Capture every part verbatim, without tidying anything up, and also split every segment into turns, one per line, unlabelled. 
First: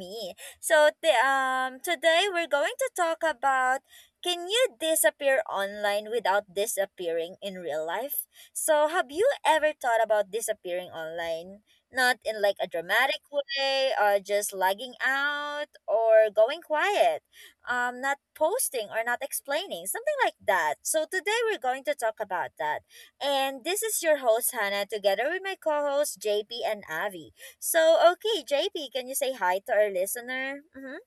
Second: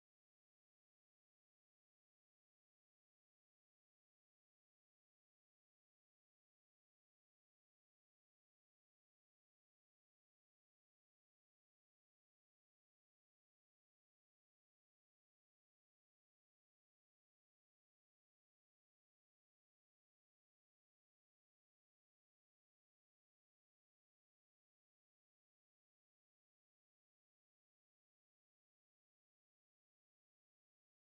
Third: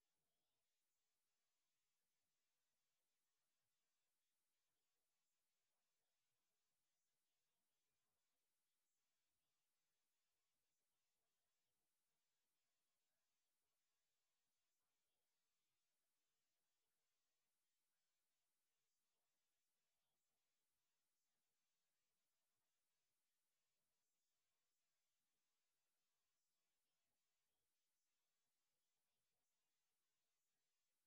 me. So t- um today we're going to talk about, can you disappear online without disappearing in real life? So have you ever thought about disappearing online? Not in like a dramatic way or just lagging out or going quiet. Um not posting or not explaining, something like that. So today we're going to talk about that. And this is your host, Hannah, together with my co hosts, J P and Avi. So, okay, J P, can you say hi to our listener? Mm-hmm.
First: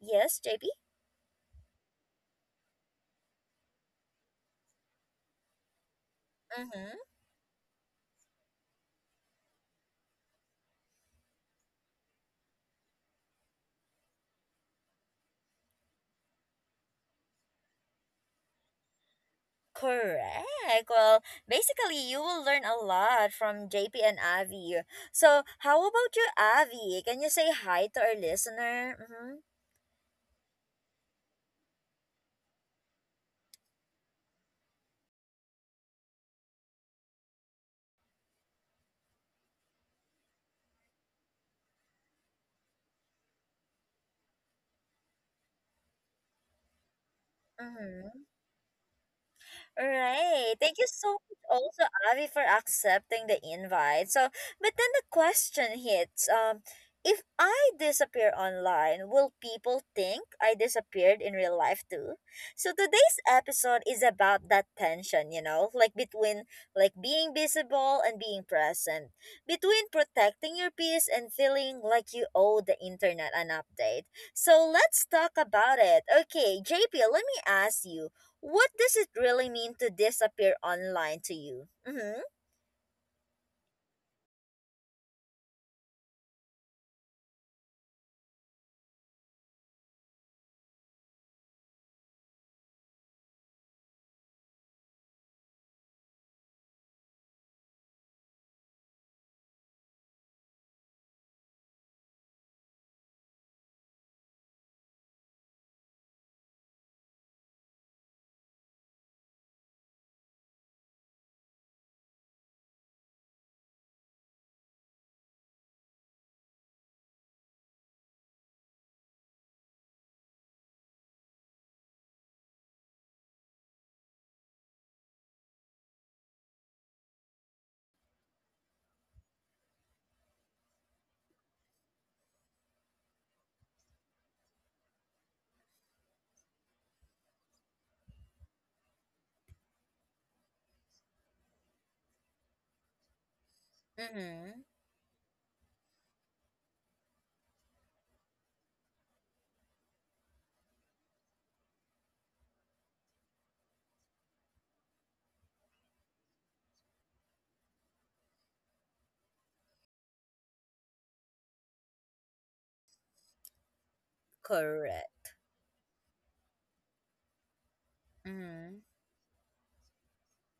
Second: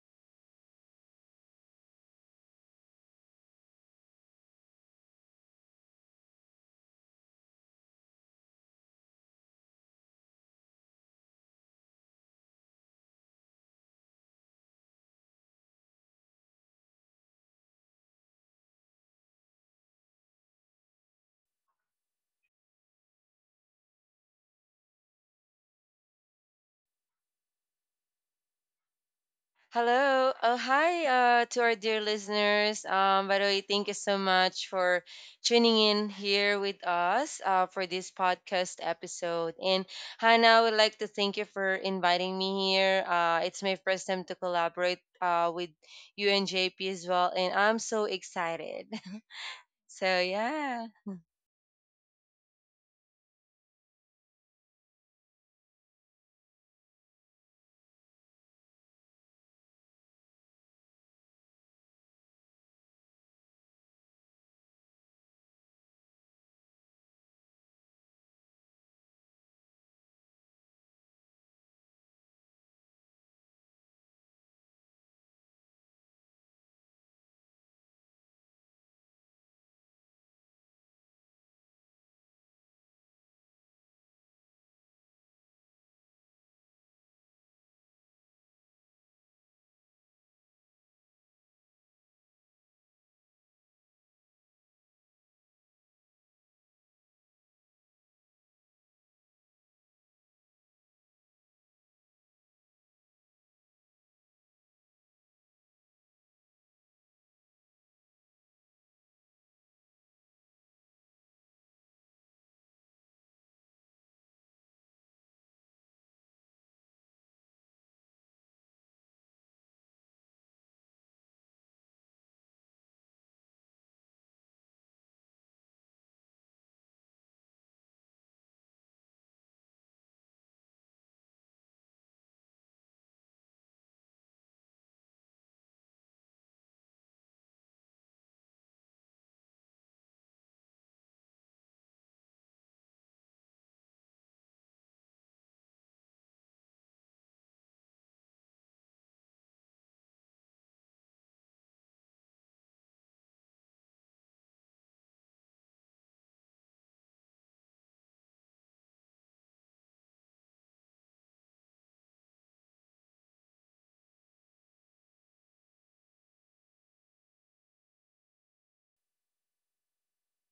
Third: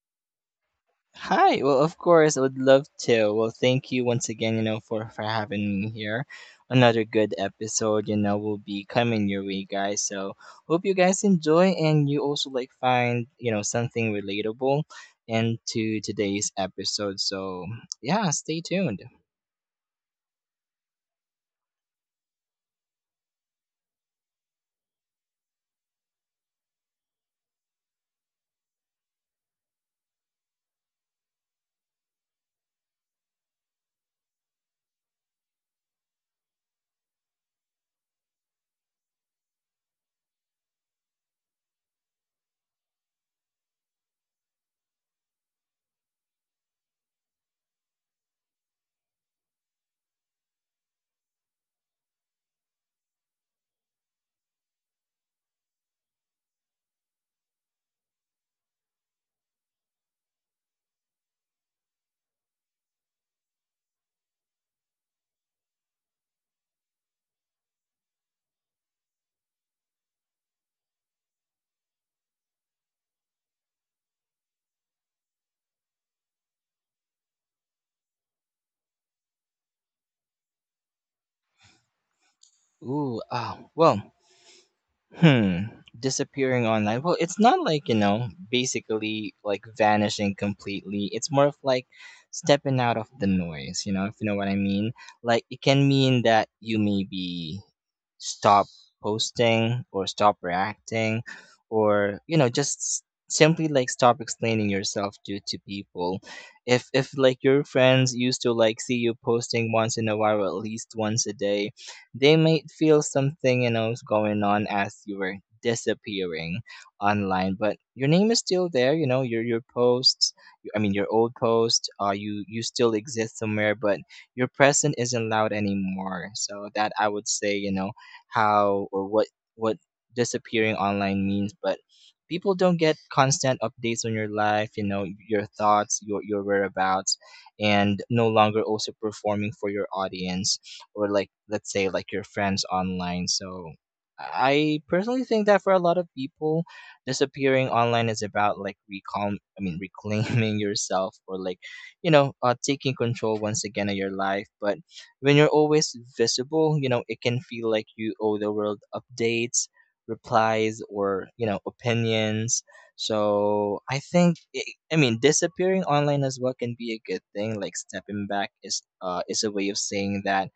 Yes, J P?
Hi. Well, of course, I would love to. Well, thank you once again, you know, for for having me here.
Mm-hmm.
Another good episode, you know, will be coming your way, guys. So hope you guys enjoy and you also like find, you know, something relatable into today's episode. So yeah, stay tuned.
Correct. Well, basically, you will learn a lot from J P and Avi. So, how about you, Avi? Can you say hi to our listener? Mm-hmm.
Hello. Oh, hi uh, to our dear listeners. Um, by the way, thank you so much for tuning in here with us uh, for this podcast episode. And Hannah, I would like to thank you for inviting me here. Uh, it's my first time to collaborate uh, with you and J P as well. And I'm so
Mm-hmm.
excited.
All
So,
right. Thank you
yeah.
so much also, Avi, for accepting the invite. So, but then the question hits, um, if I disappear online, will people think I disappeared in real life too? So today's episode is about that tension, you know, like between like being visible and being present, between protecting your peace and feeling like you owe the internet an update. So let's talk about it. Okay, J P, let me ask you, what does it really mean to disappear online to you? Mm-hmm.
Ooh, ah, well, Hmm. Disappearing online. Well, it's not like, you know, basically like vanishing completely. It's more of like stepping out of the noise, you know, if you know what I mean. Like it can mean that you maybe stop posting or stop reacting or, you know, just s- simply like stop explaining yourself to to people. If if like your friends used to like see you posting once in a while or at least once a day, they might feel something, you know, is going on as you were disappearing online, but your name is still there, you know, your your posts, y- i mean your old post, uh you, you still exist somewhere, but your present isn't loud anymore. So that I would say, you know, how or what what disappearing online means. But people don't get constant updates on your life, you know, your thoughts, your your whereabouts, and no longer also performing for your audience, or like let's say like your friends online. So
Mm-hmm.
I personally think that for a lot of people, disappearing online is about like recall I mean reclaiming yourself, or like, you know, uh, taking control once again of your life. But when you're always visible, you know, it can feel like you owe the world updates, replies, or, you know, opinions. So I think it, I mean
Correct.
disappearing online as well can be a good thing. Like stepping back
Mm-hmm.
is uh is a way of saying that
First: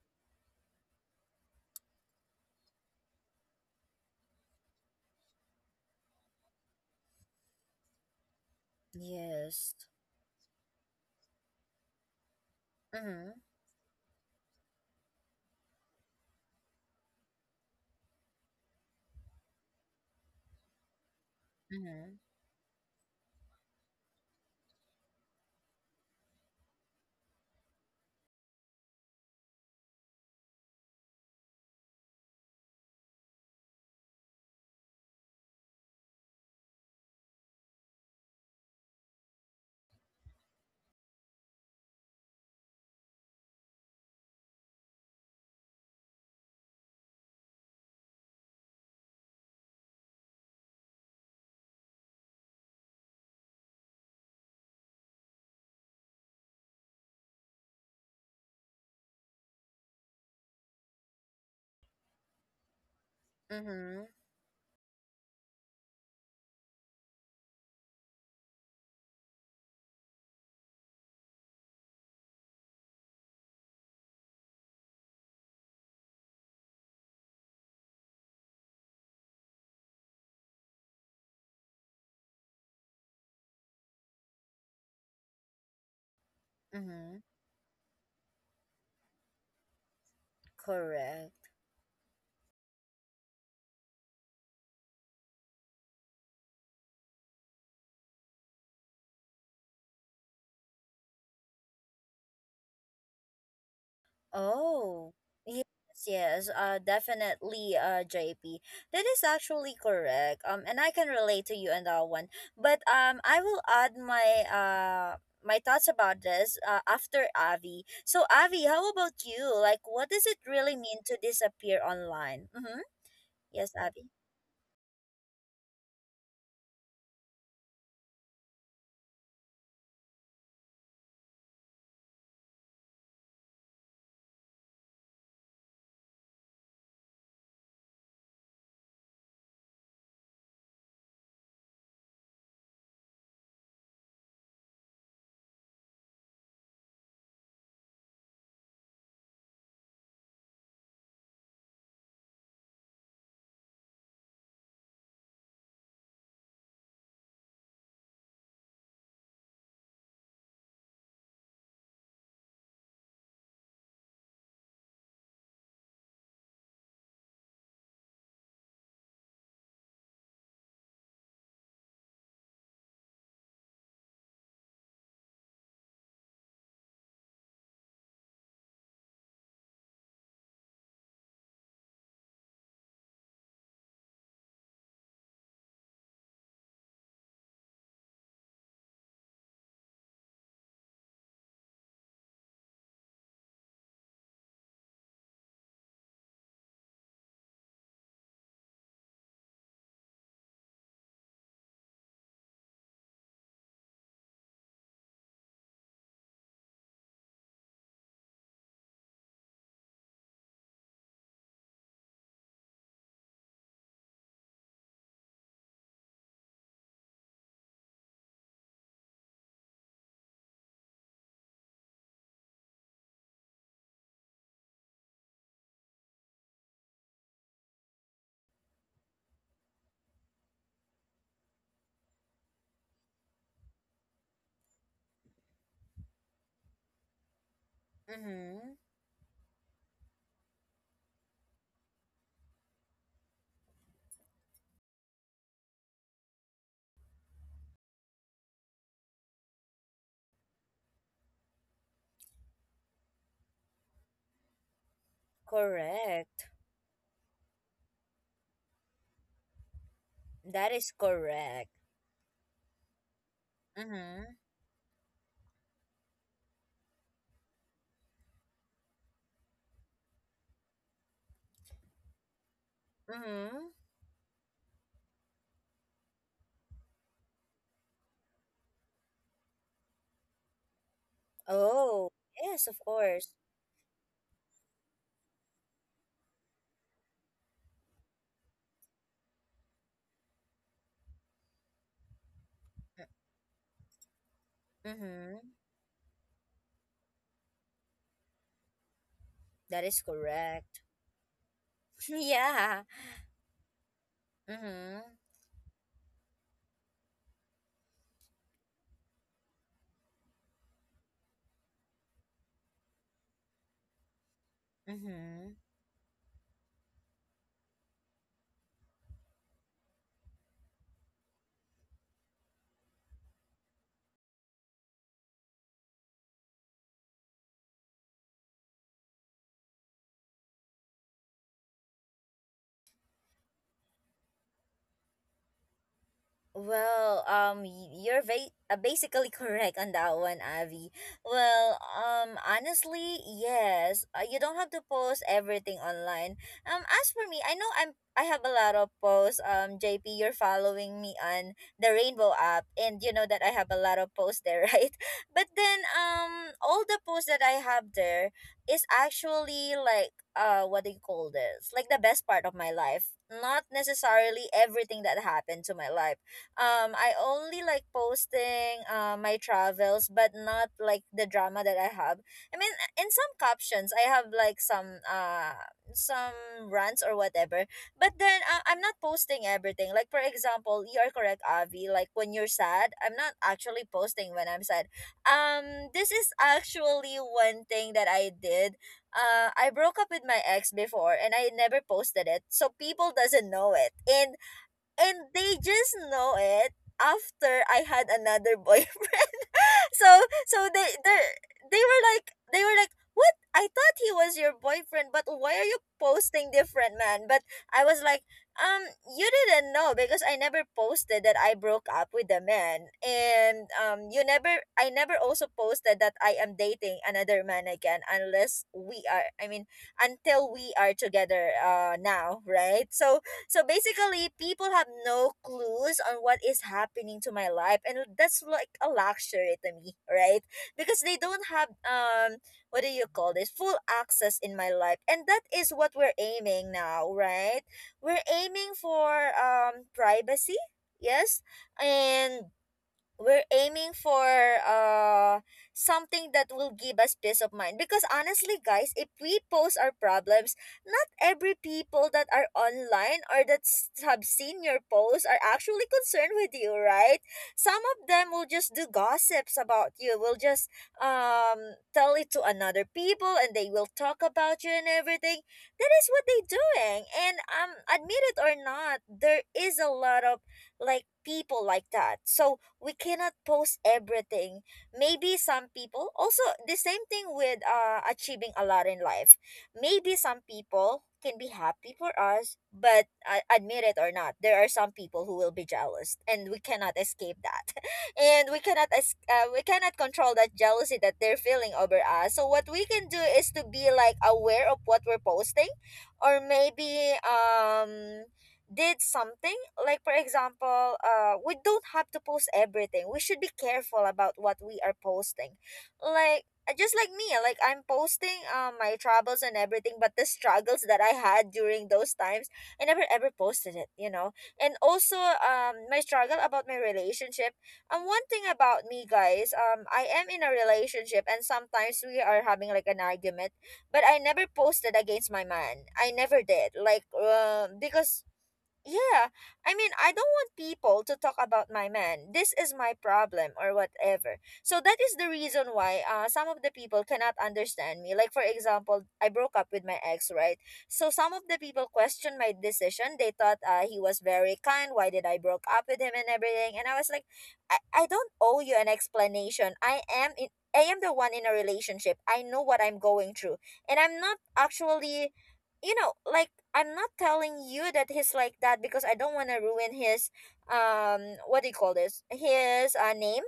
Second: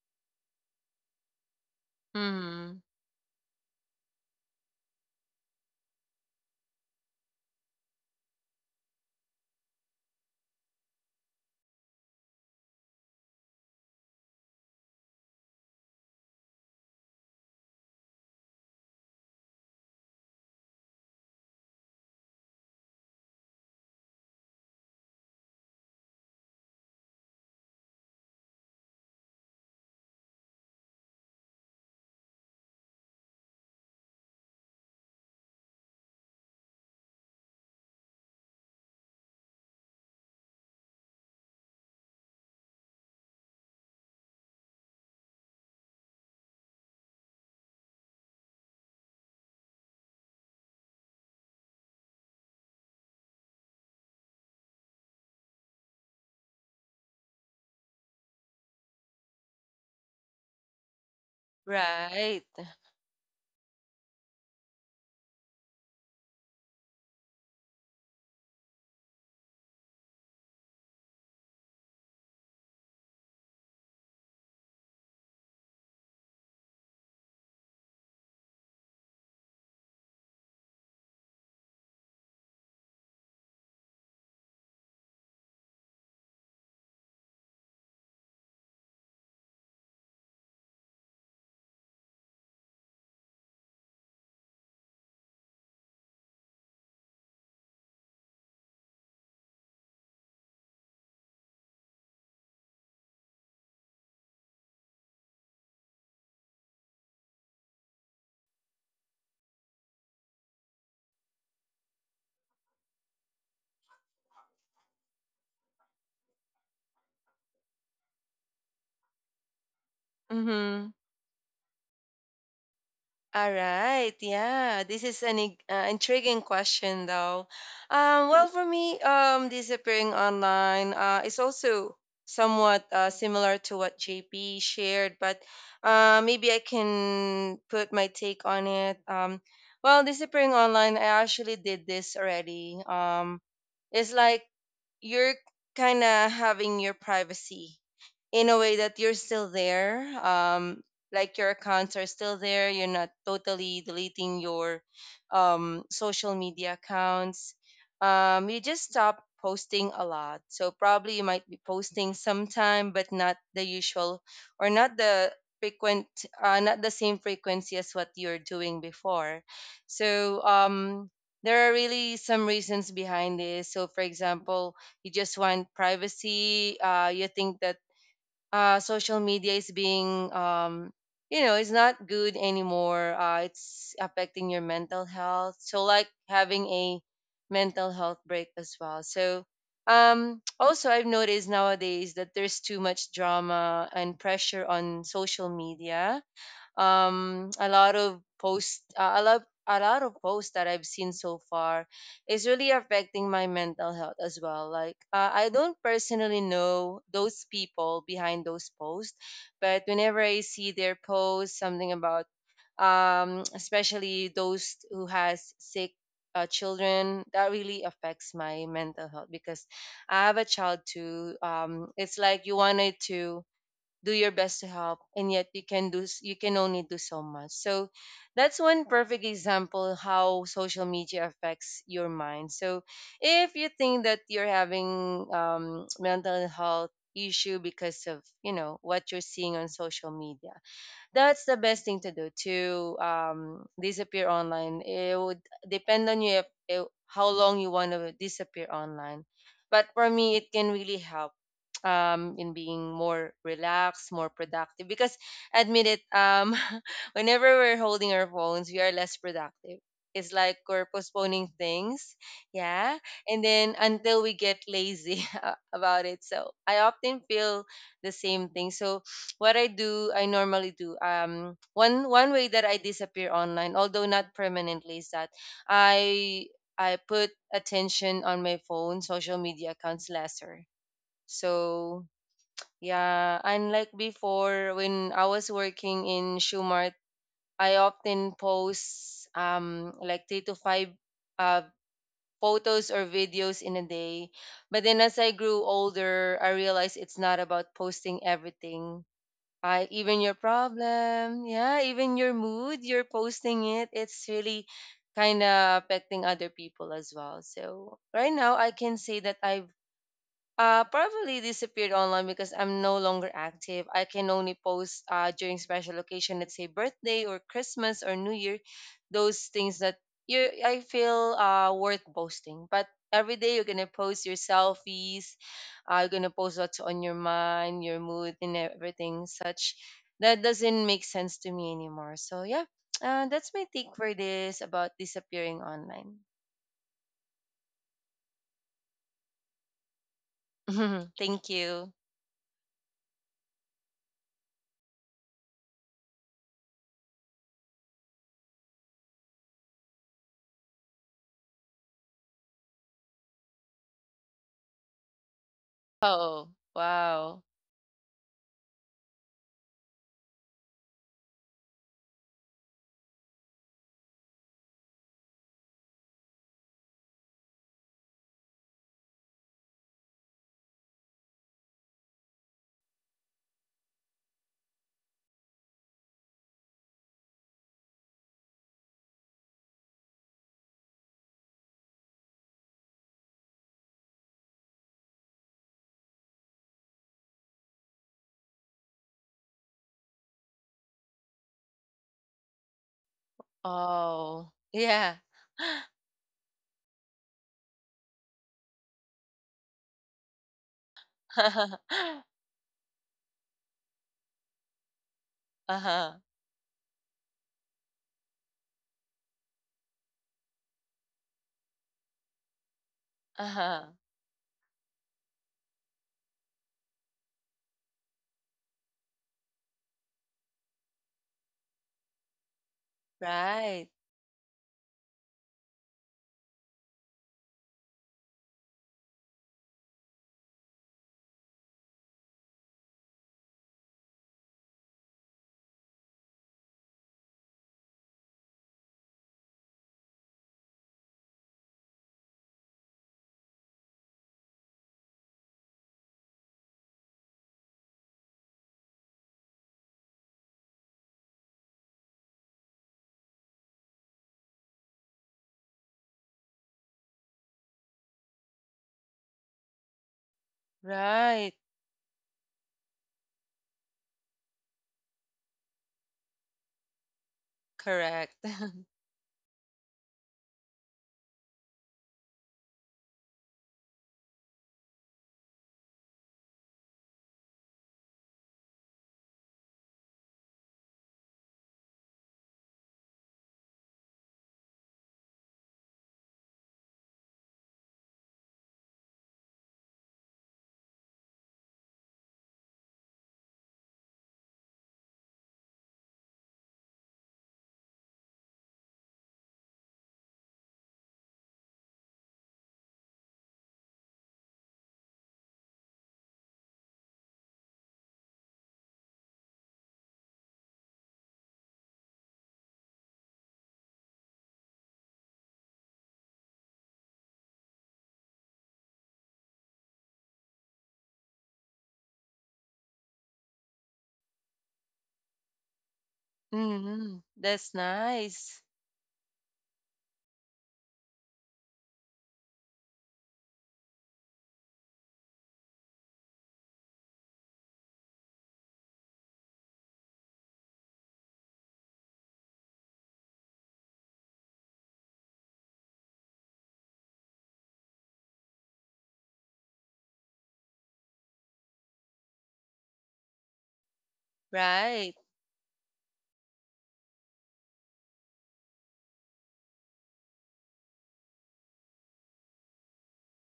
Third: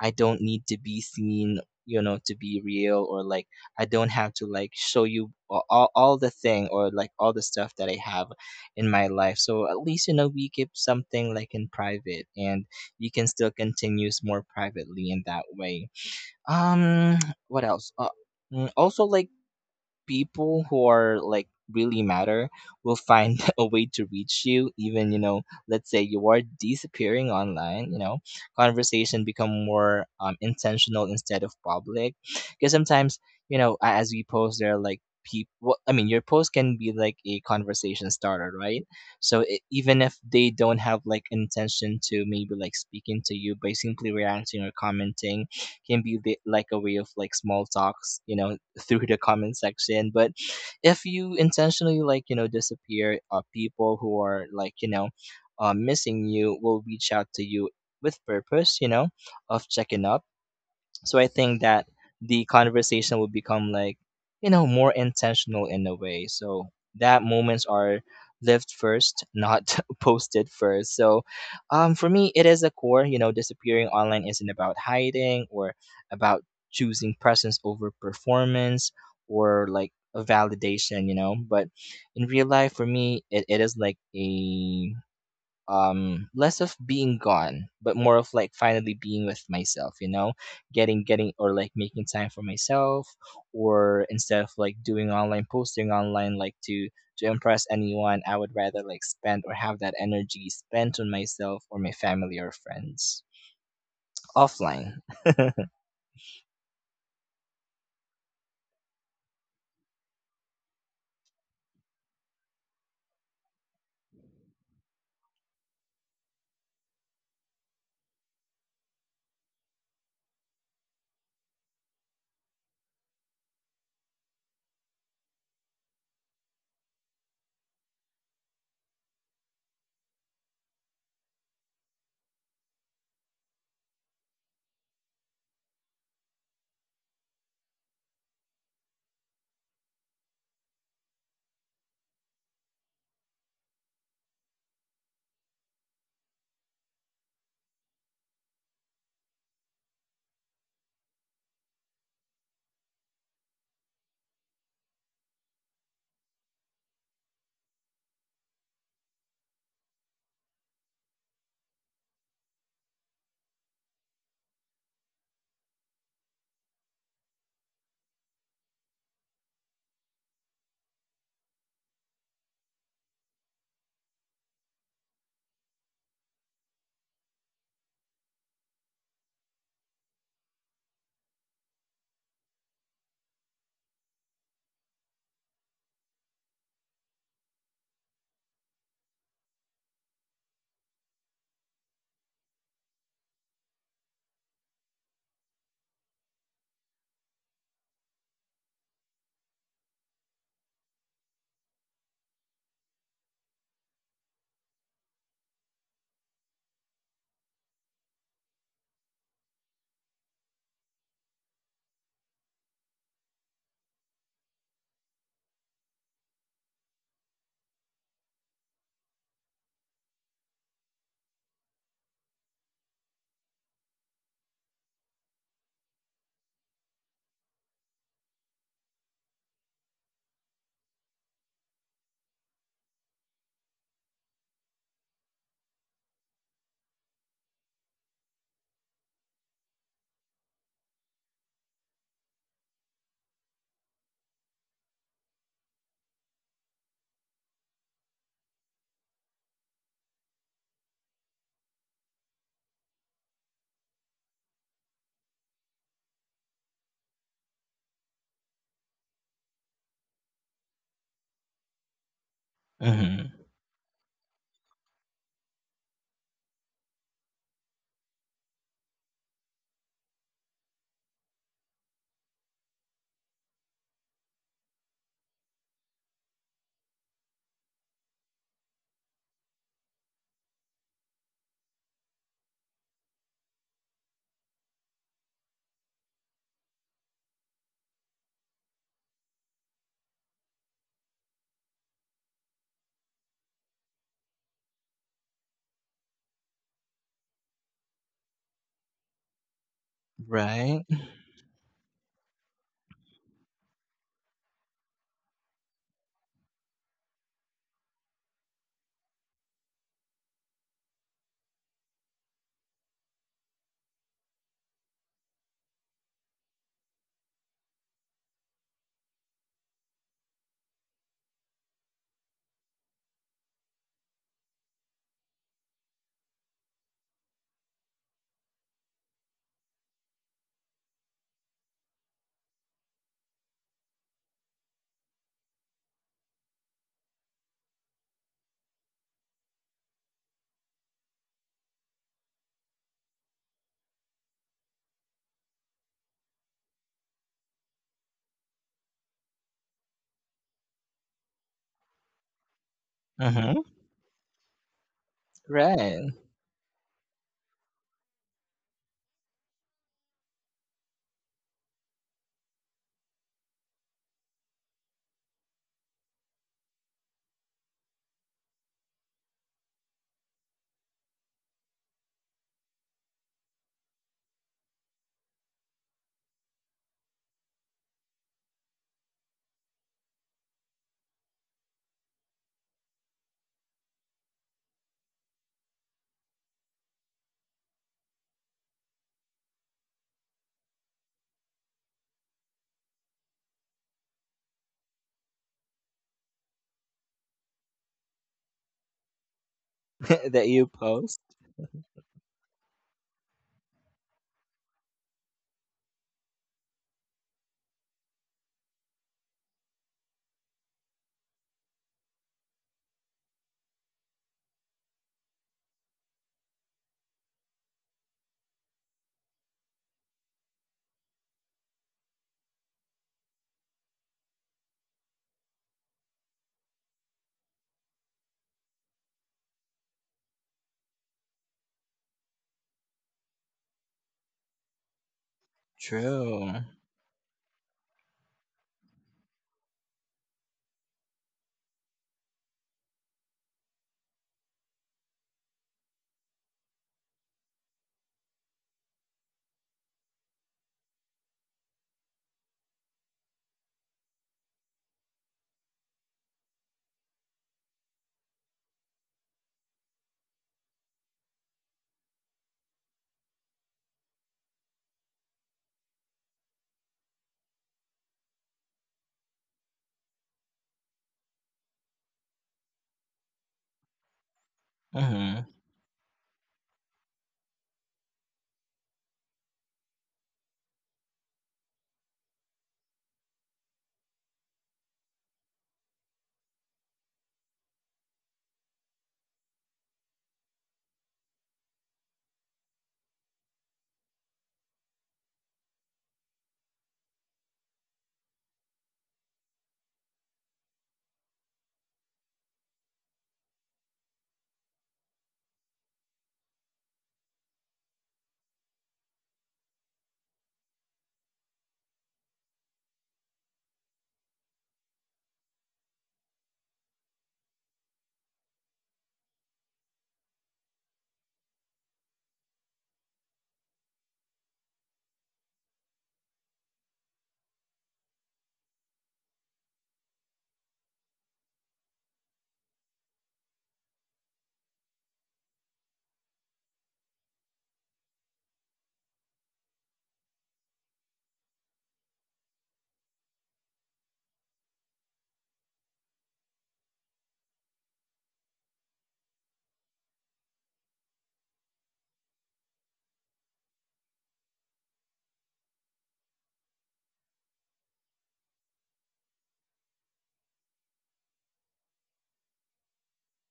I don't need to be seen, you know, to be
Hmm.
real, or like I don't have to like show you a- all, all the thing, or like all the stuff that I have in my life. So
Yes.
at least, you know, we keep something like in private, and you can
Mm-hmm.
still continues more privately in that way. Um, what else? Uh, mm, also like people who are like really
Mm-hmm.
matter will find a way to reach you, even, you know, let's say you are disappearing online. You know, conversation become more um, intentional instead of public, because sometimes, you know, a- as we post, there are like people, I mean, your post can be like a conversation starter, right? So i even if they don't have like intention to maybe like speaking to you, by simply reacting or commenting can be the, like a way of like small talks, you know, through the comment section. But if you intentionally like, you know, disappear, uh, people who are, like, you know, uh, missing you will reach out to you with purpose, you know, of checking up. So I think that
Right.
the conversation will become like,
Mm-hmm.
you know, more intentional in a way. So that moments are lived first, not posted first. So, um, for me, it is a core, you know, disappearing online isn't about hiding, or about choosing presence over performance, or like a validation, you know. But in real life, for me, it, it is like a, um, less of being
Mm-hmm.
gone, but more of like finally being with myself, you know, getting getting
Correct.
or like making time for myself, or instead of like doing online posting online like to to impress anyone. I would rather like spend or have that energy spent on myself or my family or friends offline.
Oh, yes, yes, uh, definitely, uh, J P. That is actually correct. Um, and I can relate to you on that one. But um, I will add my uh my thoughts about this uh, after Avi. So Avi, how about you? Like, what does it really
Mm-hmm.
mean to disappear online? Mm-hmm.
All
Yes, Avi.
right. Yeah, this is an ig- uh, intriguing question, though. Um, well, for me, um, disappearing online uh, is also somewhat uh, similar to what J P shared, but uh, maybe I can put my take on it. Um, well, disappearing online, I actually did this already. Um, it's like you're kind of having your privacy in a way that you're still there, um like your accounts are still there, you're not totally deleting your um social media accounts. Um you just stop posting a lot, so probably you might be posting sometime, but not the usual, or not the frequent, uh, not the same frequency as what you're doing before. So um there are really some reasons behind this. So for example, you just want privacy. Uh you think that uh, social media is being, um, you know it's not good anymore, uh, it's affecting your mental health, so like having a mental health break as well. So um, also, I've noticed nowadays that there's too much drama and pressure on social media. um a lot of posts uh, a lot a lot of posts that I've seen so far is really affecting my mental health as well. Like uh, I don't personally know those people behind those posts, but whenever I see their posts, something about, um especially those who has sick, uh, children, that really affects my mental health because I have a child too. Um, it's like you wanted to do your best to help, and yet you can do s- you can only do so much. So that's one perfect example how social media affects your mind. So if you think that you're having, um, mental health issue because of you
Mm-hmm.
know what you're seeing on social media, that's the best thing to do, to um, disappear online. It would depend on you if, if, how long you want to disappear online. But for me, it can really help um, in being more relaxed, more productive. Because, admit it,
Correct.
um, whenever we're holding our phones, we are less productive. It's like
That
we're
is
postponing
correct.
things, yeah,
Mm-hmm.
and then until
Mm-hmm.
we get lazy about it. So I often feel the same thing. So what I do, I normally do. Um, one one way that I disappear
Mm-hmm.
online, although not permanently, is that I I put attention on my phone, social media accounts lesser. So
Oh, yes, of course.
yeah, unlike before when I was working in Schumart, I often post um like three to five uh photos or videos in a day. But then as I
Mm-hmm.
grew older, I realized it's not about posting everything.
That
Right,
is
even your
Right.
correct.
problem, yeah, even your mood,
Yeah.
you're posting it. It's really
Mhm.
kind of affecting other people as well. So right now, I can say that I uh, probably disappeared online because I'm no longer active. I can only post uh, during
Mhm.
special occasion, let's say birthday or Christmas or New Year, those things that you I feel uh, worth posting. But every day you're gonna post your selfies, uh, you're gonna post what's on your mind, your mood, and everything such. That doesn't make sense to me anymore. So yeah, uh, that's my take for this about disappearing online.
Well, um, y- you're va- uh, basically correct on that one, Avi.
Thank
Well,
you.
um, honestly, yes. Uh, you don't have to post everything online. Um, as for me, I know I'm I have a lot of posts. Um, J P, you're following me on the Rainbow app, and you know that
Mm-hmm.
I have a lot of posts there, right? But then,
Right.
Oh,
um, all the posts
wow.
that I have there is actually like uh, what do you call this? Like the best part of my life. Not necessarily everything that happened to my life. um I only like posting uh, my travels, but not like the drama that I have. I mean, in some captions I have like some uh some rants or whatever. But then uh, I'm not posting everything. Like for example, you are correct, Avi, like when you're sad, I'm not actually posting when I'm sad. Um this is actually one thing that I did. uh, I broke up with my ex before and I never posted it. So people doesn't know it. In
Oh, yeah.
And they just know it after I had another boyfriend. so
That you
so they
post.
they they were like, they were like what I thought he was your boyfriend, but why are you
Uh-huh.
posting different man? But I was like, um, you didn't know because I never posted that I broke up with the man, and
Uh-huh.
um, you never, I never also posted that I am dating another man again unless we are, I mean, until we are together, uh, now, right? So so
Right.
basically, people have no clues on what is happening to my life, and that's like a luxury to me, right? Because they don't have um, what do you call this? Full access in my life, and that is what we're
True.
aiming now, right? We're aiming for um privacy, yes, and we're aiming for uh something that will give us peace of mind, because honestly guys, if we post our problems, not every people that are online or that s- have seen your post are actually concerned with you, right? Some of them will just do gossips about you, will just
Right.
um tell it to another people, and they will talk about you and everything. That is what they doing, and um admit
Correct.
it or not, there is a lot of like people like that. So we cannot post everything. Maybe
Mm-hmm.
some people also the same thing with uh achieving a lot in life. Maybe some people can be happy for us, but uh, admit it or not, there are some people who will be jealous, and we cannot escape that, and we cannot es- uh, we cannot control that jealousy that they're feeling over us. So what we can do is to be like aware of what we're posting, or maybe um did something. Like for example, uh we don't have to post everything. We should be careful about what we are posting. Like uh, just like me, like I'm posting uh my troubles and everything, but the struggles that I had during those times, I never ever posted it, you know. And also um my struggle about my relationship. And one thing about me guys, um I am in a relationship, and sometimes we are having like an argument, but I never posted against my man. I never did. Like,
Mm-hmm.
uh
That's
because
nice.
yeah, I mean, I don't want people to talk about my man. This is my problem or whatever. So that is the reason why uh some of the people cannot understand me. Like for example, I broke up with my ex, right? So some of the people questioned my decision. They thought uh he was very kind. Why did I broke up with him and everything? And I was like, I, I don't owe you an explanation. I am in I am the one in a relationship. I know what I'm going through. And I'm not
Right.
actually, you know, like, I'm not telling you that he's like that because I don't want to ruin his um what do you call this, his uh, name,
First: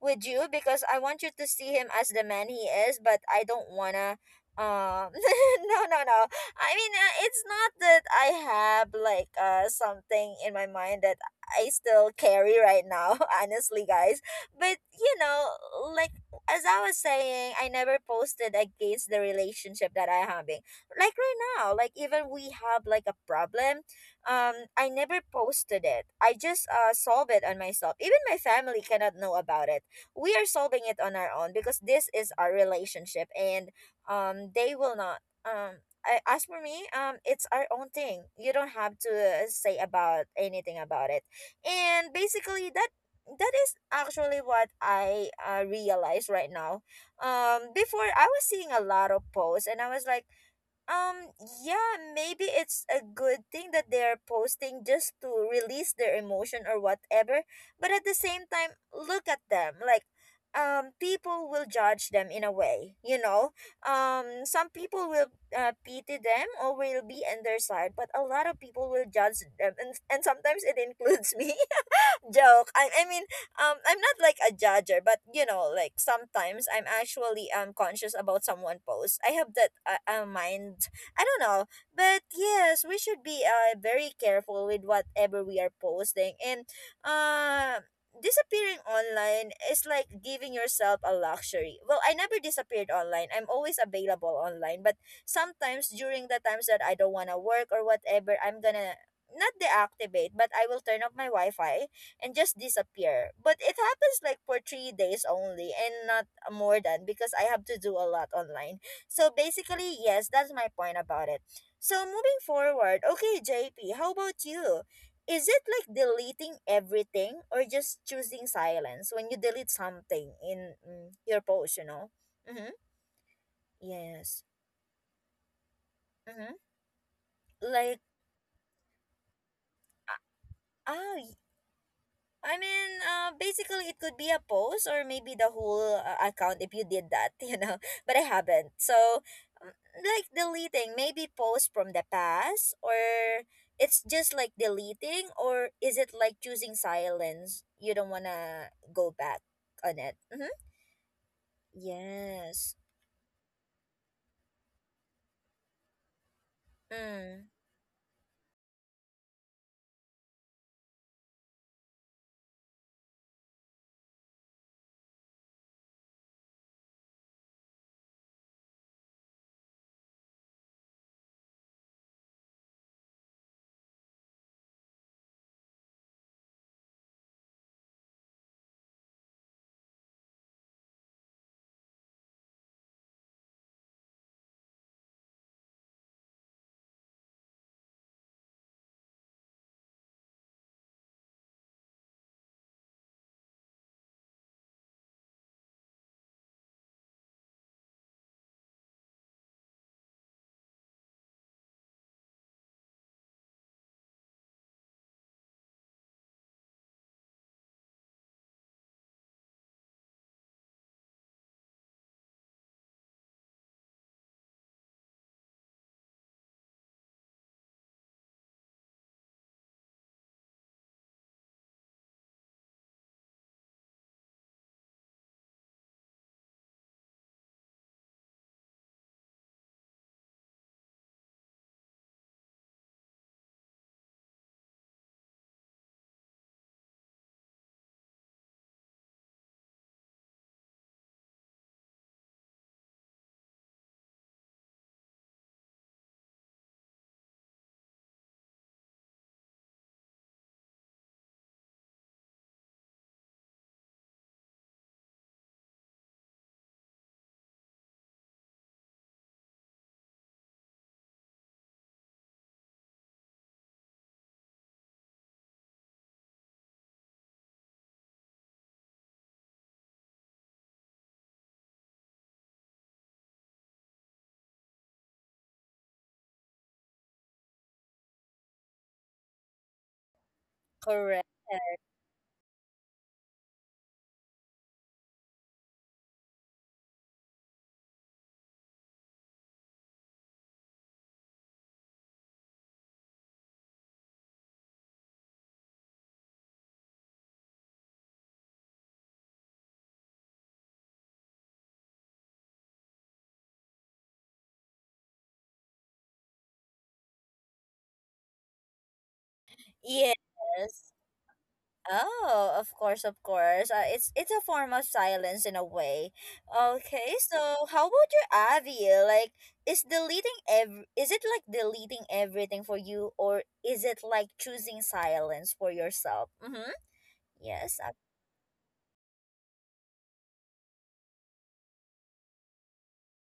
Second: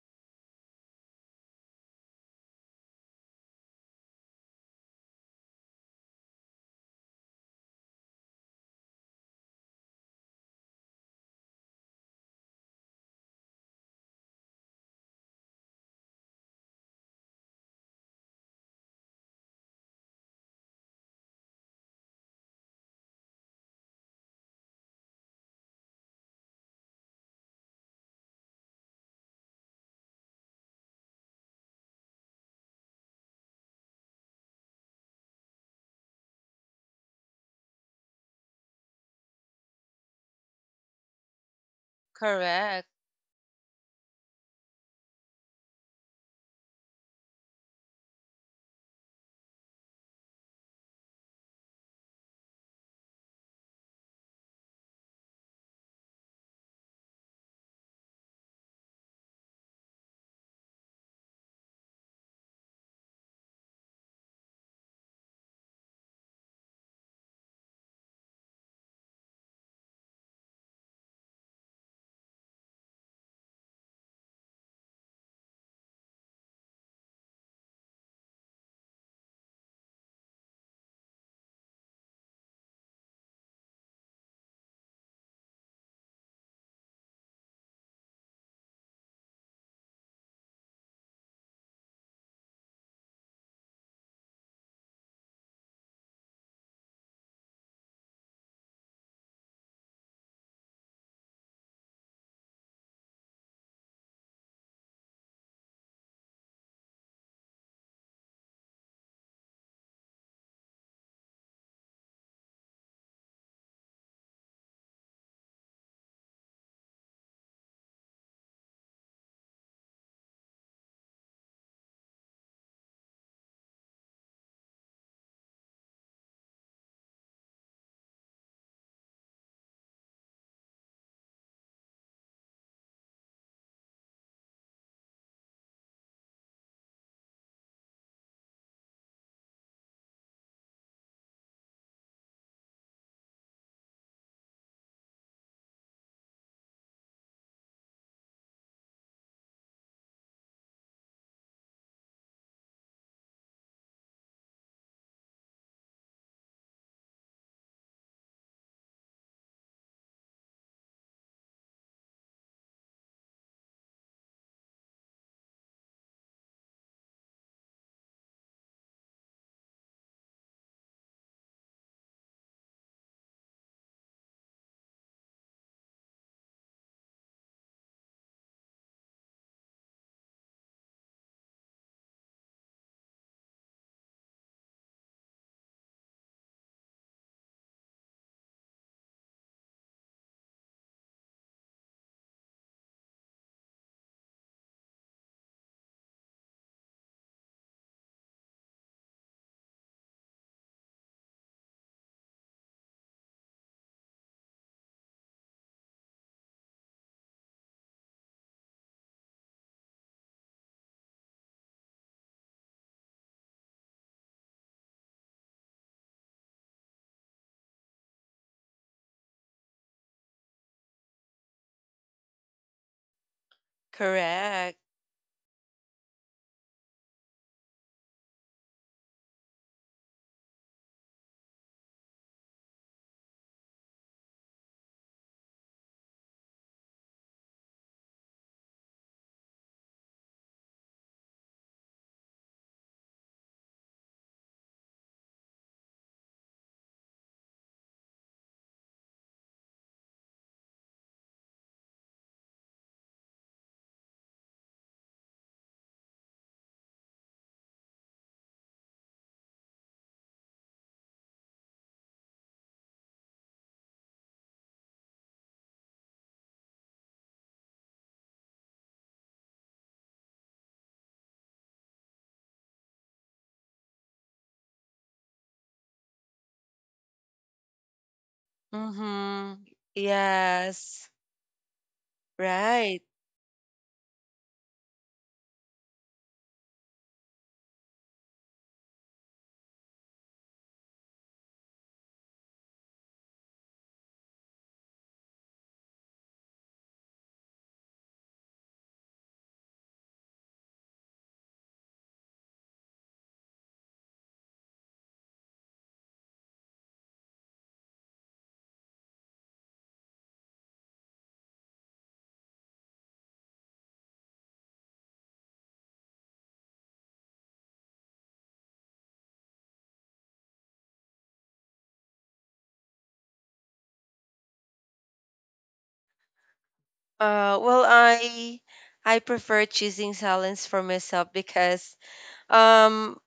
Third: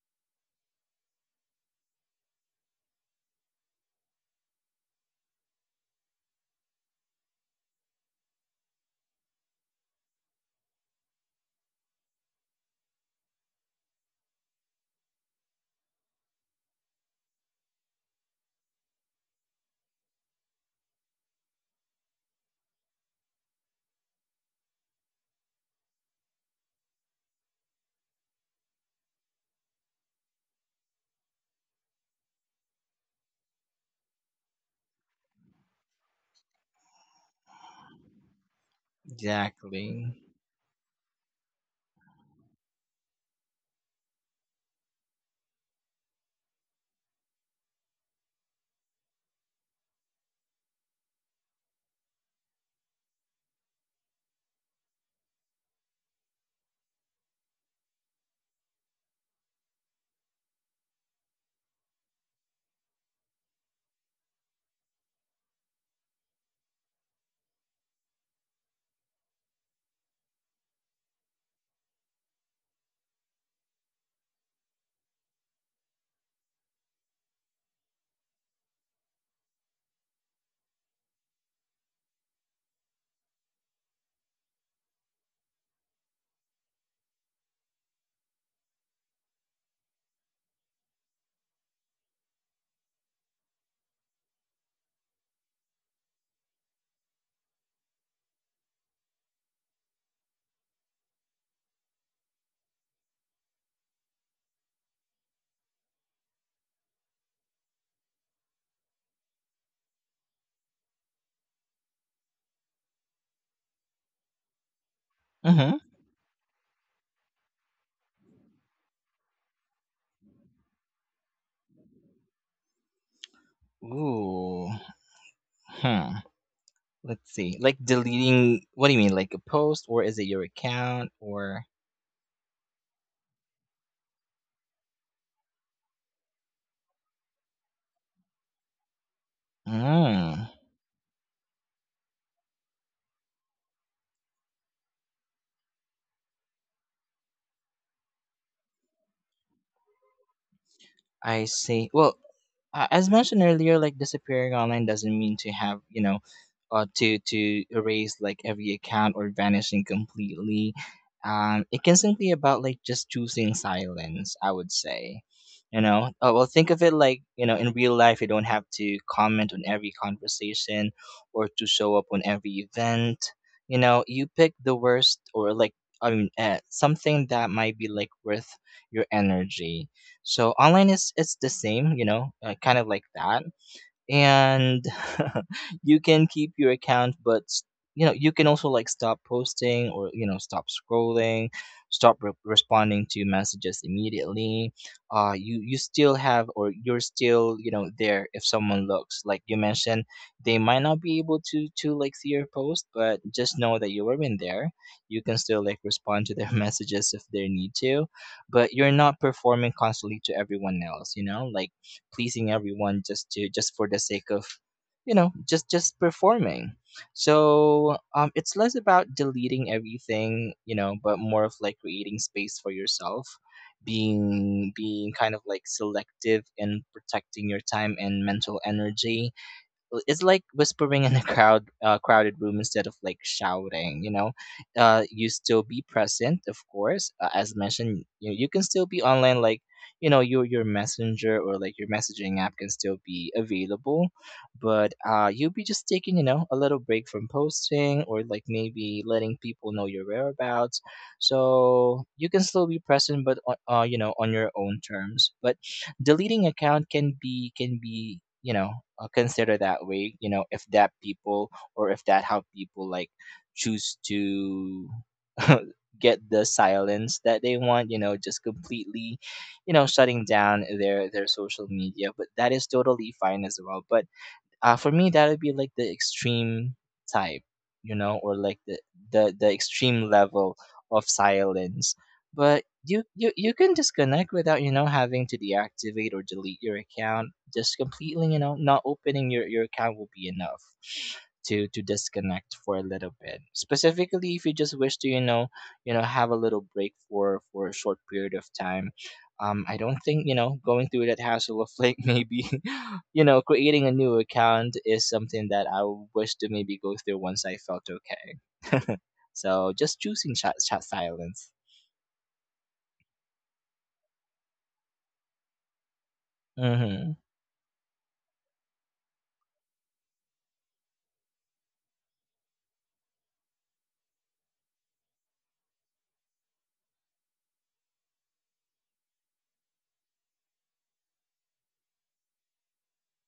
with you, because I want you to see him as the man he is, but I don't wanna um no, no, no. I mean, uh, it's not that I have like uh something in my mind that I still carry right now. Honestly guys, but you know, like, as I was saying, I never posted against the relationship that I having. Like right now, like even we have like a problem, um I never posted it, I just uh solve it on myself. Even my family cannot know about it. We are solving it on our own because this is our relationship, and um they will not um I, as for me, um it's our own thing. You don't have to uh, say
Exactly.
about anything about it. And basically
Correct.
that that is actually what I uh, realize right now. Um before, I was seeing a lot of posts and I was like, um, yeah, maybe it's a good thing that they are posting just to release their emotion or whatever. But at the same time, look at them. Like, um, people will judge them in a way, you know? Um, some people will uh, pity them or will be on their side, but a lot of people will judge them. And, and sometimes it includes me. Joke. I I mean, um, I'm not like a judger, but you know, like sometimes I'm actually um conscious about someone posts. I have that uh, uh, mind. I don't know, but yes, we should be uh very careful with whatever we are posting. And uh disappearing online is like giving yourself a luxury. Well, I never disappeared online, I'm always available online, but sometimes during the times that I don't want to work or whatever, I'm gonna not deactivate, but I will turn off my wi-fi and just disappear. But it happens like for three days only and not more than, because I have to do a lot online. So basically, yes, that's my point about it. So moving forward, okay, J P, how about you? Is it
Mm-hmm.
like deleting everything or just choosing silence when you delete something in mm, your post, you know? Mm-hmm. Yes.
ooh hmm
Mm-hmm.
Let's see. Like
Like,
deleting, what do you mean? Like a post, or is
ah,
it your account,
ah,
or…
I mean, uh, basically, it could be a post or maybe the whole uh, account if you did that, you know. But I haven't. So, mm, like
Mm,
deleting, maybe post from the past, or it's just like deleting, or is it like choosing silence? You don't want to go back on it. Mm-hmm.
I see. Well,
Yes.
uh, as mentioned earlier, like disappearing online doesn't mean to have, you know, uh, to
Mm,
to erase like every account or vanishing completely. Um, it can simply about like just choosing silence, I would say, you know. uh, well, think of it like, you know, in real life, you don't have to comment on every conversation or to show up on every event. You know, you pick the worst, or like, I mean, uh, something that might be like worth your energy. So online is it's the same, you know, uh, kind of like that, and you can keep your account, but s- you know, you can also like stop posting, or you know, stop scrolling, stop re- responding to messages immediately. uh you, you still have, or you're still, you know, there. If someone looks, like you mentioned, they might not be able to to like see your post, but just know that you were in there. You can still like respond to their messages if they need to. But you're not performing constantly to everyone else, you know, like pleasing everyone just to just for the sake of, you know, just just performing. So, um, it's less about deleting everything, you know, but more of like creating space for yourself, being
Correct.
being kind of like selective in protecting your time and mental energy. It's like whispering in a crowd uh, crowded room instead of like shouting, you know. uh you still be present, of course. uh, as mentioned, you you can still be online like, you know, your your messenger or like your messaging app can still be available. But uh you'll be just taking, you know, a little break from posting, or like maybe letting people know your whereabouts. So you can still be present, but on- uh you know, on your own terms. But deleting account can be, can be you know, uh, considered that way, you know, if that people, or if that how people like choose to get the silence that they want, you know, just completely, you know, shutting down their their social media. But that is totally fine as well. But uh, for me, that would be like the extreme type, you know, or like the the, the
Mm-hmm.
extreme level of
Yes.
correct.
silence. But
Right.
you, you you can disconnect without, you know, having to deactivate or delete your account. Just completely, you know, not opening your your account will be enough to to disconnect for a little bit, specifically if you just wish to, you know, you know have a little break for for a short period of time. Um, I don't think, you know, going through that hassle of like maybe, you know, creating a new account is something that I wish to maybe go through once I felt okay. So just choosing chat, chat
Yes.
silence.
Oh, of course, of course. Uh, it's it's a form of silence in a way.
Mm-hmm.
Okay, so how about your Avi? Like, is deleting ev- is it like deleting everything for you, or is it like choosing silence for yourself? Mm-hmm.
Uh,
Yes.
well,
Uh,
I I prefer choosing silence for myself because um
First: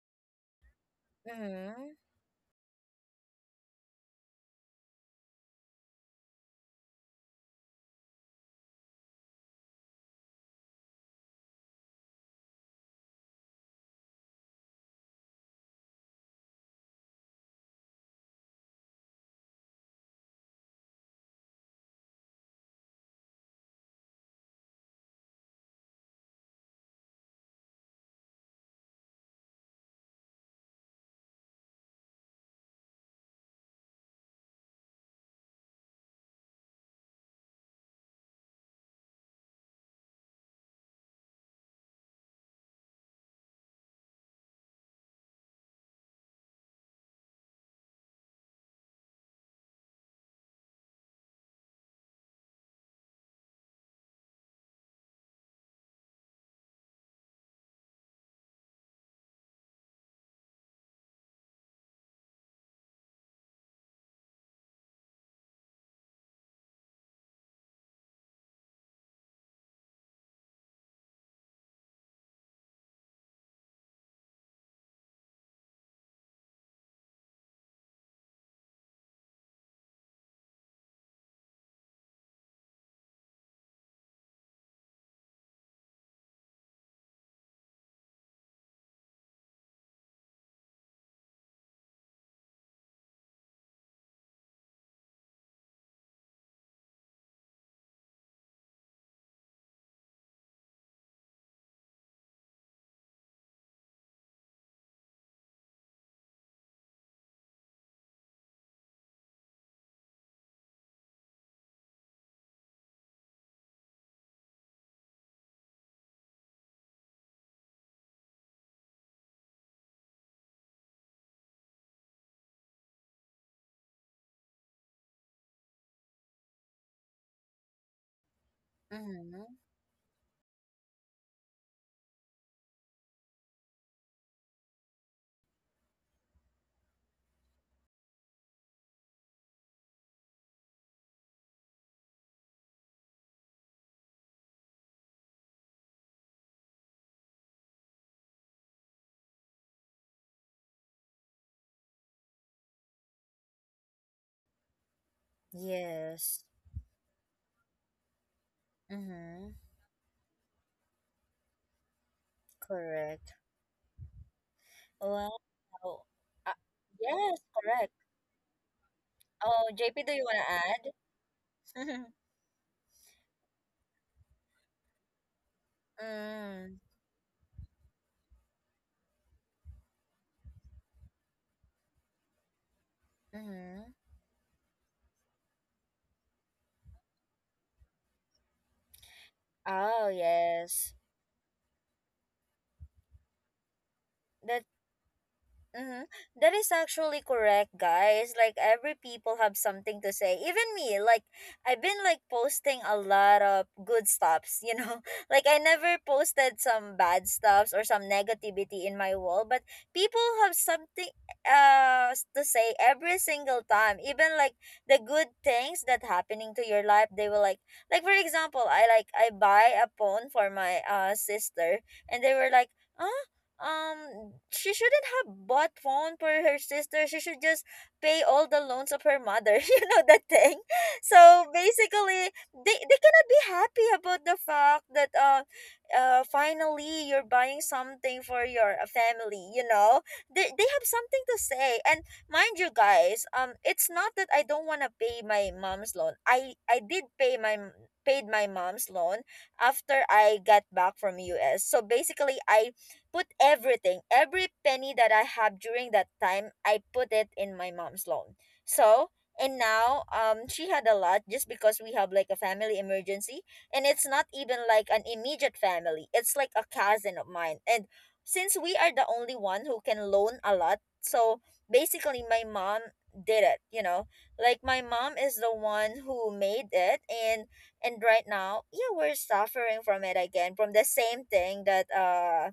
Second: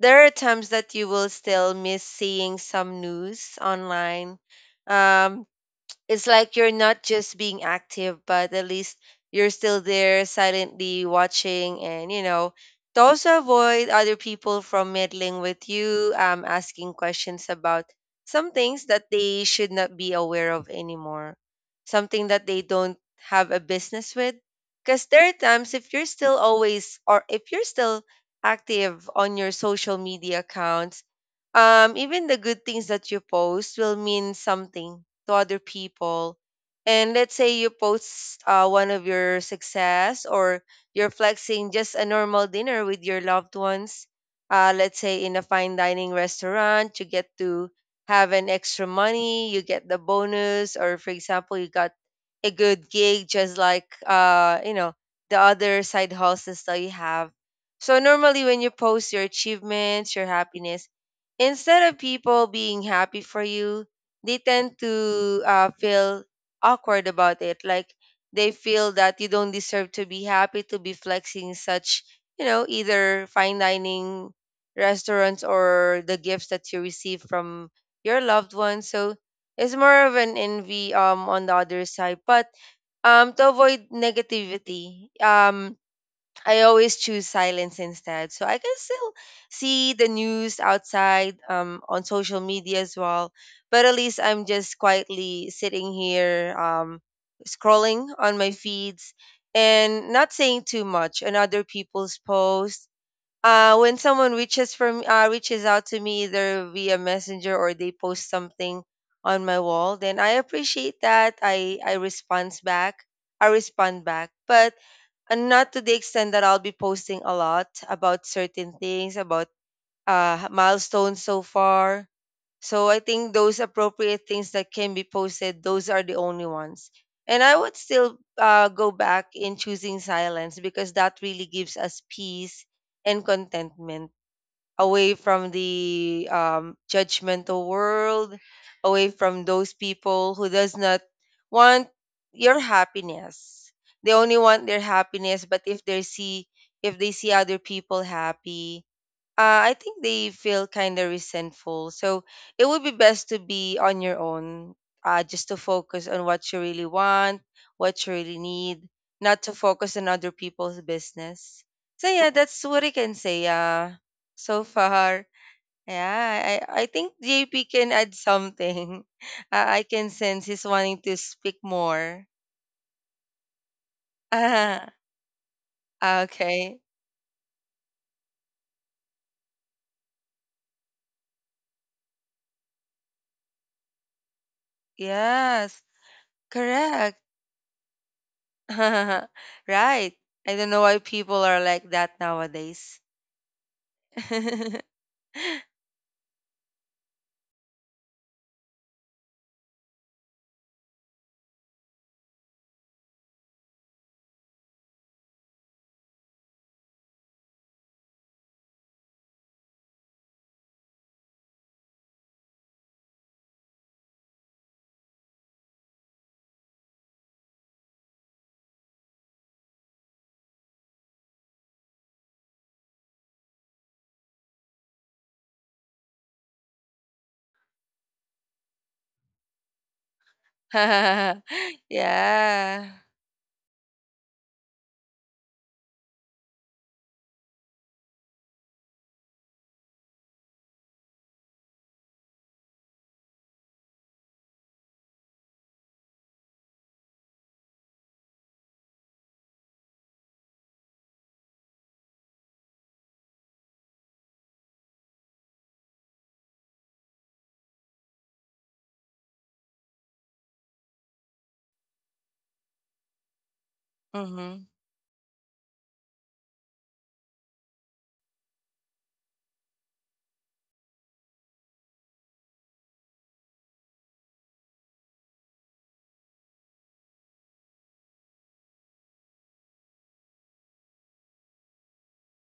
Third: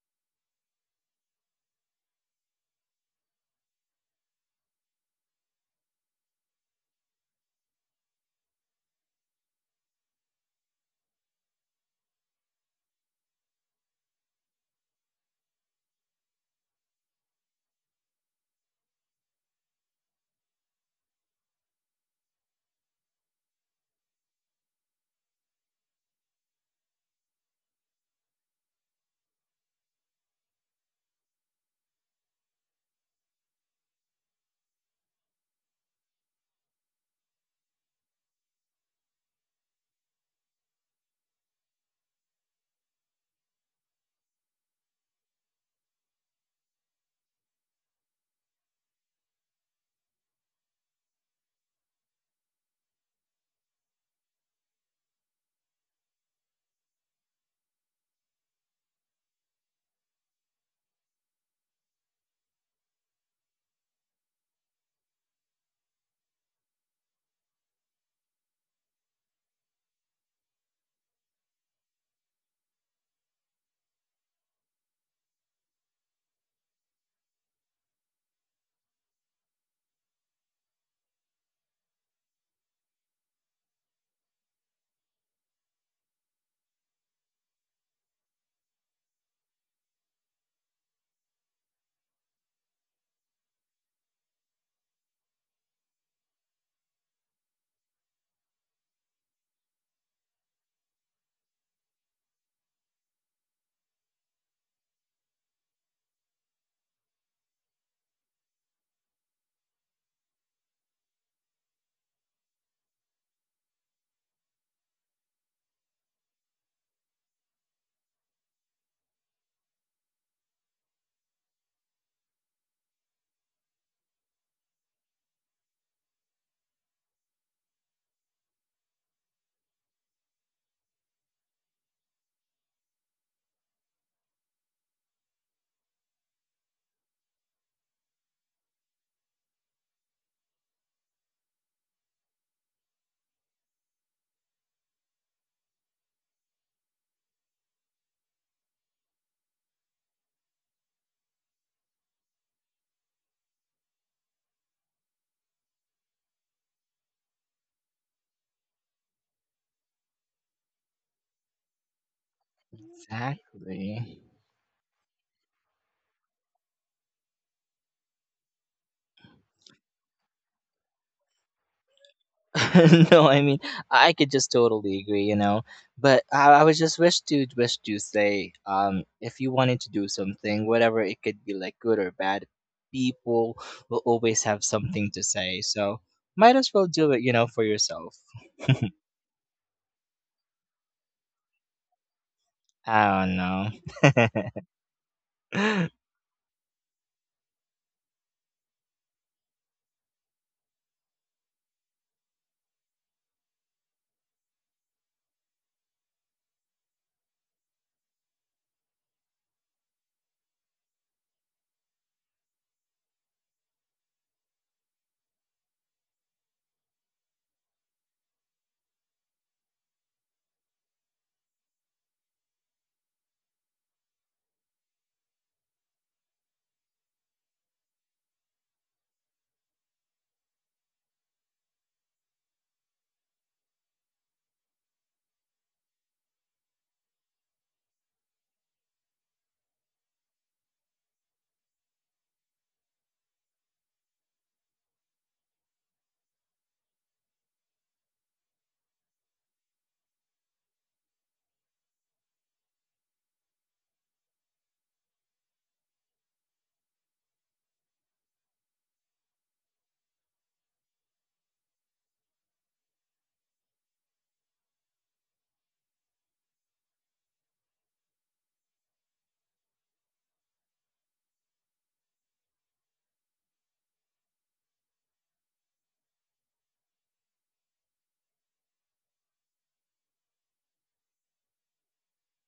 there are times that you will still
mm-hmm.
miss seeing some news online. Um, it's like you're not just being active, but at least you're still there silently watching, and, you know, to also avoid other people from meddling with you, um, asking questions about some things that they should not be aware of anymore, something that they don't have a business with. Because there are times if you're still always, or if you're still active on your social media accounts, um, even the good things that you post will mean something to other people. And let's say you post uh, one of your success, or you're flexing just a normal dinner with your loved ones. Uh, let's say in a fine dining restaurant, you get to have an extra money, you get the bonus, or for example, you got a good gig, just like uh, you know, the other side hustles that you have. So normally when you post your achievements, your happiness, instead of people being happy for you, they tend to, uh, feel awkward about it. Like they feel that you don't deserve to be happy, to be flexing such, you know, either fine dining restaurants or the gifts that you receive from your loved ones. So it's more of an envy um on the other side. But um to avoid negativity, um I always choose silence instead. So I can still see the news outside, um, on social media as well. But at least I'm just quietly sitting here, um, scrolling on my feeds and not saying too much on other people's posts. Uh, when someone reaches from uh, reaches out to me either via messenger, or they post something on my wall, then I appreciate that. I I responds back. I respond back. But and not to the extent that I'll be posting a lot about certain things, about uh, milestones so far. So I think those appropriate things that can be posted, those are the only ones. And I would still uh, go back
Mm-hmm.
in choosing silence because that really gives us peace and contentment, away from the um, judgmental world, away from those people who does not want your happiness. They only want their happiness, but if they see if they see other people happy, uh, I think they feel kind of resentful. So it would be best to be on your own, uh, just to focus on
Yes.
what you really want, what you really need, not
Mm-hmm.
to focus on other people's business. So yeah, that's what I can
Correct.
say. Uh,
Exactly.
so far,
Wow.
yeah,
Uh,
I, I think
yes,
J P
correct.
can add something.
Oh,
Uh, I
J P, do
can
you want
sense
to
he's
add?
wanting to speak
Mm-hmm.
more.
No, I mean, I could just totally agree, you know.
Ah,
But I, I was
okay.
just wish to wish to say, um, if you wanted to do something, whatever it could be, like good or bad, people
Mm-hmm.
will always have something to say.
Yes.
So might as well do
Correct.
it, you know, for yourself.
Oh,
Right. I don't know
yes.
why people are like that nowadays.
I don't know.
Mm-hmm. That is actually correct, guys. Like every people have something to say. Even me, like I've been like posting a lot of good stuffs, you know. Like I never posted some bad stuffs or some negativity in my wall, but people have something uh s- to say every single time. Even like the good things that happening to your life, they will like like for example, I like I buy a phone for my uh sister and they were like ah um she shouldn't have bought phone for her sister, she should just pay all the loans of her mother. You know that thing. So basically they,
Yeah.
they cannot be happy about the fact that uh, uh finally you're buying something for your uh, family, you know. They, they have something to say. And mind you guys, um it's not that I don't want to pay my mom's loan. I i did pay my paid my mom's loan after I got back from US. So basically I put everything, every penny that I have during that time, I put it in my mom's loan. So, and now um she had a lot just because we have like a family emergency, and it's not even
Mm-hmm.
like an immediate family. It's like a cousin of mine. And since we are the only one who can loan a lot, so basically my mom did it, you know. Like my mom is the one who made it, and and right now, yeah, we're suffering from it again from the same thing that uh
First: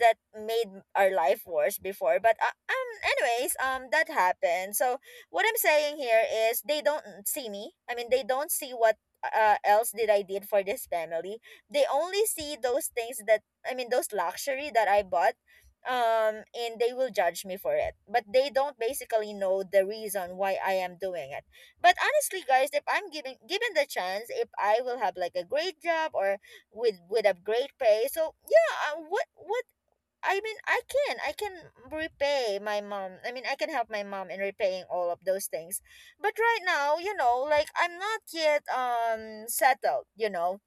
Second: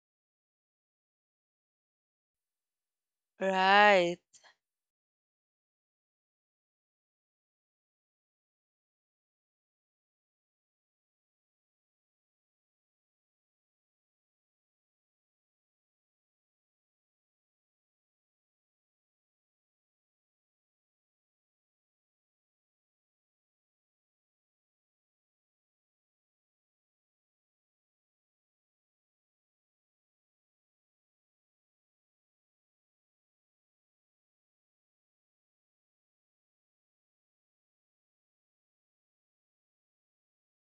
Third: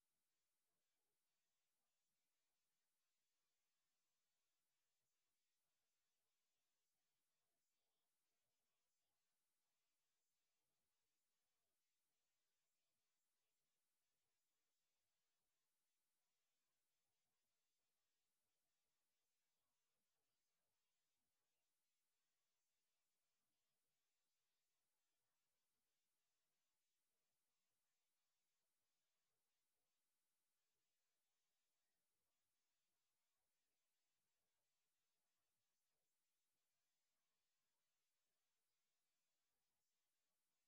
that made our life worse before, but uh, um anyways, um that
Right.
happened. So what I'm saying here is they don't see me, I mean they don't see what uh, else did I did for this family. They only see those things that, I mean those luxury that I bought, um and they will judge me for it, but they don't basically know the reason why I am doing it. But honestly guys, if I'm given given the chance, if I will have like a great job or with with a great pay, so yeah, uh, what what I mean, I can I can repay my mom. I mean, I can help my mom in repaying all of those things. But right now, you know, like I'm not yet um settled, you know.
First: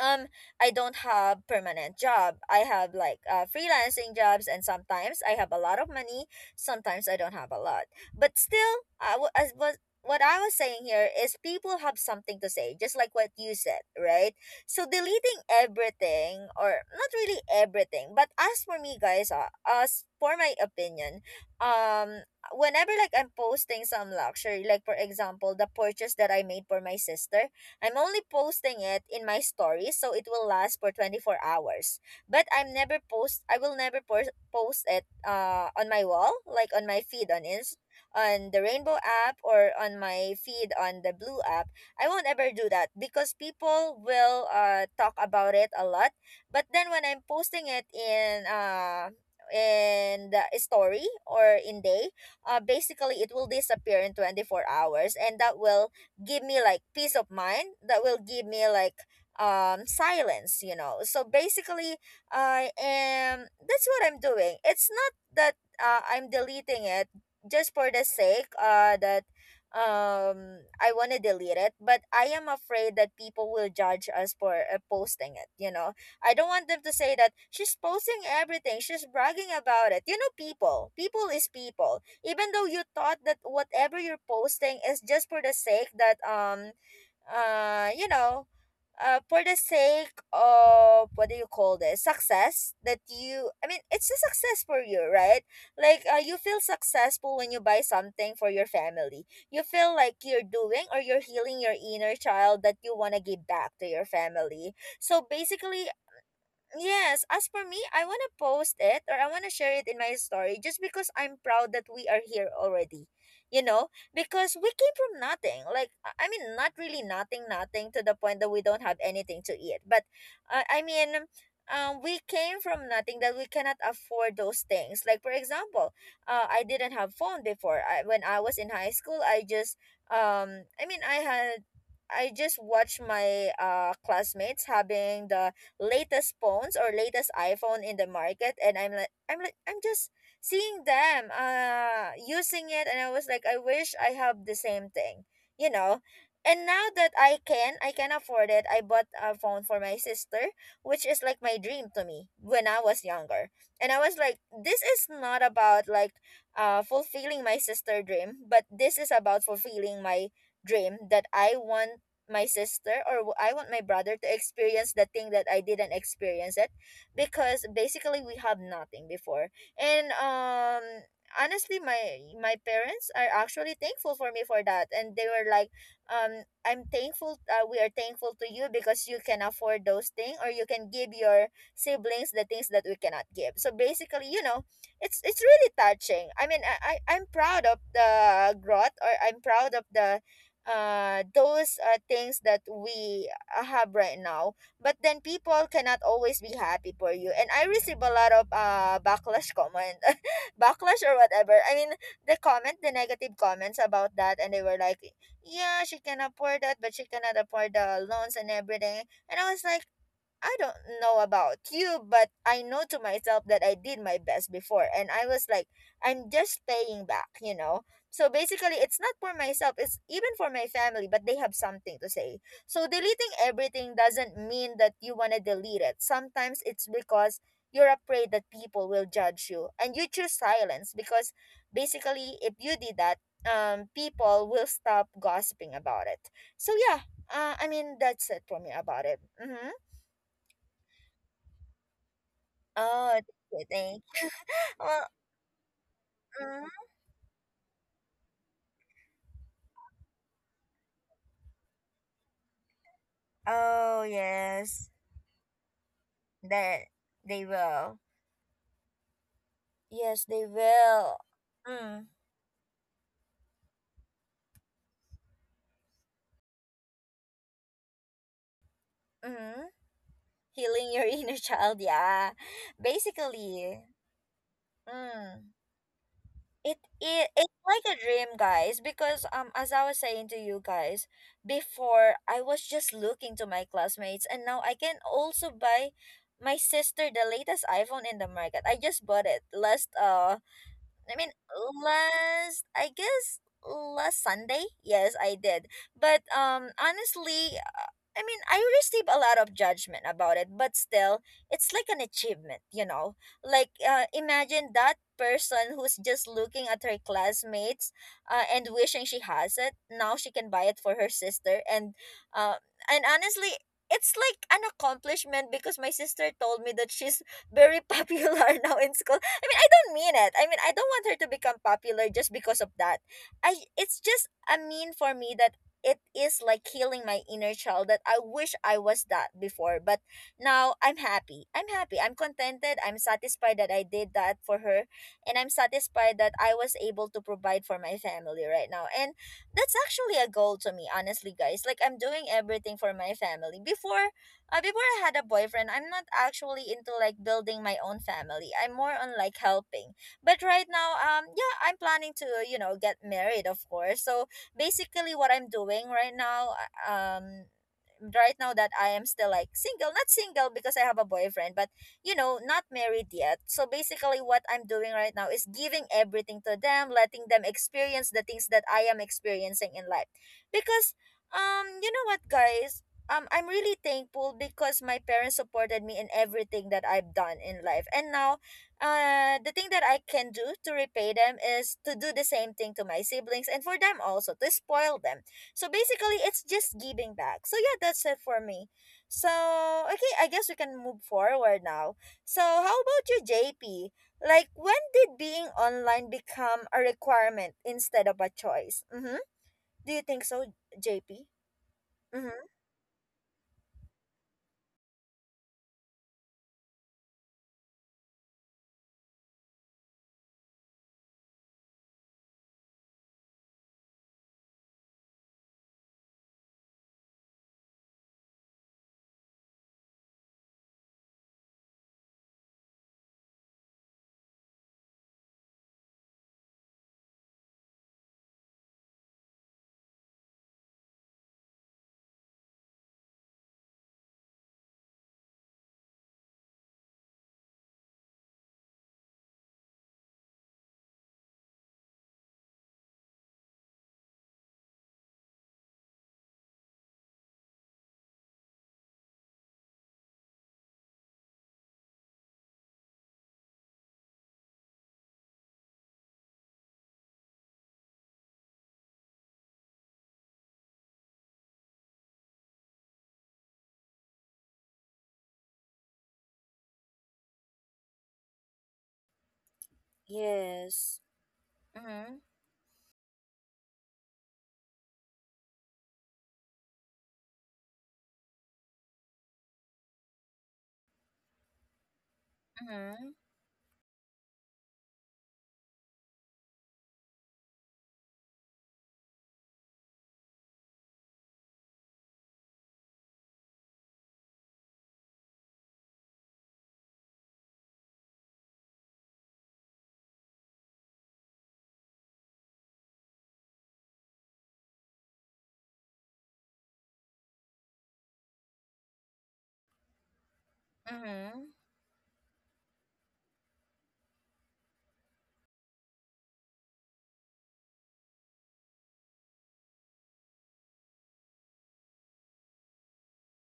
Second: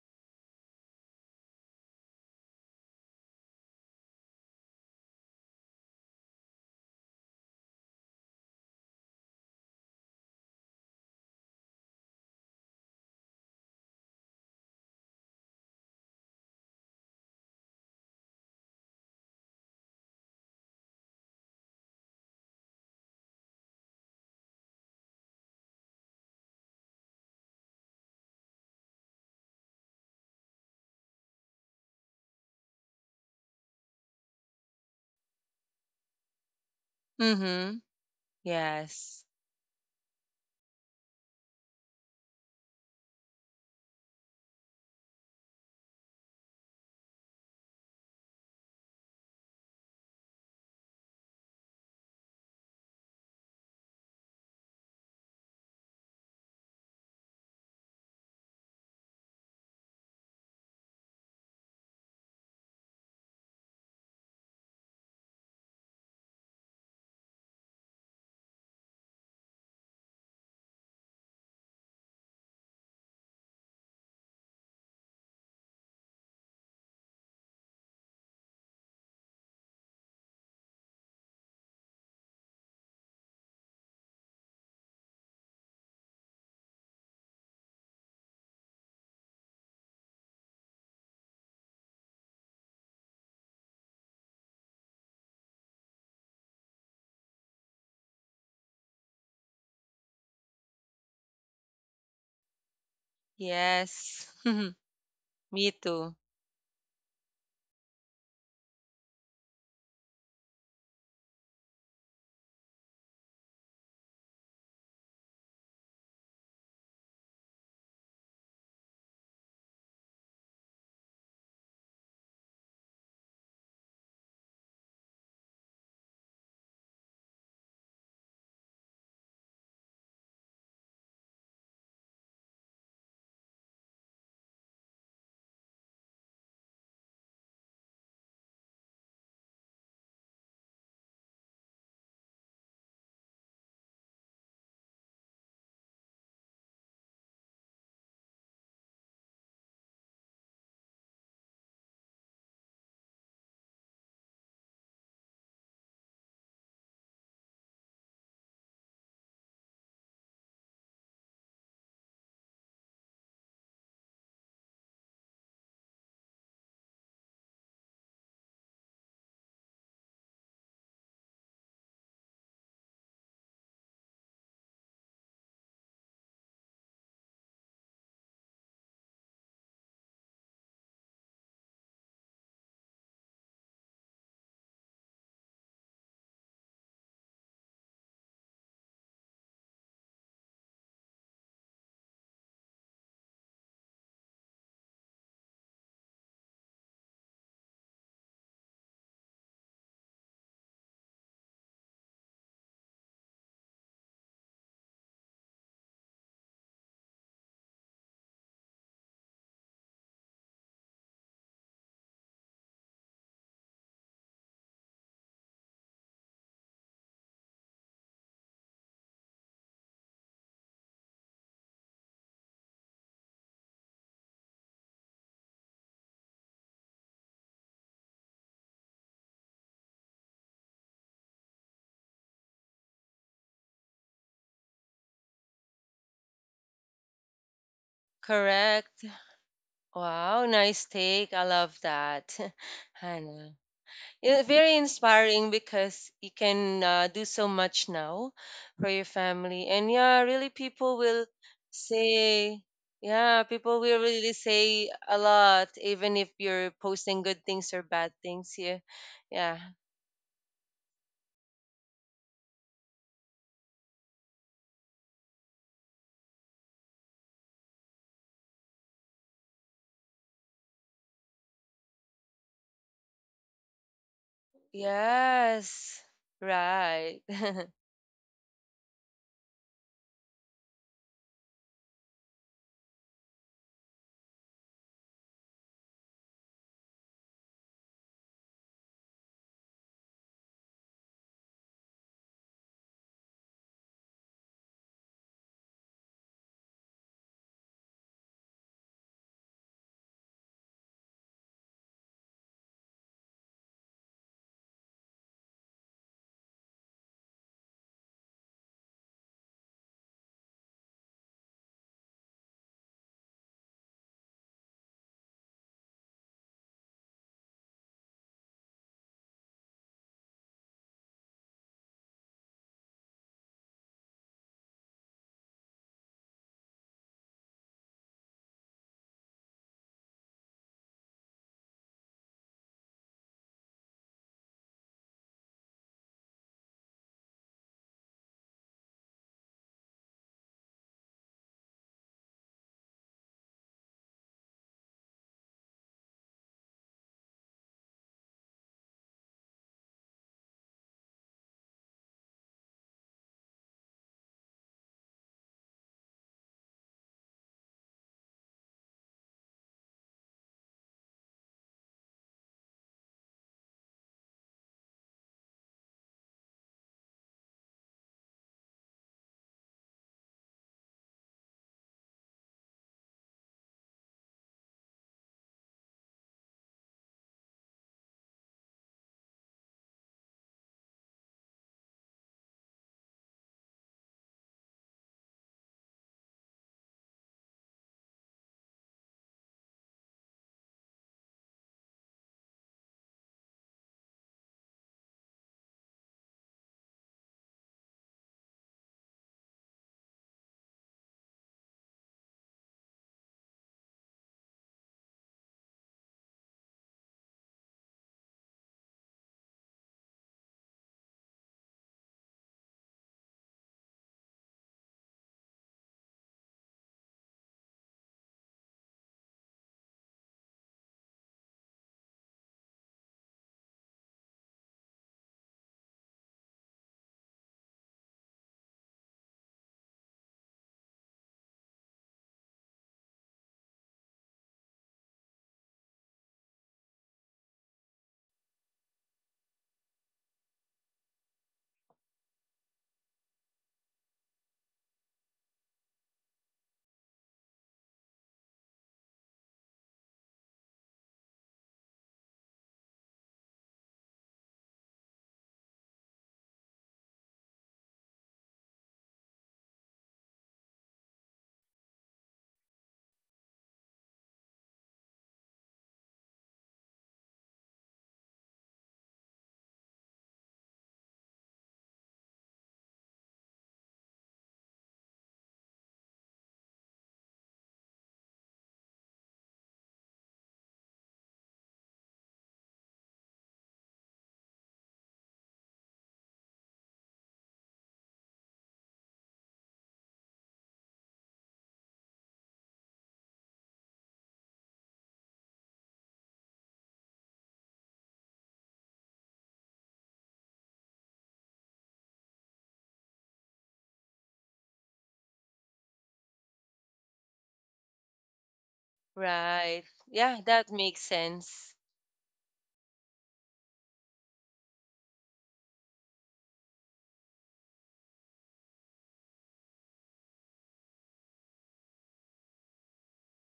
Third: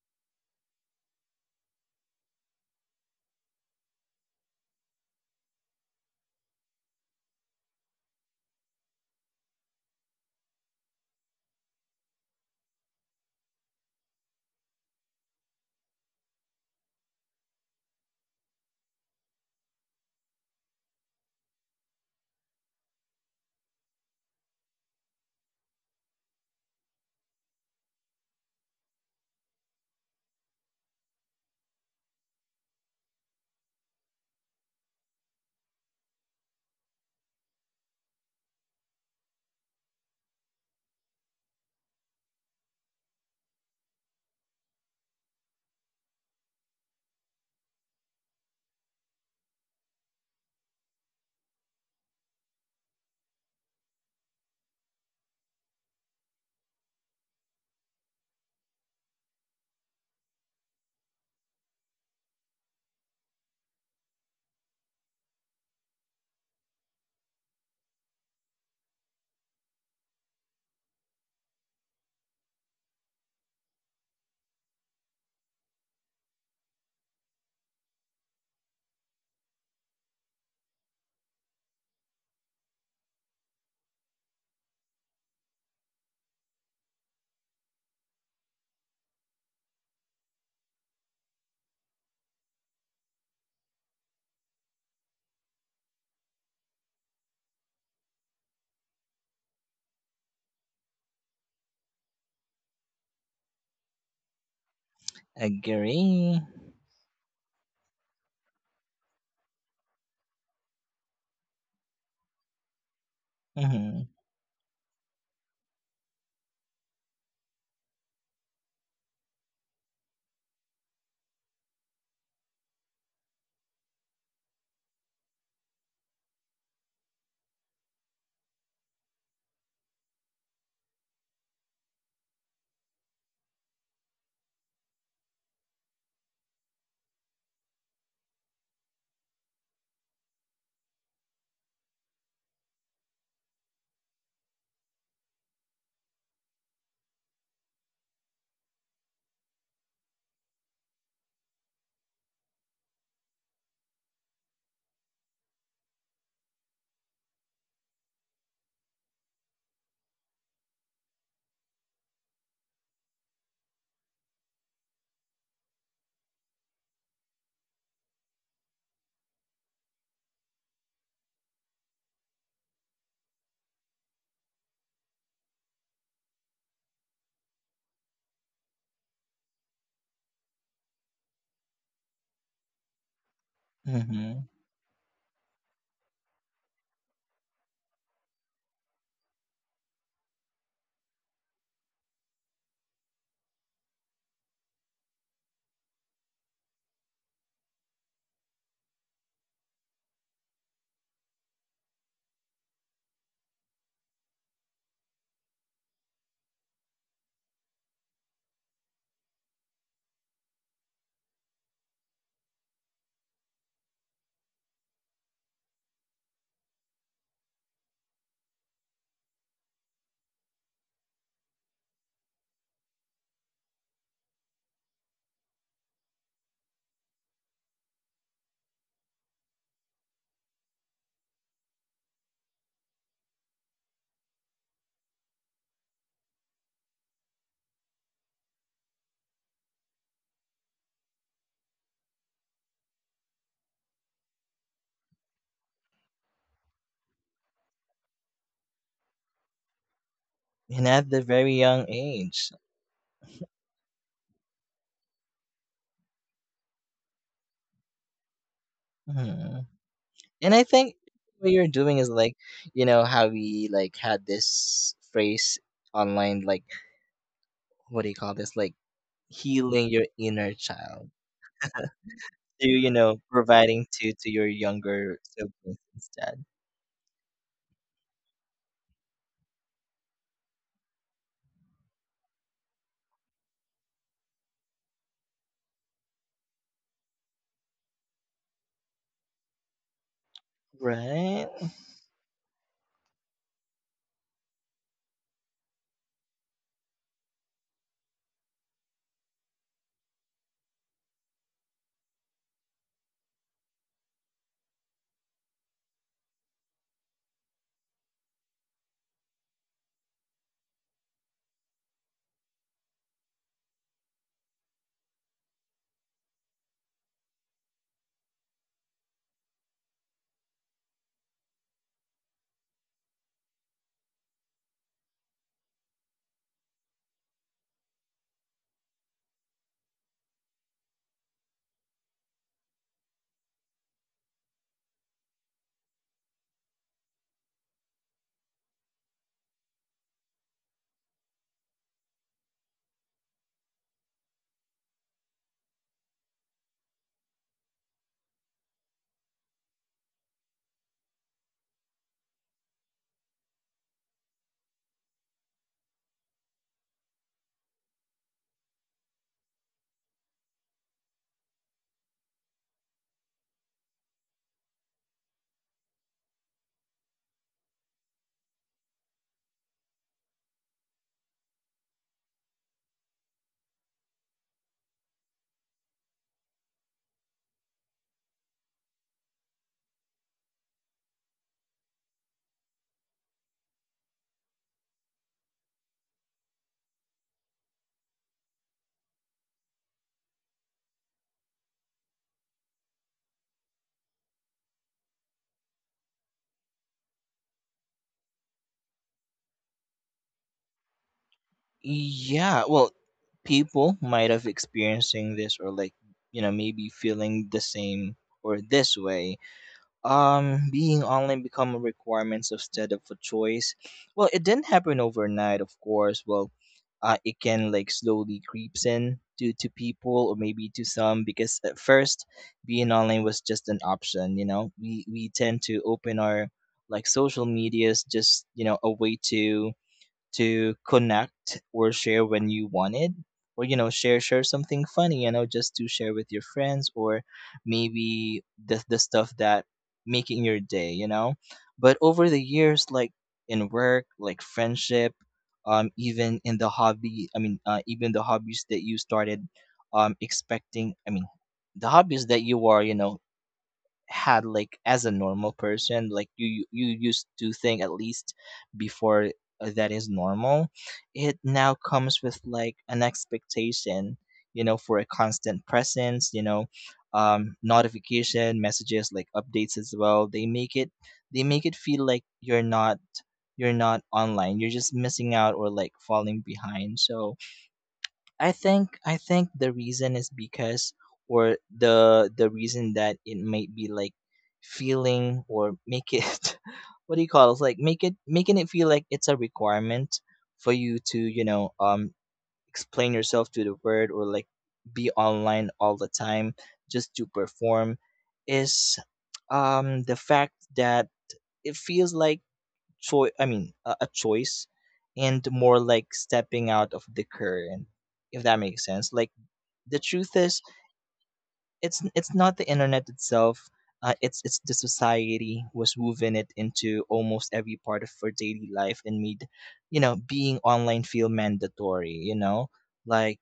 um I don't have permanent job. I have like uh, freelancing jobs, and sometimes I have a lot of money, sometimes I don't have a lot. But still, I w- as was what I was saying here is people have something to say, just like what you said, right? So deleting everything, or not really everything, but as for me guys, uh, as for my opinion, um whenever like I'm posting some luxury, like for example, the purchase that I made for my sister, I'm only posting it in my stories, so it will last for twenty-four hours. But I'm never post I will never por- post it uh on my wall, like on my feed on ins,
Mm-hmm.
on the Rainbow
Yes.
app, or on my feed on the Blue app. I won't ever do that because people will uh talk about it a lot. But then when I'm posting it in uh in the story or in day, uh, basically it will disappear in twenty-four hours, and that will give me like peace of mind, that will give me like um silence, you know. So basically I am, that's what I'm doing. It's not that uh, I'm deleting it just for the sake uh that um I want to delete it, but I am afraid that people will judge us for uh, posting it, you know. I don't want them to say that she's posting everything, she's bragging about it, you know. People people is people. Even though you thought that whatever you're posting is just for the sake that um uh you know, uh for the sake of, what do you call this, success that you, I mean it's a success for you, right? Like uh, you feel successful when you buy something for your family. You feel like you're doing, or you're healing your inner child, that you want to give back to your
Yes.
family. So
Me
basically,
too.
Agree.
yes, as for me, I want to post it, or I want to share it in my story just because I'm proud that we are here already. You know,
Mhm.
because we came from nothing. Like, I I mean, not really nothing, nothing to the point that we don't have anything to eat. But, uh, I mean, um, we came from nothing that we cannot afford those things. Like, for example, uh, I didn't have phone before. I, when I was in high school, I just, um, I mean, I had, I just watched my uh, classmates having the latest phones or latest iPhone in the market, and I'm like I'm like I'm just seeing them uh using it, and I was like, I wish I have the same thing, you know. And now that I can, I can afford it. I bought a phone for my sister, which is like my dream to me when I was younger. And I was like, this is not about like uh fulfilling my sister dream, but this is about fulfilling my dream that I want my sister or w- I want my brother to experience the thing that I didn't experience it, because basically we have nothing before. And um honestly, my my parents are actually thankful for me for that, and they were like, um I'm thankful, uh, we are thankful to you because you can afford those things, or you can give your siblings the things that we cannot give. So basically, you
Mhm,
know, it's it's really touching. I mean, I, I I'm proud of the growth, or I'm proud of the uh those uh, things that we uh, have right now. But then people cannot always be happy for you, and I receive a lot of uh backlash comment, backlash or whatever, I mean the comment, the negative comments about that, and they were like, yeah, she can afford that but she cannot afford the loans and everything. And I was like, I don't know about you, but I know to myself that I did my best before. And I was like, I'm just paying back, you know? So basically, it's not for myself, it's even for my family, but they have something to say. So deleting everything doesn't mean that you want to delete it. Sometimes it's because you're afraid that people will judge you, and you choose silence because basically, if you did that, um, people will stop gossiping about it. So, yeah, uh, I mean, that's it for me about
Correct.
it. Mm hmm.
Wow, nice take. I love that.
Oh,
Hannah.
they they-
Yeah, very
Well,
inspiring because you can
mm,
uh, do so much now for your family. And yeah, really,
and
people
at the
will
very young age.
say, yeah, people will
oh
really say
yes,
a lot, even if you're
that
posting good
they
things or
will.
bad things. Yeah. Yeah.
Mhm,
Yes, they
and I think
will.
what you're doing is
Mm,
like, you know, how we like had this phrase online, like, what do you call this? Like,
mm-hmm.
healing your inner
Healing your
child,
inner child, yeah.
to, you know,
Basically,
providing to to your younger
mm.
siblings
Yes.
instead.
It,
Right.
it it's like a dream, guys, because um as I was saying to you guys, before I was just looking to my classmates, and now I can also buy my sister the latest iPhone in the market. I just bought it last uh I mean,
Right?
last I guess last Sunday. Yes, I did. But um, honestly, uh, I mean, I received a lot of judgment about it. But still, it's like an achievement, you know. Like, uh, imagine that person who's just looking at her classmates, uh, and wishing she has it. Now she can buy it for her sister, and uh, and honestly, it's like an accomplishment because my sister told me that she's very popular now in school. I mean, I don't mean it. I mean, I don't want her to become popular just because of that. I it's just a mean for me that it is like healing my inner child, that I wish I was that before. But now I'm happy. I'm happy. I'm contented. I'm satisfied that I did that for her. And I'm satisfied that I was able to provide for my family right now. And that's actually a goal to me, honestly, guys. Like I'm doing everything for my family. Before uh, before I had a boyfriend, I'm not actually into like building my own family. I'm more on like helping. But right now, um, yeah, I'm planning to, you know, get married, of course. So basically, what I'm doing right now, uh, um. Right now that I am still like single, not single because I have a boyfriend, but you know, not married yet. So basically, what I'm doing right now is giving everything to them, letting them experience the things that I am experiencing in life. Because, um, you know what, guys, um, I'm really thankful because my parents supported me in everything that I've done in life. And now, uh, the thing that I can do to repay them is to do the same thing to my siblings, and for them also to spoil them. So basically, it's just giving back. So yeah, that's it for me. So okay, I guess we can move forward now. So how about you, J P? Like, when did being online become a requirement instead of a choice? Mm-hmm. Do you think so, J P? Mm-hmm.
Yeah, well, people might have experiencing this, or like, you know, maybe feeling the same or this way. Um, being online become a requirements instead of a choice. Well, it didn't happen overnight, of course. Well, uh, it can like slowly creeps in to to people, or maybe to some, because at first being online was just an option. You know, we we tend to open our like social medias just, you know, a way to to connect or share when you wanted, or, you know, share share something funny, you know, just to share with your friends, or maybe the, the stuff that making your day, you know. But over the years, like, in work, like friendship, um, even in the hobby, i mean uh, even the hobbies that you started, um expecting I mean the hobbies that you are, you know, had like as a normal person, like you, you you used to think, at least before, uh, that is normal, it now comes with like an expectation, you know, for a constant presence, you know. Um, notification messages like updates as well, they make it
Yes.
they make it feel
Mm-hmm.
like you're not, you're not online, you're just missing out or like falling behind. So I think I think the reason is because, or the the reason
Mm-hmm.
that it might be like feeling, or make it what do you call it? Like make it making it feel like it's a requirement for you to, you know, um explain yourself to the world, or like be online all the time just to perform is um the fact that it feels like choice I mean a, a choice, and more like stepping out of the current, if that makes sense. Like
Right.
the truth
Yeah,
is
that makes
Mm-hmm.
sense.
it's it's not the internet itself, uh, it's it's the society was woven it into almost every part of our daily life and made, you know, being online feel mandatory, you know, like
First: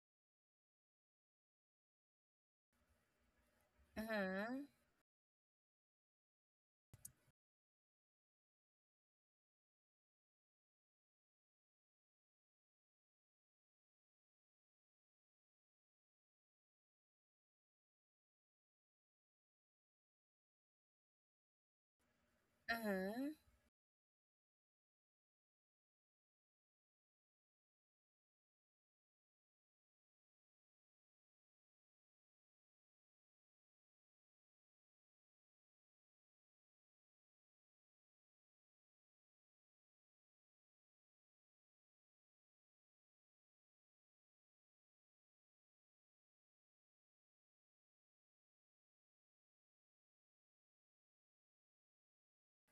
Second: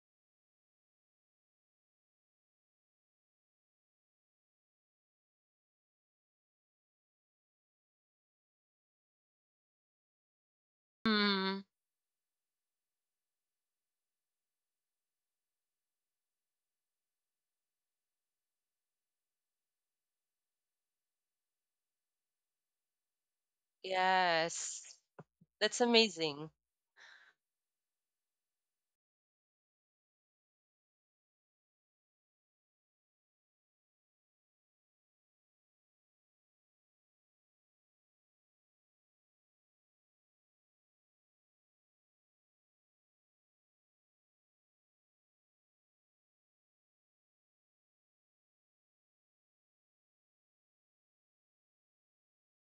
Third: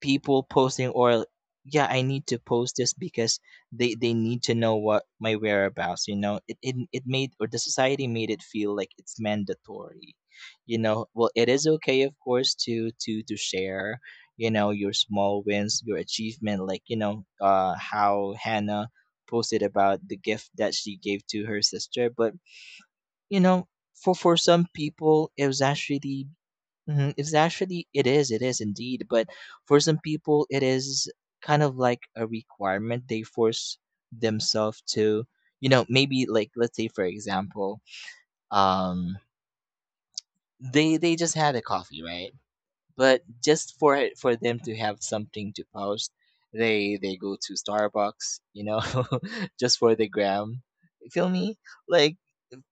people posting, or yeah, I need to post this because they they need to
Mm-hmm.
know what my whereabouts, you know. It, it it made, or the society made it feel like it's mandatory, you know. Well, it
Mm,
is okay, of course, to to to share, you know, your small wins, your achievement, like, you know, uh how Hannah posted about the gift that she gave to her sister. But,
Mm-hmm.
you know, for for some
yes.
people it was
That's
actually—
amazing.
hmm. It's actually, it is it is indeed, but for some people it is kind of like a requirement they force themselves to. You know, maybe like, let's say for example, um, they they just had a coffee, right? But just for it for them to have something to post, they they go to Starbucks, you know, just for the gram. You feel me? Like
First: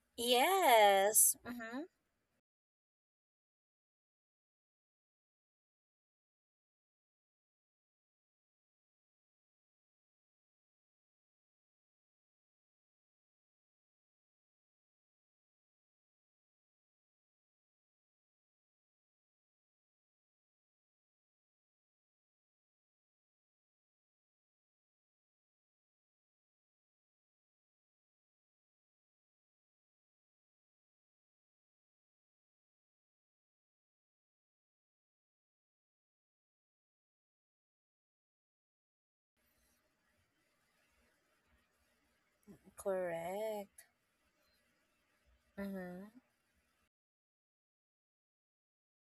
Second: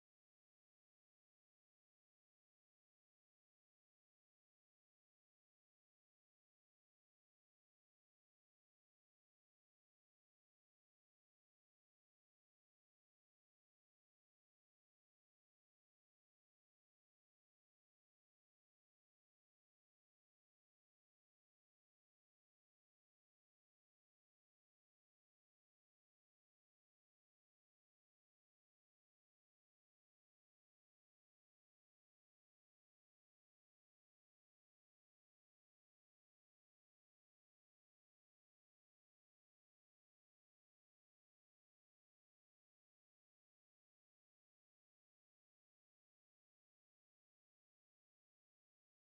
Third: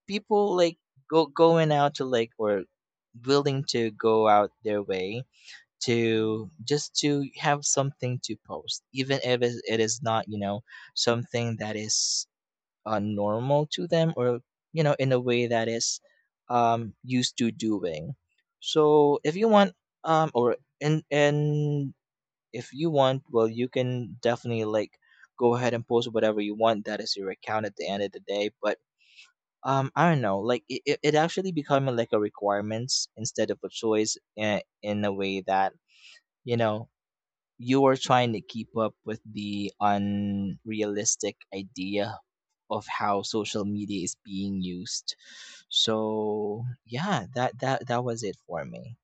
people like go
Yes,
going
mm-hmm.
out to, like, or willing to go out their way to just to have something to post, even if it it is not, you know, something that is uh, normal to them, or, you know, in a way that is um used to doing. So if you want um or and and if you want, well, you can definitely like go ahead and post whatever you want. That is your account at the end of the day. But um I don't know, like it, it it actually becoming like a requirements instead of a choice, in in a way that, you know, you are trying to keep up with the unrealistic idea of how social
Correct.
media is being used.
Mm-hmm.
So yeah, that that that was it for me.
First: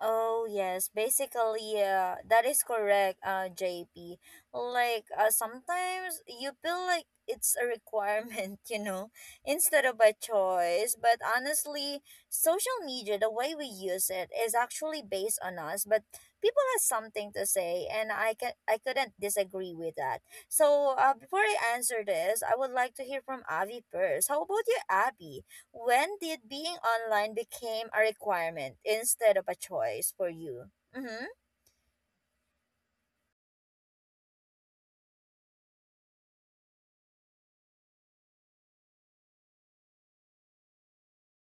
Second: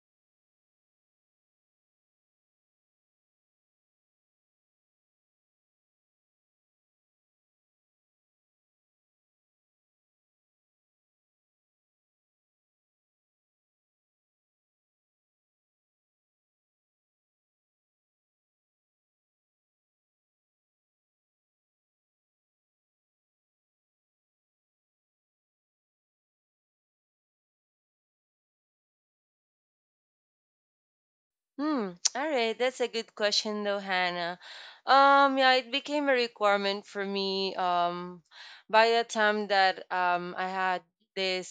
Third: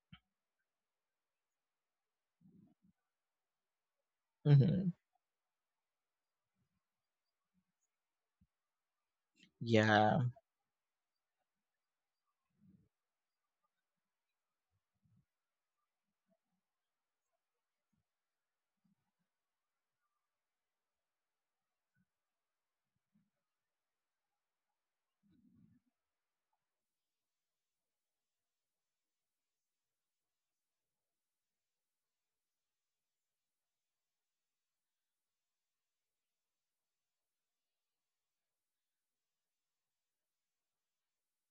Oh yes, basically, uh, that is correct, uh, J P.
Hmm.
Like, uh, sometimes you feel like it's a requirement, you know, instead of a
Yeah,
choice. But honestly, social media, the way we use it, is actually based on us. But people have something to say, and I can I couldn't disagree with that. So, uh, before I answer this, I would like to hear from Avi first. How about you, Abby? When did being online became a requirement instead of a choice for you? Mm-hmm.
Hmm. All right. That's a good question, though, Hannah. Um, yeah, it became a requirement for me. Um, by the time that um I had this,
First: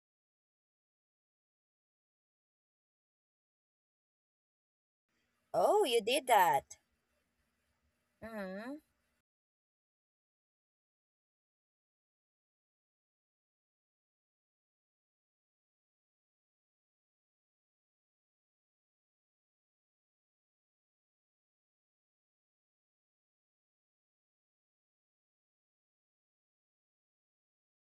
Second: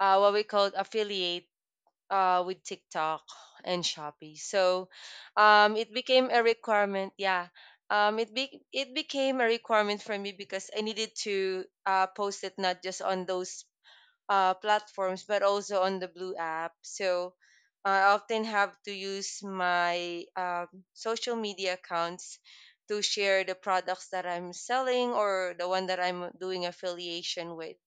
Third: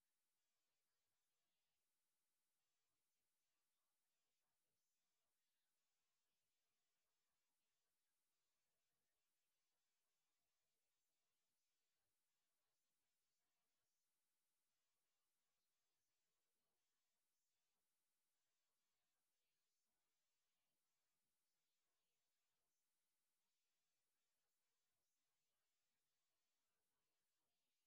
uh what we called affiliate uh with TikTok and Shopee, so um
Oh,
it
you did
became a
that.
requirement. Yeah. Um, it be
Mm-hmm.
it became a requirement for me because I needed to uh post it, not just on those uh, platforms, but also on the Blue app. So uh, I often have to use my um, social media accounts to share the products that I'm selling or the one that I'm doing affiliation with.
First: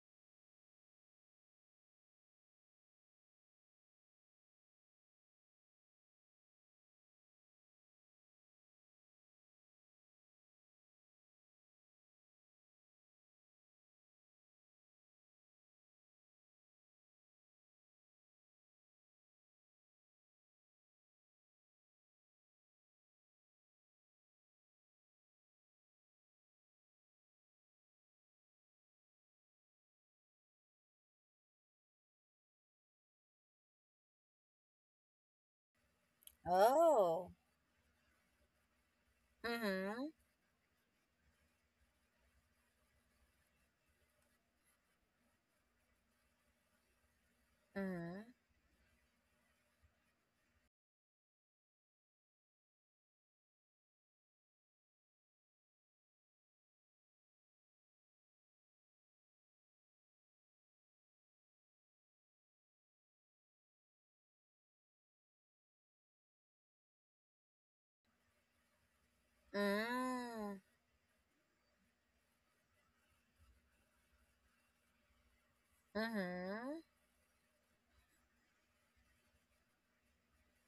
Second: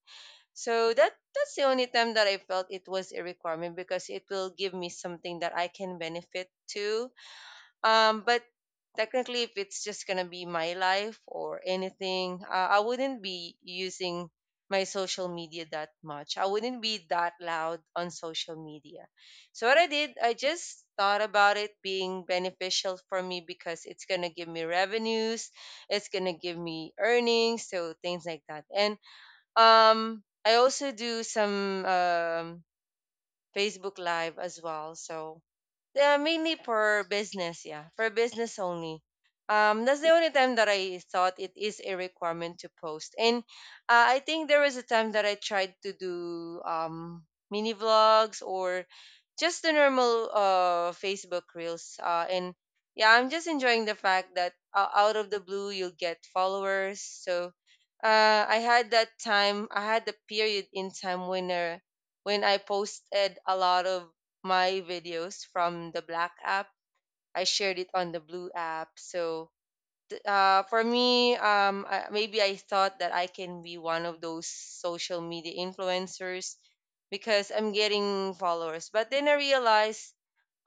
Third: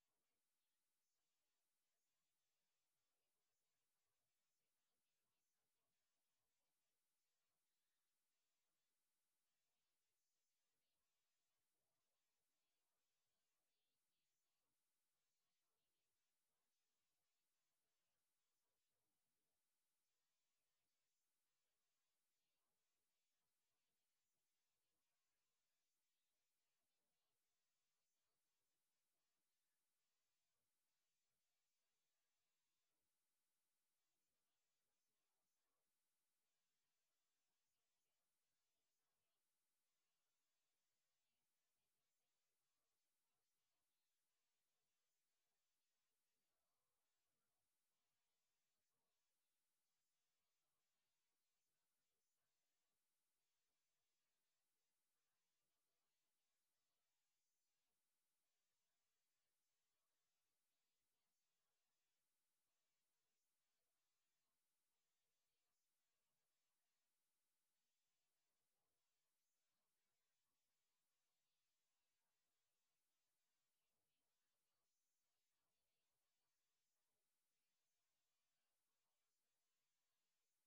So that that's the only time that I felt it was a requirement because it will give me something that I can benefit to, um, but technically, if it's just gonna be my life or anything, uh, I wouldn't be using my social media that much. I wouldn't be that loud on social media. So what I did, I just thought about it being beneficial for me because it's gonna give me revenues, it's gonna give me earnings, so things like that. And um, I also do some um, Facebook Live as well. So yeah, mainly for
Oh.
business, yeah. For business only. Um, that's the
Mm-hmm.
only time that I thought it is a requirement to post. And uh, I think there was a time that I tried to do um mini
Mm-hmm.
vlogs or just the normal uh Facebook reels. Uh, and yeah, I'm just enjoying the fact that uh, out of the blue you'll get followers. So uh, I had that time. I had the period in time when, uh, when I posted a lot of my videos from the black app. I shared it on the blue app. So th- uh, for me, um, I, maybe I thought that I can be one of those social media influencers
Mm-hmm.
because I'm getting followers. But then I realized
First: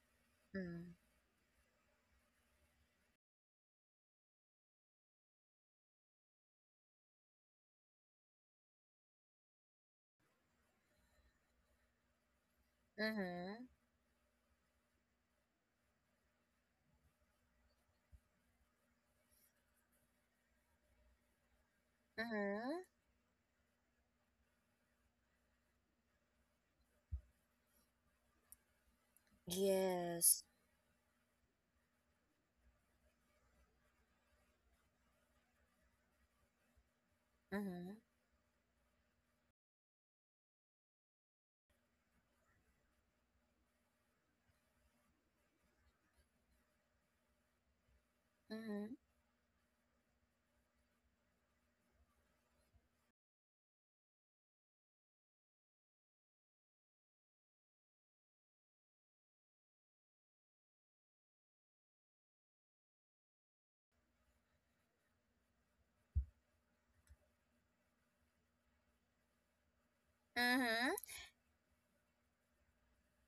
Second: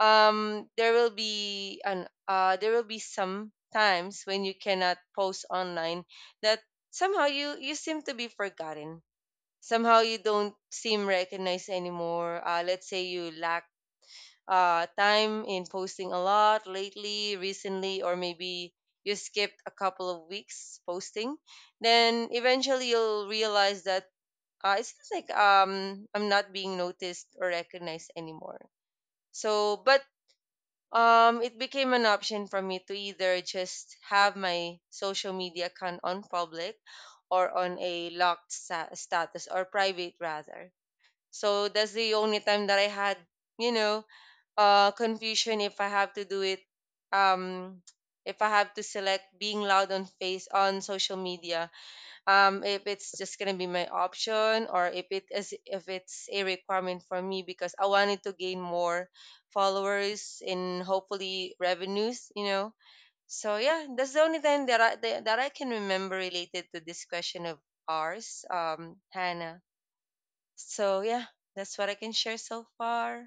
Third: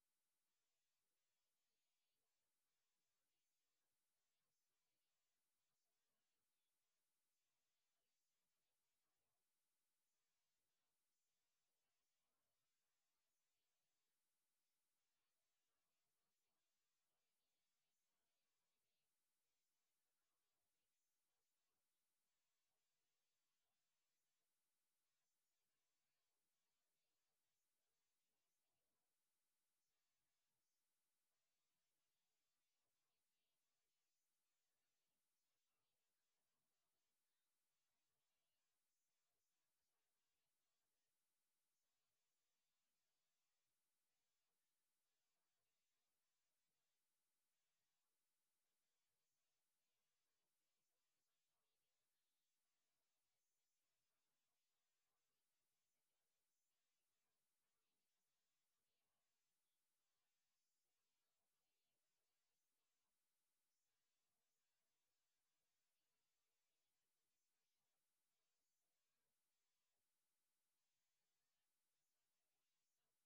um,
Mm-hmm.
there will be an uh, there will be some times when you cannot post online that somehow you you seem to be forgotten, somehow you don't seem recognized anymore. Uh, let's say you
Mm-hmm.
lack uh, time in posting a lot lately, recently, or maybe you skipped a couple of weeks posting, then
Mm-hmm.
eventually you'll realize that uh, it seems like um, I'm not being noticed or recognized anymore. So, but
Yes.
um, it became an option for me to either just have my social media account on public or on
Mm-hmm.
a locked sta- status, or private rather. So that's the only time that I had, you know, uh confusion if I have to do it, um if I have to
Mm-hmm.
select being loud on face on social media, um if it's just gonna be my option or if it is if it's a requirement for me, because I wanted to gain more followers and hopefully revenues, you know. So yeah, that's the only thing that I that, that I can remember related to this question of ours, um Hannah.
Mm-hmm.
So yeah, that's what I can share so far.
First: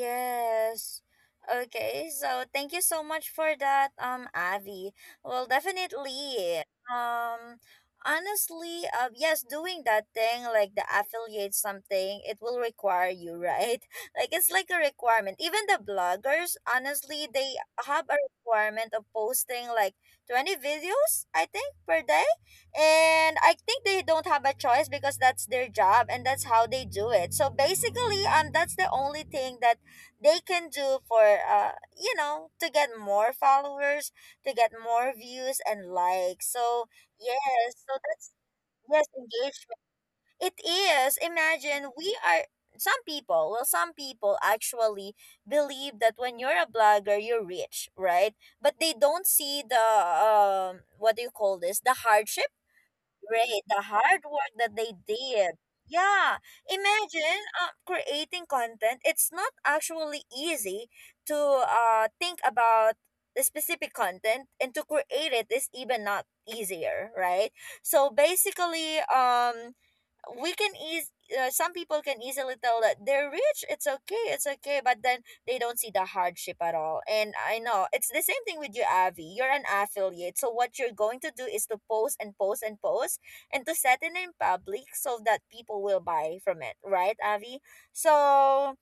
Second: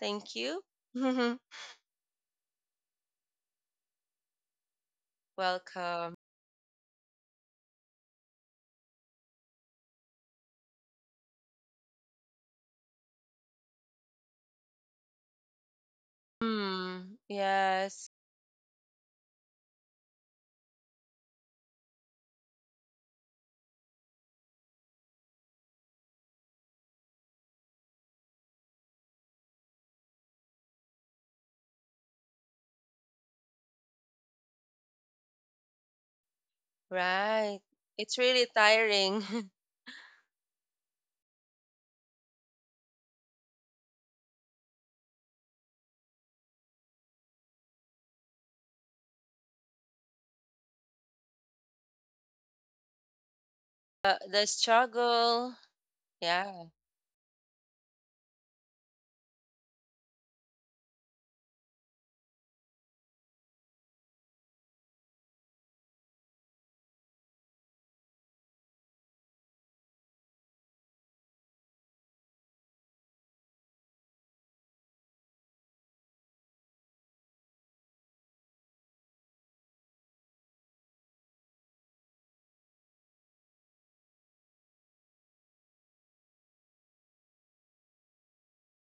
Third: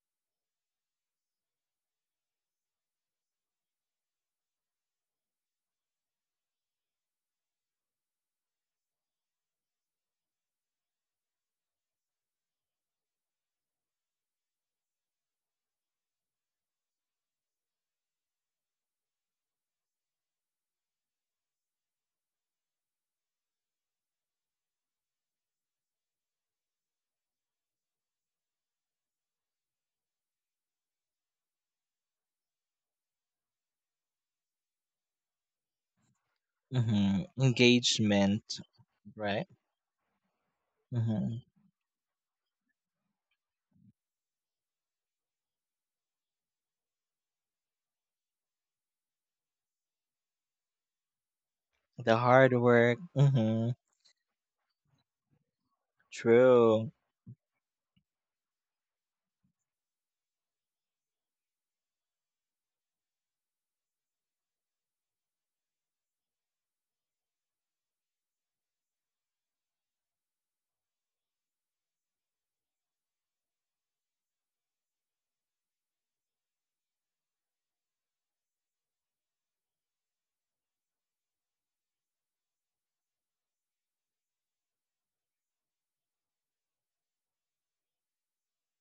Thank you.
Okay, so thank you so much for that, um, Avi. Well,
Welcome.
definitely. Um, honestly, uh, yes, doing that thing like the affiliate something, it will require you, right? Like, it's like a requirement. Even the bloggers,
Hmm.
honestly, they have
Yes.
a requirement of posting like twenty videos, I think, per day, and I think they don't have a choice because that's their job and that's how they do it. So basically, um, that's the only thing that they can do for, uh, you know, to get more followers, to get more views and likes. So
hmm,
Right.
yes, so
It's
that's
really
engagement,
yes,
tiring.
right?
engagement. It is.
Hmm.
Imagine we are some people. Well, some people actually believe that when you're a blogger, you're rich, right? But they don't see the, um, what do you call this? The
The
hardship.
hard work.
Right,
Hmm.
the
Uh,
hard
the
work that they
struggle.
did. Yeah,
Yeah.
True.
imagine uh, creating content. It's not actually easy to uh, think about the specific content, and to create it is even not easier, right? So basically, um, we can ease uh, some people can easily tell that they're rich. It's okay, it's okay, but then they don't see the hardship at all, and I know it's the same thing with you, Avi. You're an affiliate, so what you're going to do is to post and post and post and to set it in public so that people will buy from it, right, Avi? So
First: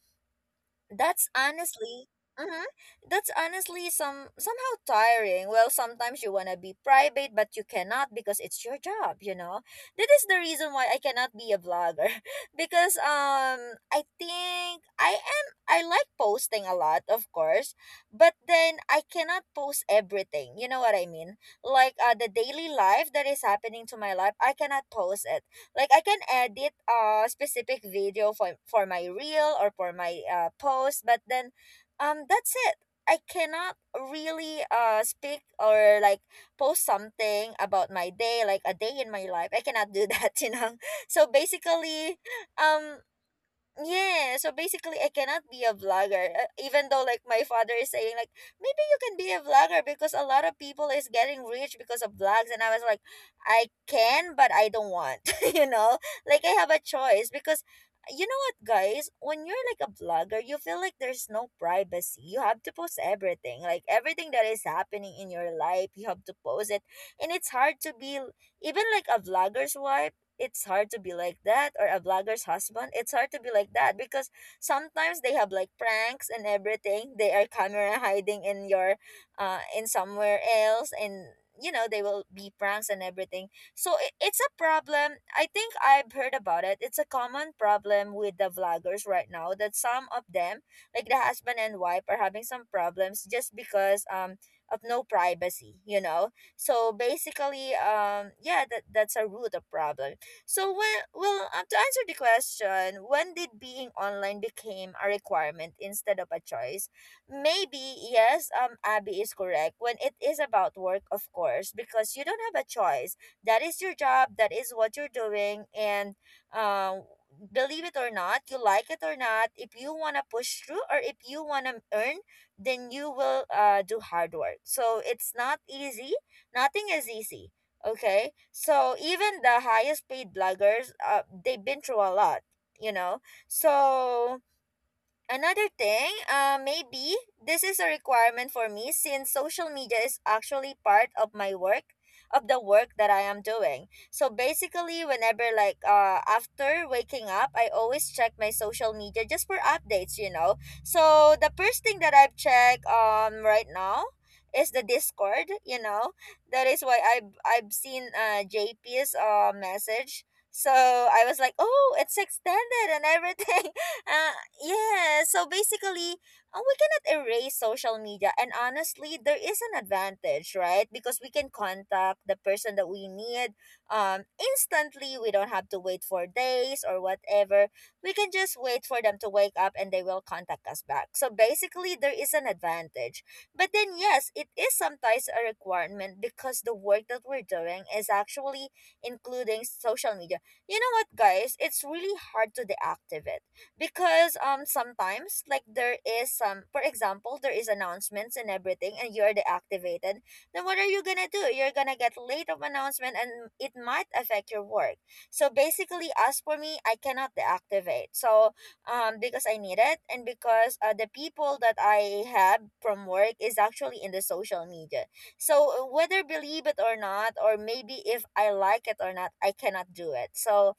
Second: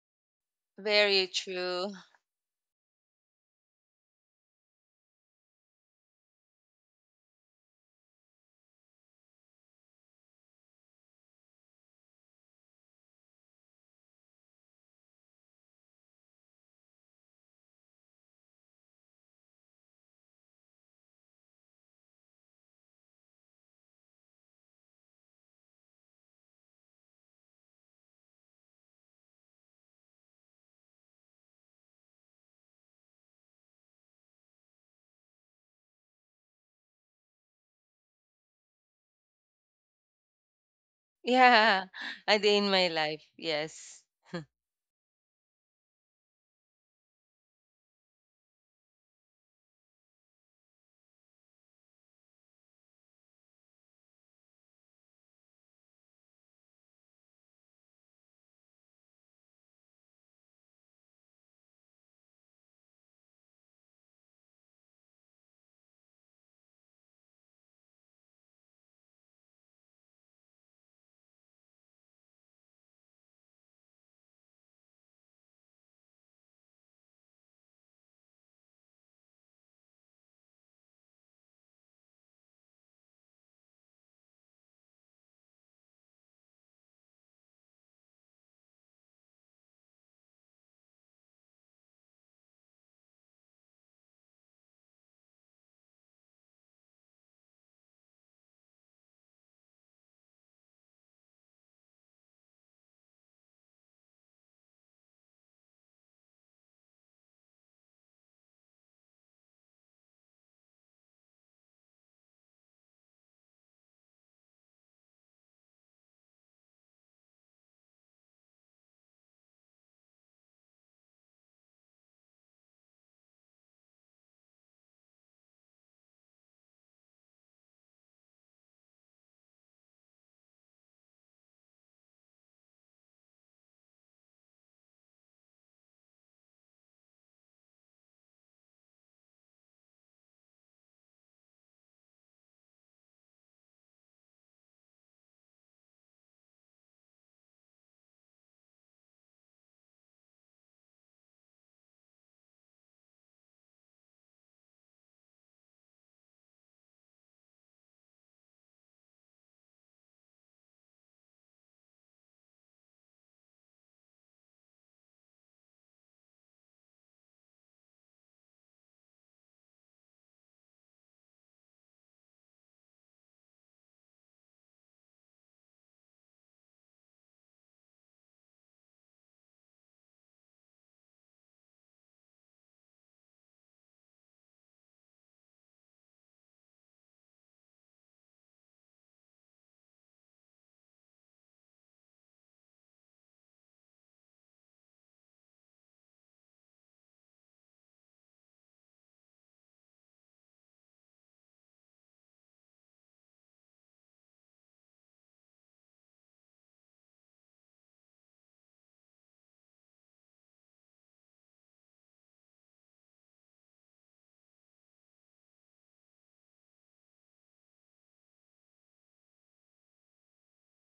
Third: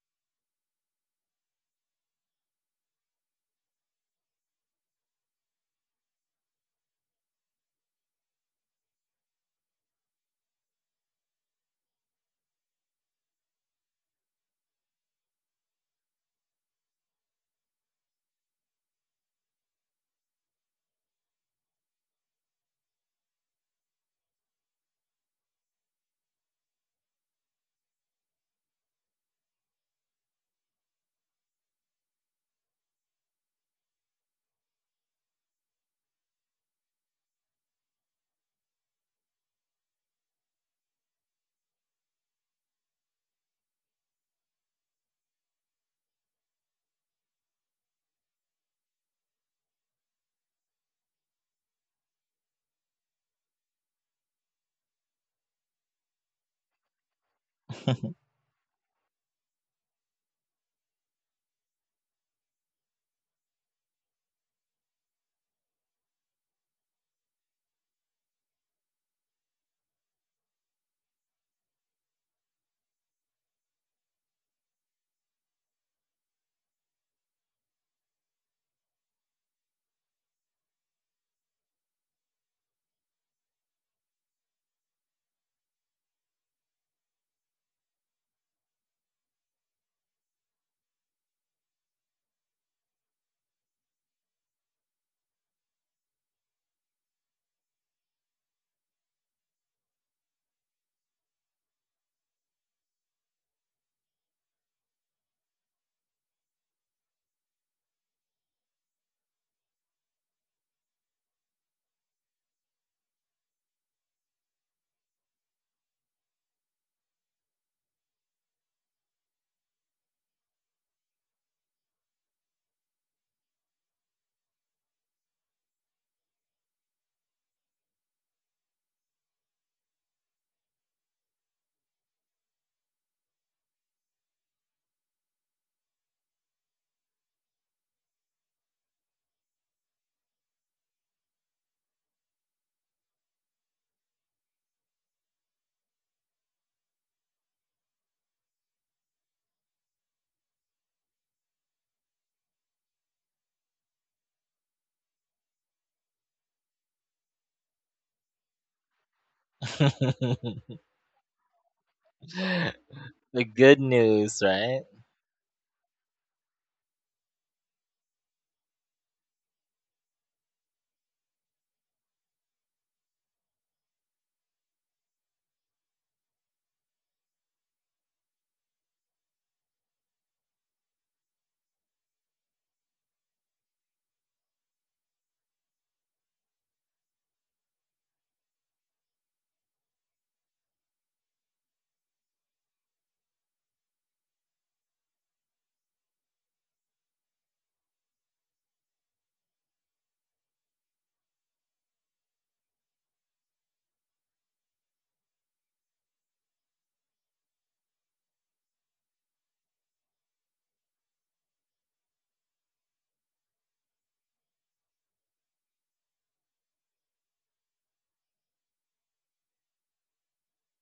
Very
that's
true.
honestly, mm-hmm, that's honestly some somehow tiring. Well, sometimes you wanna be private, but you cannot because it's your job. You know, that is the reason why I cannot be a vlogger, because um, I think I am. I like posting a lot, of course, but then I cannot post everything. You know what I mean? Like, uh, the daily life that is happening to my life, I cannot post it. Like, I can edit a specific video for for my reel or for my uh, post, but then um that's it. I cannot really uh speak or like post something about my day, like a day in my life. I cannot do that you know so
Yeah.
basically
A day in my
um
life. Yes.
yeah, so basically I cannot be a vlogger. uh, Even though like my father is saying like maybe you can be a vlogger because a lot of people is getting rich because of vlogs, and I was like, I can but I don't want. You know? Like, I have a choice because, you know what, guys, when you're like a vlogger, you feel like there's no privacy. You have to post everything. Like, everything that is happening in your life, you have to post it. And it's hard to be even like a vlogger's wife, it's hard to be like that, or a vlogger's husband, it's hard to be like that because sometimes they have like pranks and everything, they are camera hiding in your uh in somewhere else, and, you know, they will be pranks and everything. So i- it's a problem. I think I've heard about it, it's a common problem with the vloggers right now that some of them, like the husband and wife, are having some problems just because um of no privacy, you know. So basically, um yeah, that, that's a root of problem. So when well, um, to answer the question, when did being online became a requirement instead of a choice? Maybe yes, um, Abby is correct. When it is about work, of course, because you don't have a choice. That is your job. That is what you're doing, and um. believe it or not, you like it or not, if you want to push through or if you want to earn, then you will uh, do hard work. So it's not easy. Nothing is easy, okay, so even the highest paid bloggers, uh, they've been through a lot, you know. So, another thing, uh, maybe this is a requirement for me since social media is actually part of my work, of the work that I am doing. So basically, whenever like uh after waking up, I always check my social media just for updates. You know, so the first thing that I've checked um right now is the Discord. You know, that is why I've I've seen uh J P's uh message. So
The
I was like, oh, it's extended and everything.
good
uh,
news, right?
yeah, so basically, uh, we cannot erase social media. And honestly, there is an advantage, right? Because we can contact the person that we need um, instantly. We don't have to wait for days or whatever. We can just wait for them to wake up, and they will contact us back. So basically, there is an advantage. But then, yes, it is sometimes a requirement because the work that we're doing is actually including social media. You know what, guys, it's really hard to deactivate because um sometimes, like, there is some, for example, there is announcements and everything, and you are deactivated. Then what are you gonna do? You're gonna get late of announcement, and it might affect your work. So basically, as for me, I cannot deactivate. So um because I need it, and because uh, the people that I have from work is actually in the social media. So whether believe it or not, or maybe if I like it or not, I cannot do it. So,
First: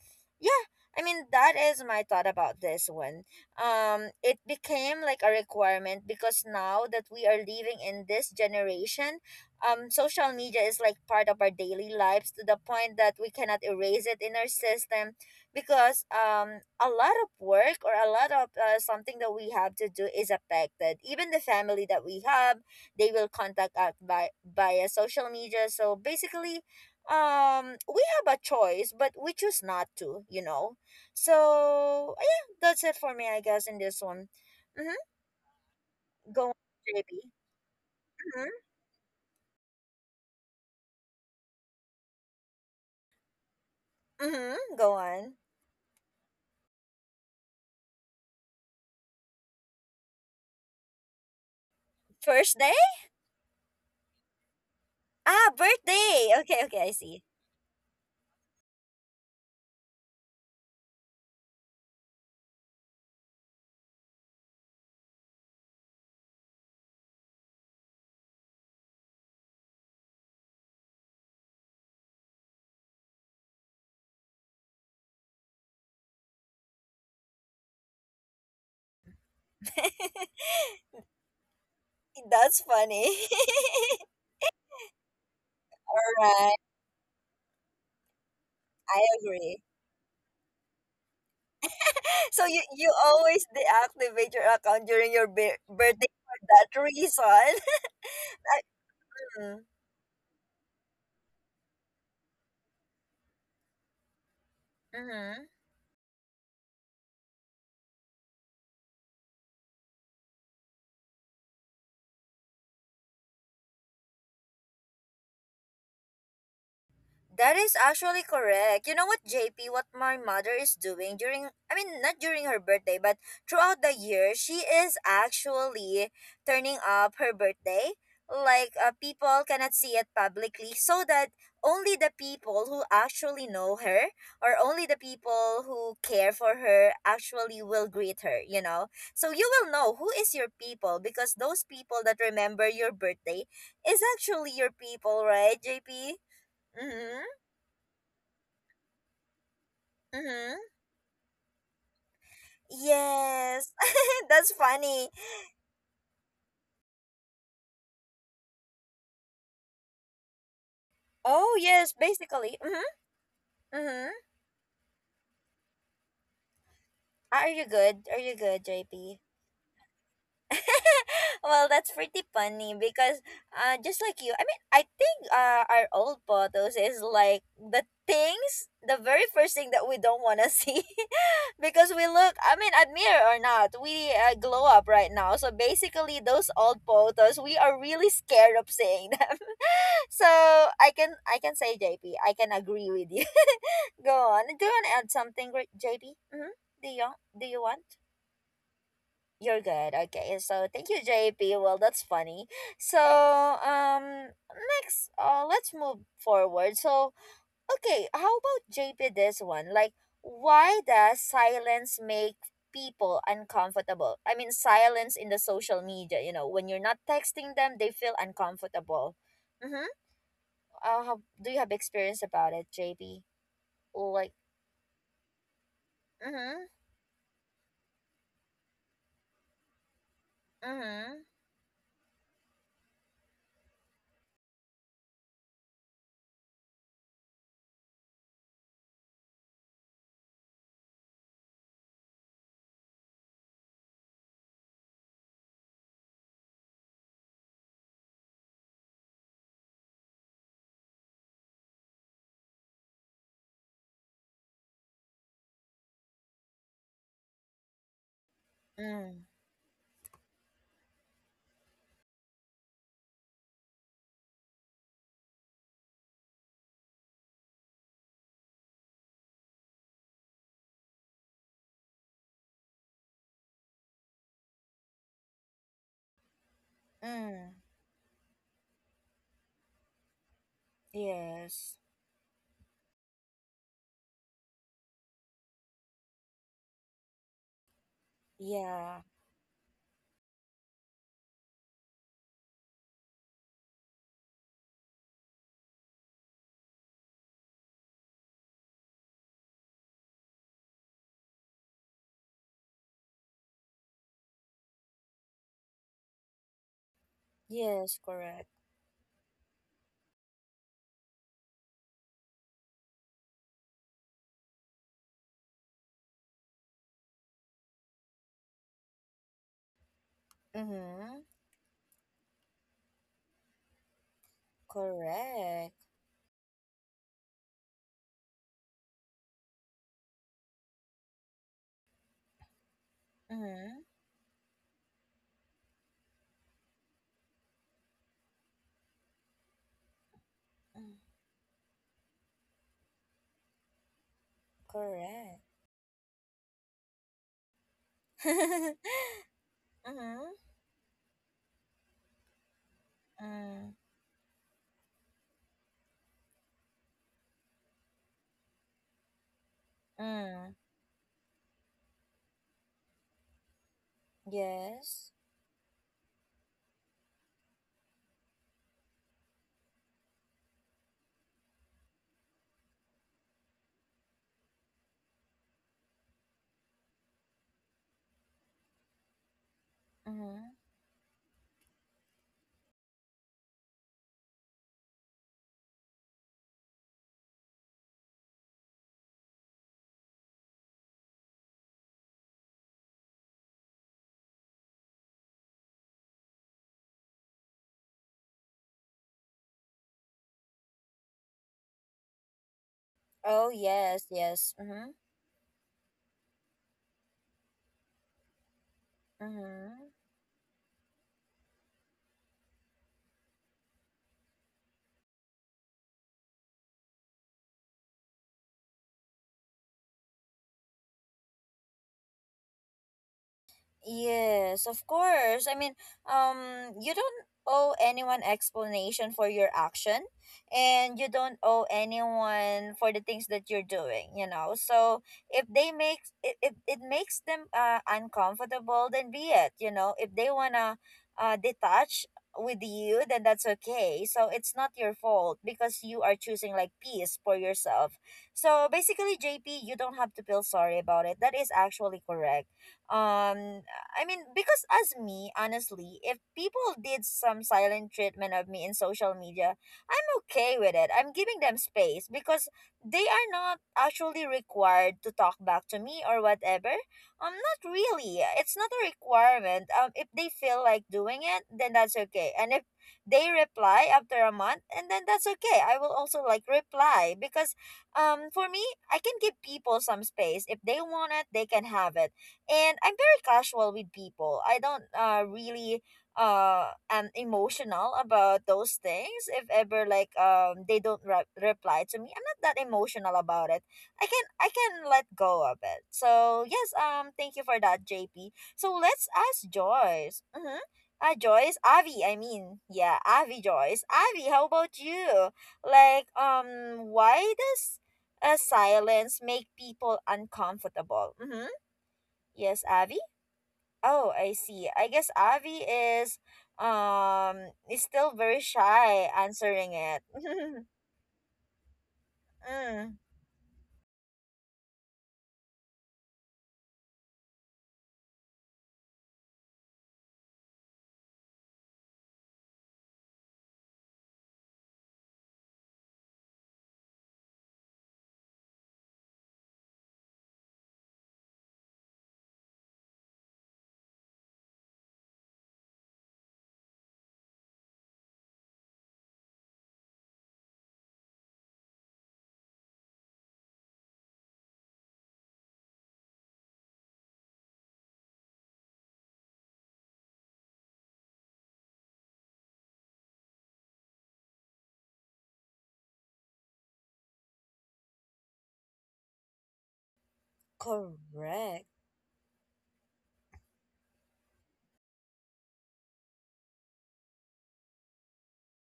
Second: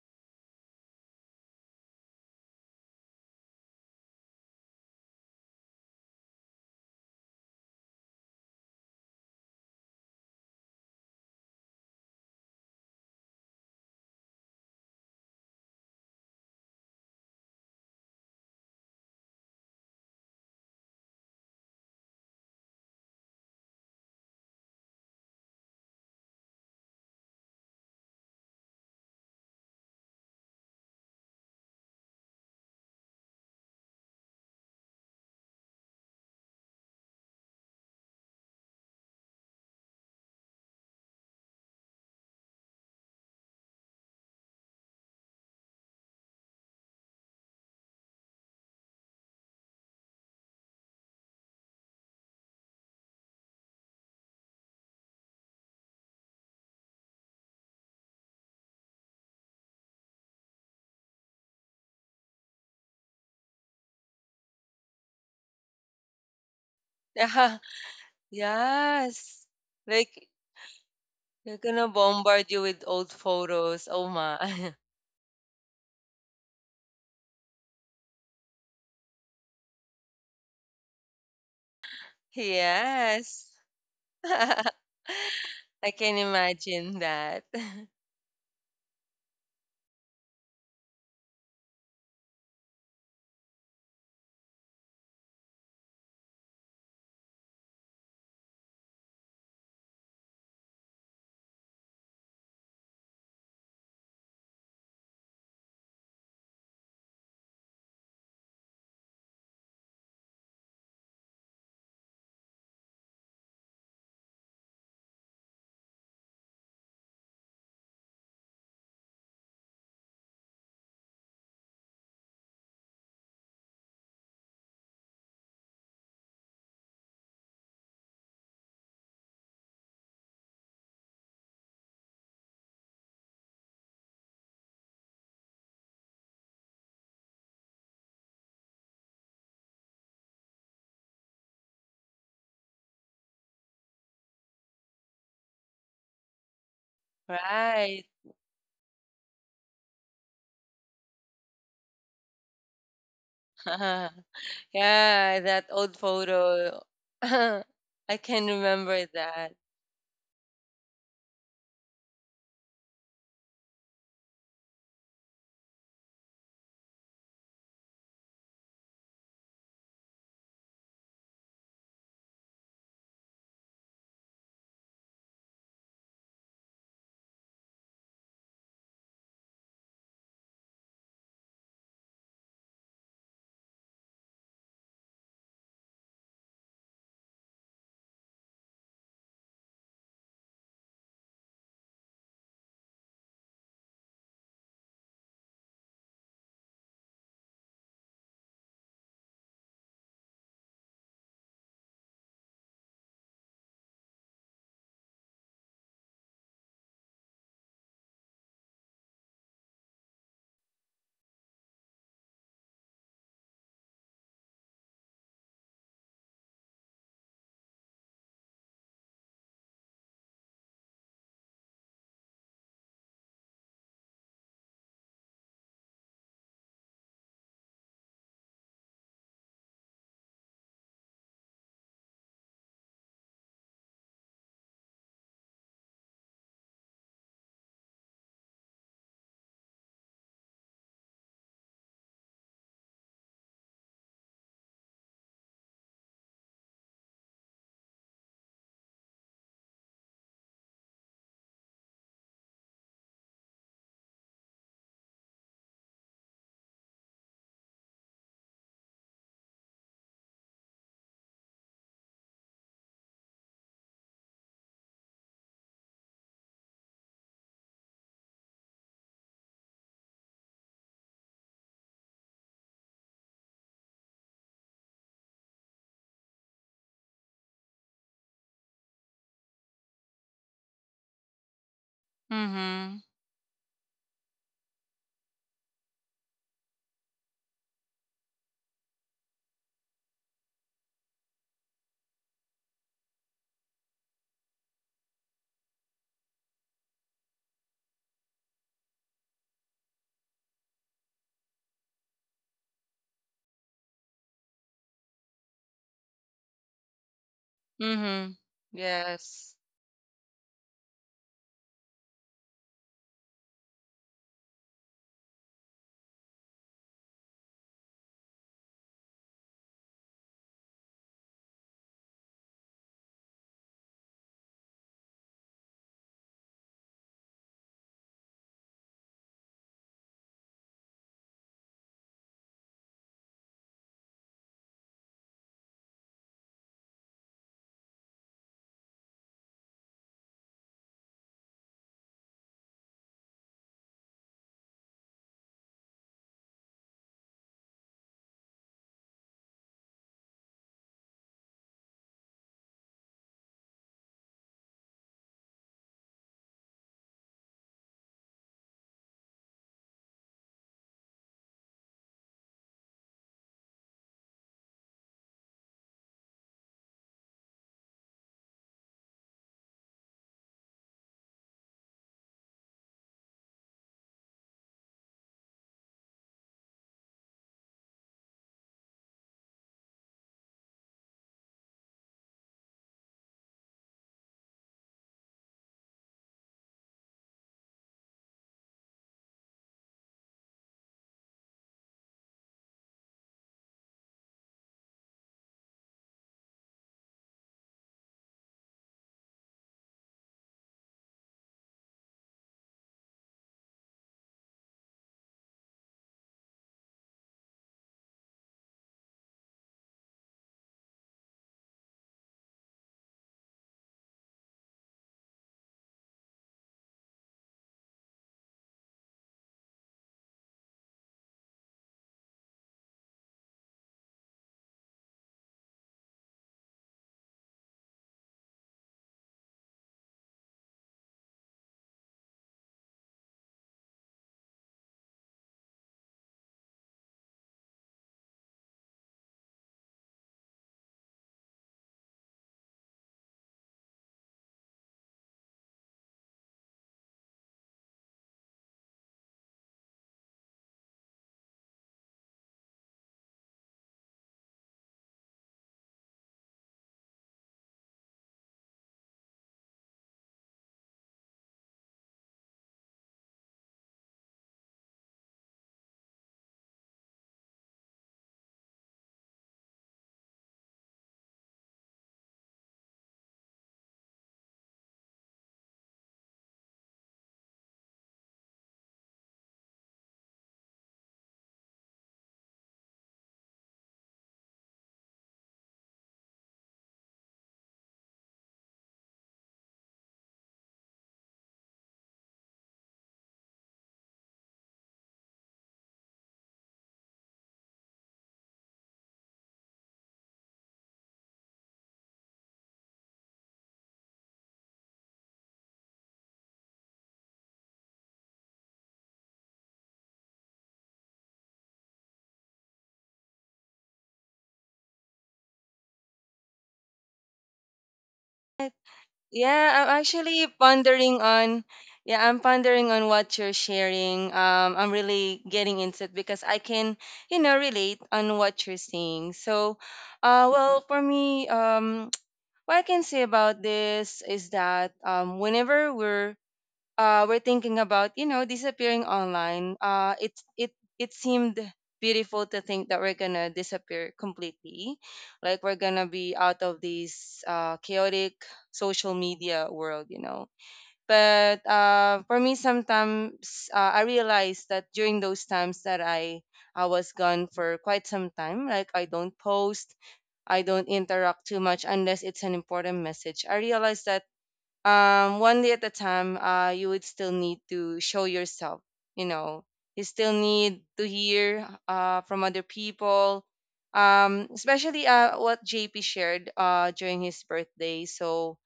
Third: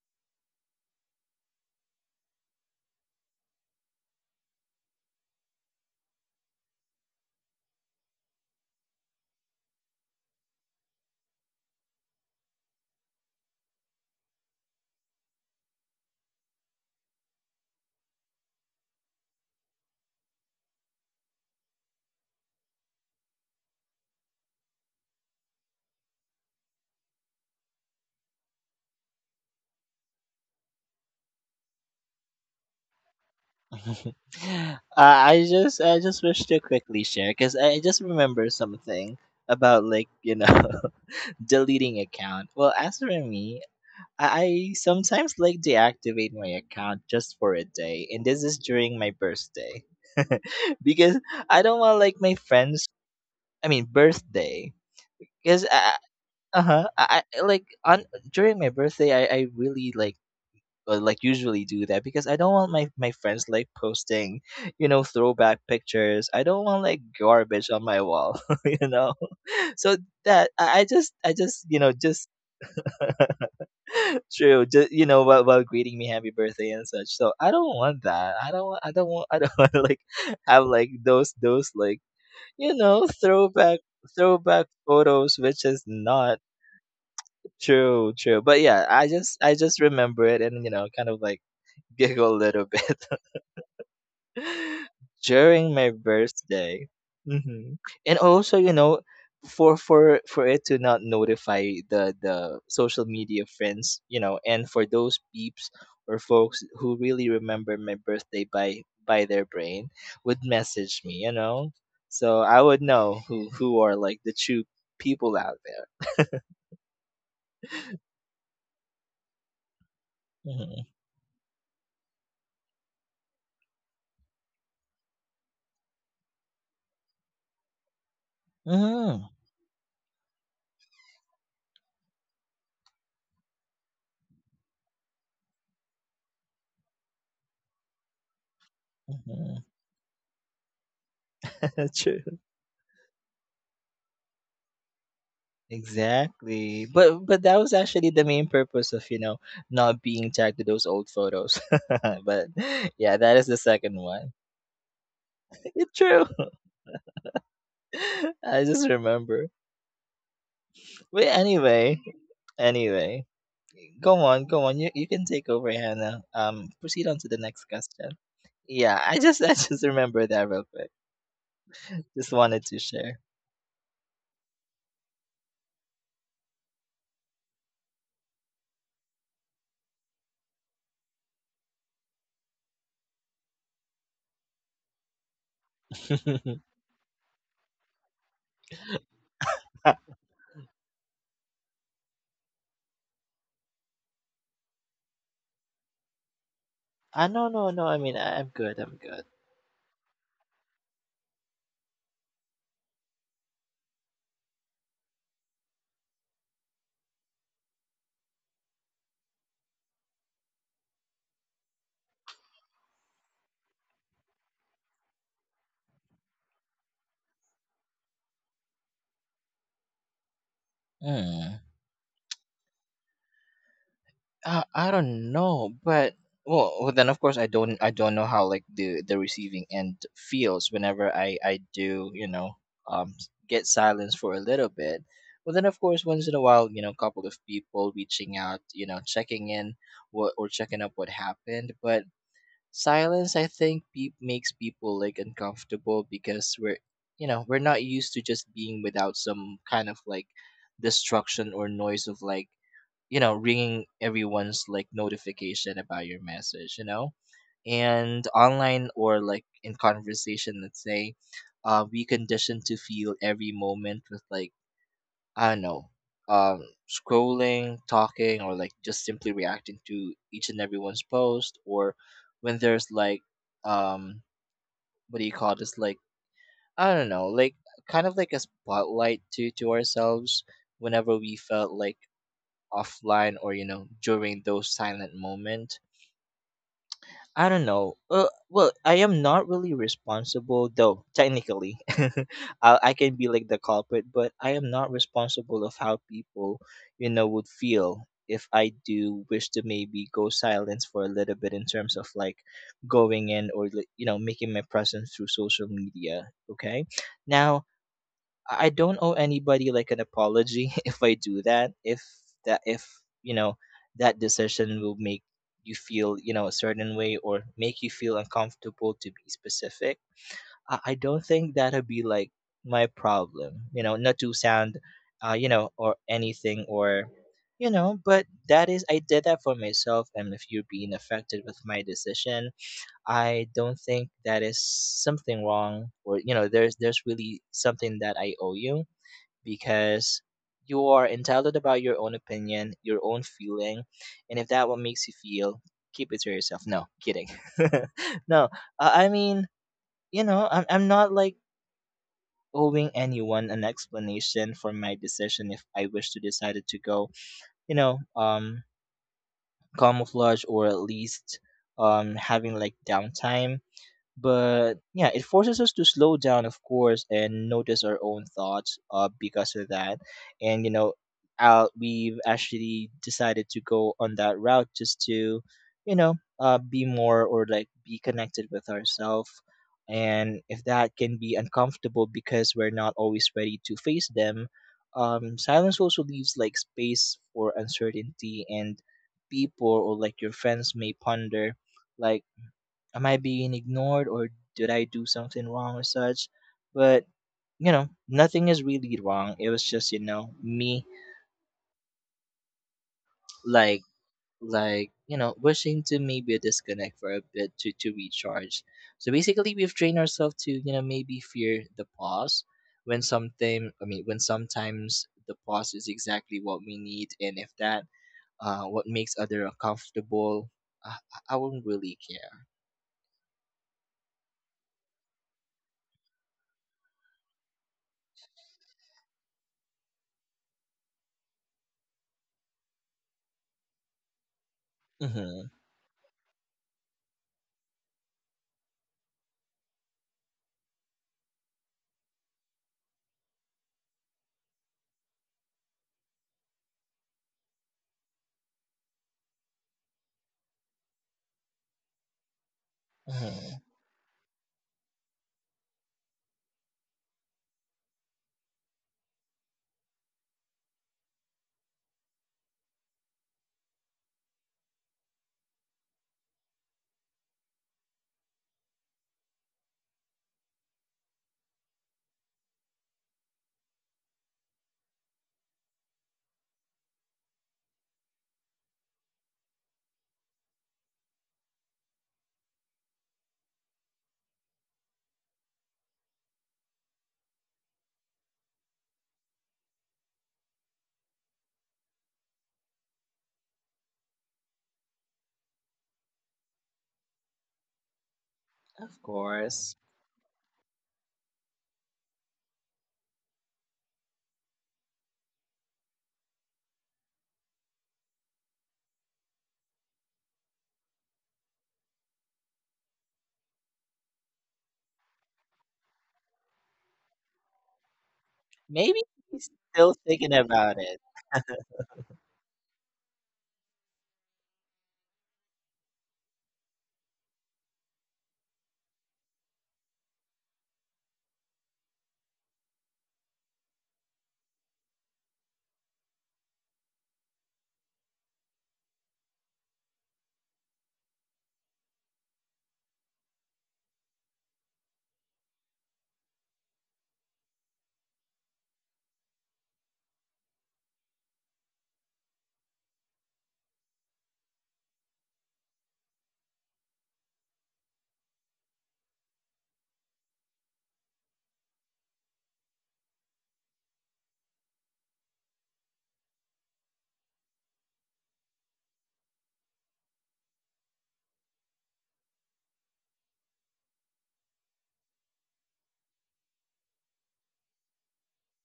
I mean, that is my thought about this one. Um, it became like a requirement because now that we are living in this generation, um, social media is like part of our daily lives to the point that we cannot erase it in our system because, um, a lot of work or a lot of uh, something that we have to do is affected. Even the family that we have, they will contact us by via social media. So basically, um we have a choice, but we choose not to, you know. So yeah, that's it for me, I guess, in this one.
uh,
Mm-hmm.
I just I just wish
Go
to
on,
quickly
J P.
share because
Mm-hmm.
I just remember something about, like, you know, deleting account. Well, as for me, I, I
Mm-hmm. Go
sometimes
on.
like deactivate my account just for a day, and this is during my birthday because I don't want like my
First day?
friends— I mean birthday—
Ah,
because uh
birthday. Okay, okay,
huh
I
I,
see.
I like on— during my birthday I I really like uh, like usually do that, because I don't want my my friends like posting, you know, throwback pictures. I don't want like
Yeah.
garbage on my wall, you know.
Yes.
So
Like
that, I, I just I
they're
just you
gonna
know, just
bombard you with old photos. Oh
true,
my.
just, you know, while, while greeting me happy birthday and such. So I don't want that. I don't wa- I don't want I don't want to like have like those those like,
That's
you
funny.
know,
Yes.
throwback—
I
throwback photos, which is
can
not
Alright,
imagine that.
true— true. But yeah,
I
I just i
agree.
just remember it and, you know, kind of like giggle a
So you
little
you
bit.
always deactivate your account during your bir-
During my
birthday for that
birthday.
reason.
Hmm. And also, you know,
Mm-hmm.
for for for it to not notify the the social media friends, you know, and for those
Mm-hmm.
peeps or folks who really remember my birthday by by their brain would message me, you know, so I would know who who are like the true people out there.
That is actually correct. You know what, J P, what my mother is
Hmm.
doing during, I mean, not during her birthday, but throughout the year, she is actually turning up her birthday. Like, uh,
Hmm.
people cannot see it publicly so that only the people who actually know her, or only the people who care for her actually, will greet her, you know? So you
Hmm.
will know who is your people because those people
True.
that remember your birthday is actually your people, right, J P?
Exactly. But
Mm-hmm.
but that was
Right.
actually the main purpose of, you know, not being tagged
Mm-hmm.
to those old photos. But yeah, that is the
Yes.
second one.
That's funny.
Yeah, that old
True.
photo. I can
I just
remember
remember.
that.
But
Oh, yes,
anyway,
basically. Mm-hmm.
anyway.
Mm-hmm.
Go on, go on. You you can take over, Hannah. Um proceed on to the
Are
next
you
question.
good? Are you good,
Yeah, I
J P?
just I just remember that real quick.
Well, that's pretty
Just wanted to
funny
share.
because, uh, just like you, I mean, I think uh, our old photos is like the things, the very first thing that we don't want to see because we look, I mean, admit it or not, we uh, glow up right now. So basically, those old photos, we are really scared of seeing them. So I can I can say, J P, I can agree with you. Go on. Do you want to add something, Gre- J P? Mm-hmm. Do you
Ah, no
do
no
you
no,
want?
I mean I, I'm good, I'm good.
You're good. Okay. So thank you, J P. Well, that's funny. So, um, next, uh, let's move forward. So okay, how about J P? This one, like, why does silence make people uncomfortable? I mean, silence in the social media. You know, when you're not texting them, they feel uncomfortable. Mm-hmm. Uh, how,
Hmm.
do you have experience about it, J B? Like,
Uh, I don't know, but,
mm-hmm,
well, well, then of course I don't— I don't know how like the the receiving end feels whenever
mm-hmm,
I I do, you know, um s- get silence for a little bit. Well, then of course once in a while, you know, a couple of people reaching out, you know, checking in what— or checking up what happened. But silence, I think, pe- makes people like uncomfortable because we're, you know, we're not used to just being without some kind of like destruction or noise of like, you know, ringing everyone's like notification about your message, you know, and online, or
mm,
like in conversation. Let's say, uh, we conditioned to feel every moment with like, I don't know, um scrolling, talking, or like just simply reacting to each and everyone's post. Or when there's like um what do you call this, like, I don't know, like
mm,
kind of like a spotlight to to ourselves whenever we felt
yes,
like
Mm-hmm.
offline, or, you know, during those silent moments. I don't know, uh, well, I
yeah,
am not really responsible, though. Technically I, I can be like the culprit, but I am not responsible of how people, you know, would feel if I do wish to maybe go silence for a little bit in terms of like going in, or like, you know, making my presence through social media. Okay, now
yes,
Mm-hmm.
correct,
I I don't owe
Yes.
anybody like an apology if I do that. If that if you know, that decision will make you feel, you know, a certain way, or make you feel uncomfortable to be specific, I, I don't
mm-hmm,
think that'll be like my problem. You know, not to sound, uh, you know,
correct,
or anything. Or, you know, but that is— I did that for myself, and if you're being affected with my decision, I don't
mm-hmm,
think that is something wrong. Or, you know, there's there's really something that I owe you, because you
mm,
are entitled about your own opinion, your own feeling, and if that what makes you
correct,
feel, keep it to yourself. No, kidding. No, uh, I
mm-hmm,
mean, you know, I'm I'm not like owing anyone an
mm,
explanation for my decision if I wish to decided to go, you know, um, camouflage,
mm,
or at least um having like downtime. But yeah,
yes,
it forces us to slow down, of course, and notice our own thoughts, uh, because of that. And, you know, out— we've actually decided to go on that route just to, you know, uh, be more, or like, be connected with ourselves. And
mm-hmm,
if that can be uncomfortable because we're not always ready to face them. Um, silence also leaves like space for uncertainty, and people, or like your friends, may ponder like, am I being ignored, or did I do something wrong, or such? But, you know, nothing is really wrong. It was just, you know, me
oh,
like—
yes, yes,
like,
mm-hmm,
you know, wishing to maybe disconnect for a bit to, to recharge. So basically we've
mm-hmm.
trained ourselves to, you know, maybe fear the pause when something— I mean, when sometimes the pause is exactly what we need. And if that, uh what makes other uncomfortable, I, I I won't really care.
Yes, of course. I mean, um, you don't owe anyone explanation for your action, and you don't owe anyone for the things that you're doing. You know, so
Mm-hmm.
if they make if, if it makes them uh uncomfortable, then be it. You know, if they wanna uh detach with you, then that's okay. So it's not your fault because you are choosing like peace for yourself. So basically, J P, you don't have to feel sorry about it. That is actually correct.
Mm-hmm.
um I mean, because as me, honestly, if people did some silent treatment of me in social media, I'm okay with it. I'm giving them space because they are not actually required to talk back to me or whatever. Um, not really. It's not a requirement. Um, if they feel like doing it, then that's okay. And if they reply after a month, and then that's okay. I will also like reply because, um, for me, I can give people some space. If they want it, they can have it, and I'm very casual with people. I don't uh really uh am emotional about those things. If ever like um they don't re- reply to me, I'm not that emotional about it. I can I can let go of it. So yes, um thank you for that, J P. So
Of
let's ask
course.
Joyce. Mm-hmm. Uh, Joyce, Avi, I mean, yeah, Avi Joyce. Avi, how about you? Like, um, why does a silence make people uncomfortable? Mm-hmm. Yes, Avi. Oh, I see. I guess Avi is um is still very
Maybe
shy
he's
answering
Yeah, I'm
still
it.
thinking
actually
about it.
pondering on, yeah, I'm pondering
Mm,
on what you're sharing. Um, I'm really getting into it because I can, you know, relate on what you're saying. So, uh, well, for me, um, what I can say about this is that, um, whenever we're uh, are thinking about, you know, disappearing online, uh, it it it seemed beautiful to think that we're gonna disappear completely, like we're gonna be out of this uh, chaotic social media world, you know. But uh, for me sometimes uh, I realized that during those times that i i was gone for quite some time, like I don't post, I don't interact too much unless it's an important message, I realized that um, one day at a time, uh, you would still need to show yourself, you know, you still need to hear
correct.
uh, from other people, um, especially uh, what J P shared uh, during his birthday. So,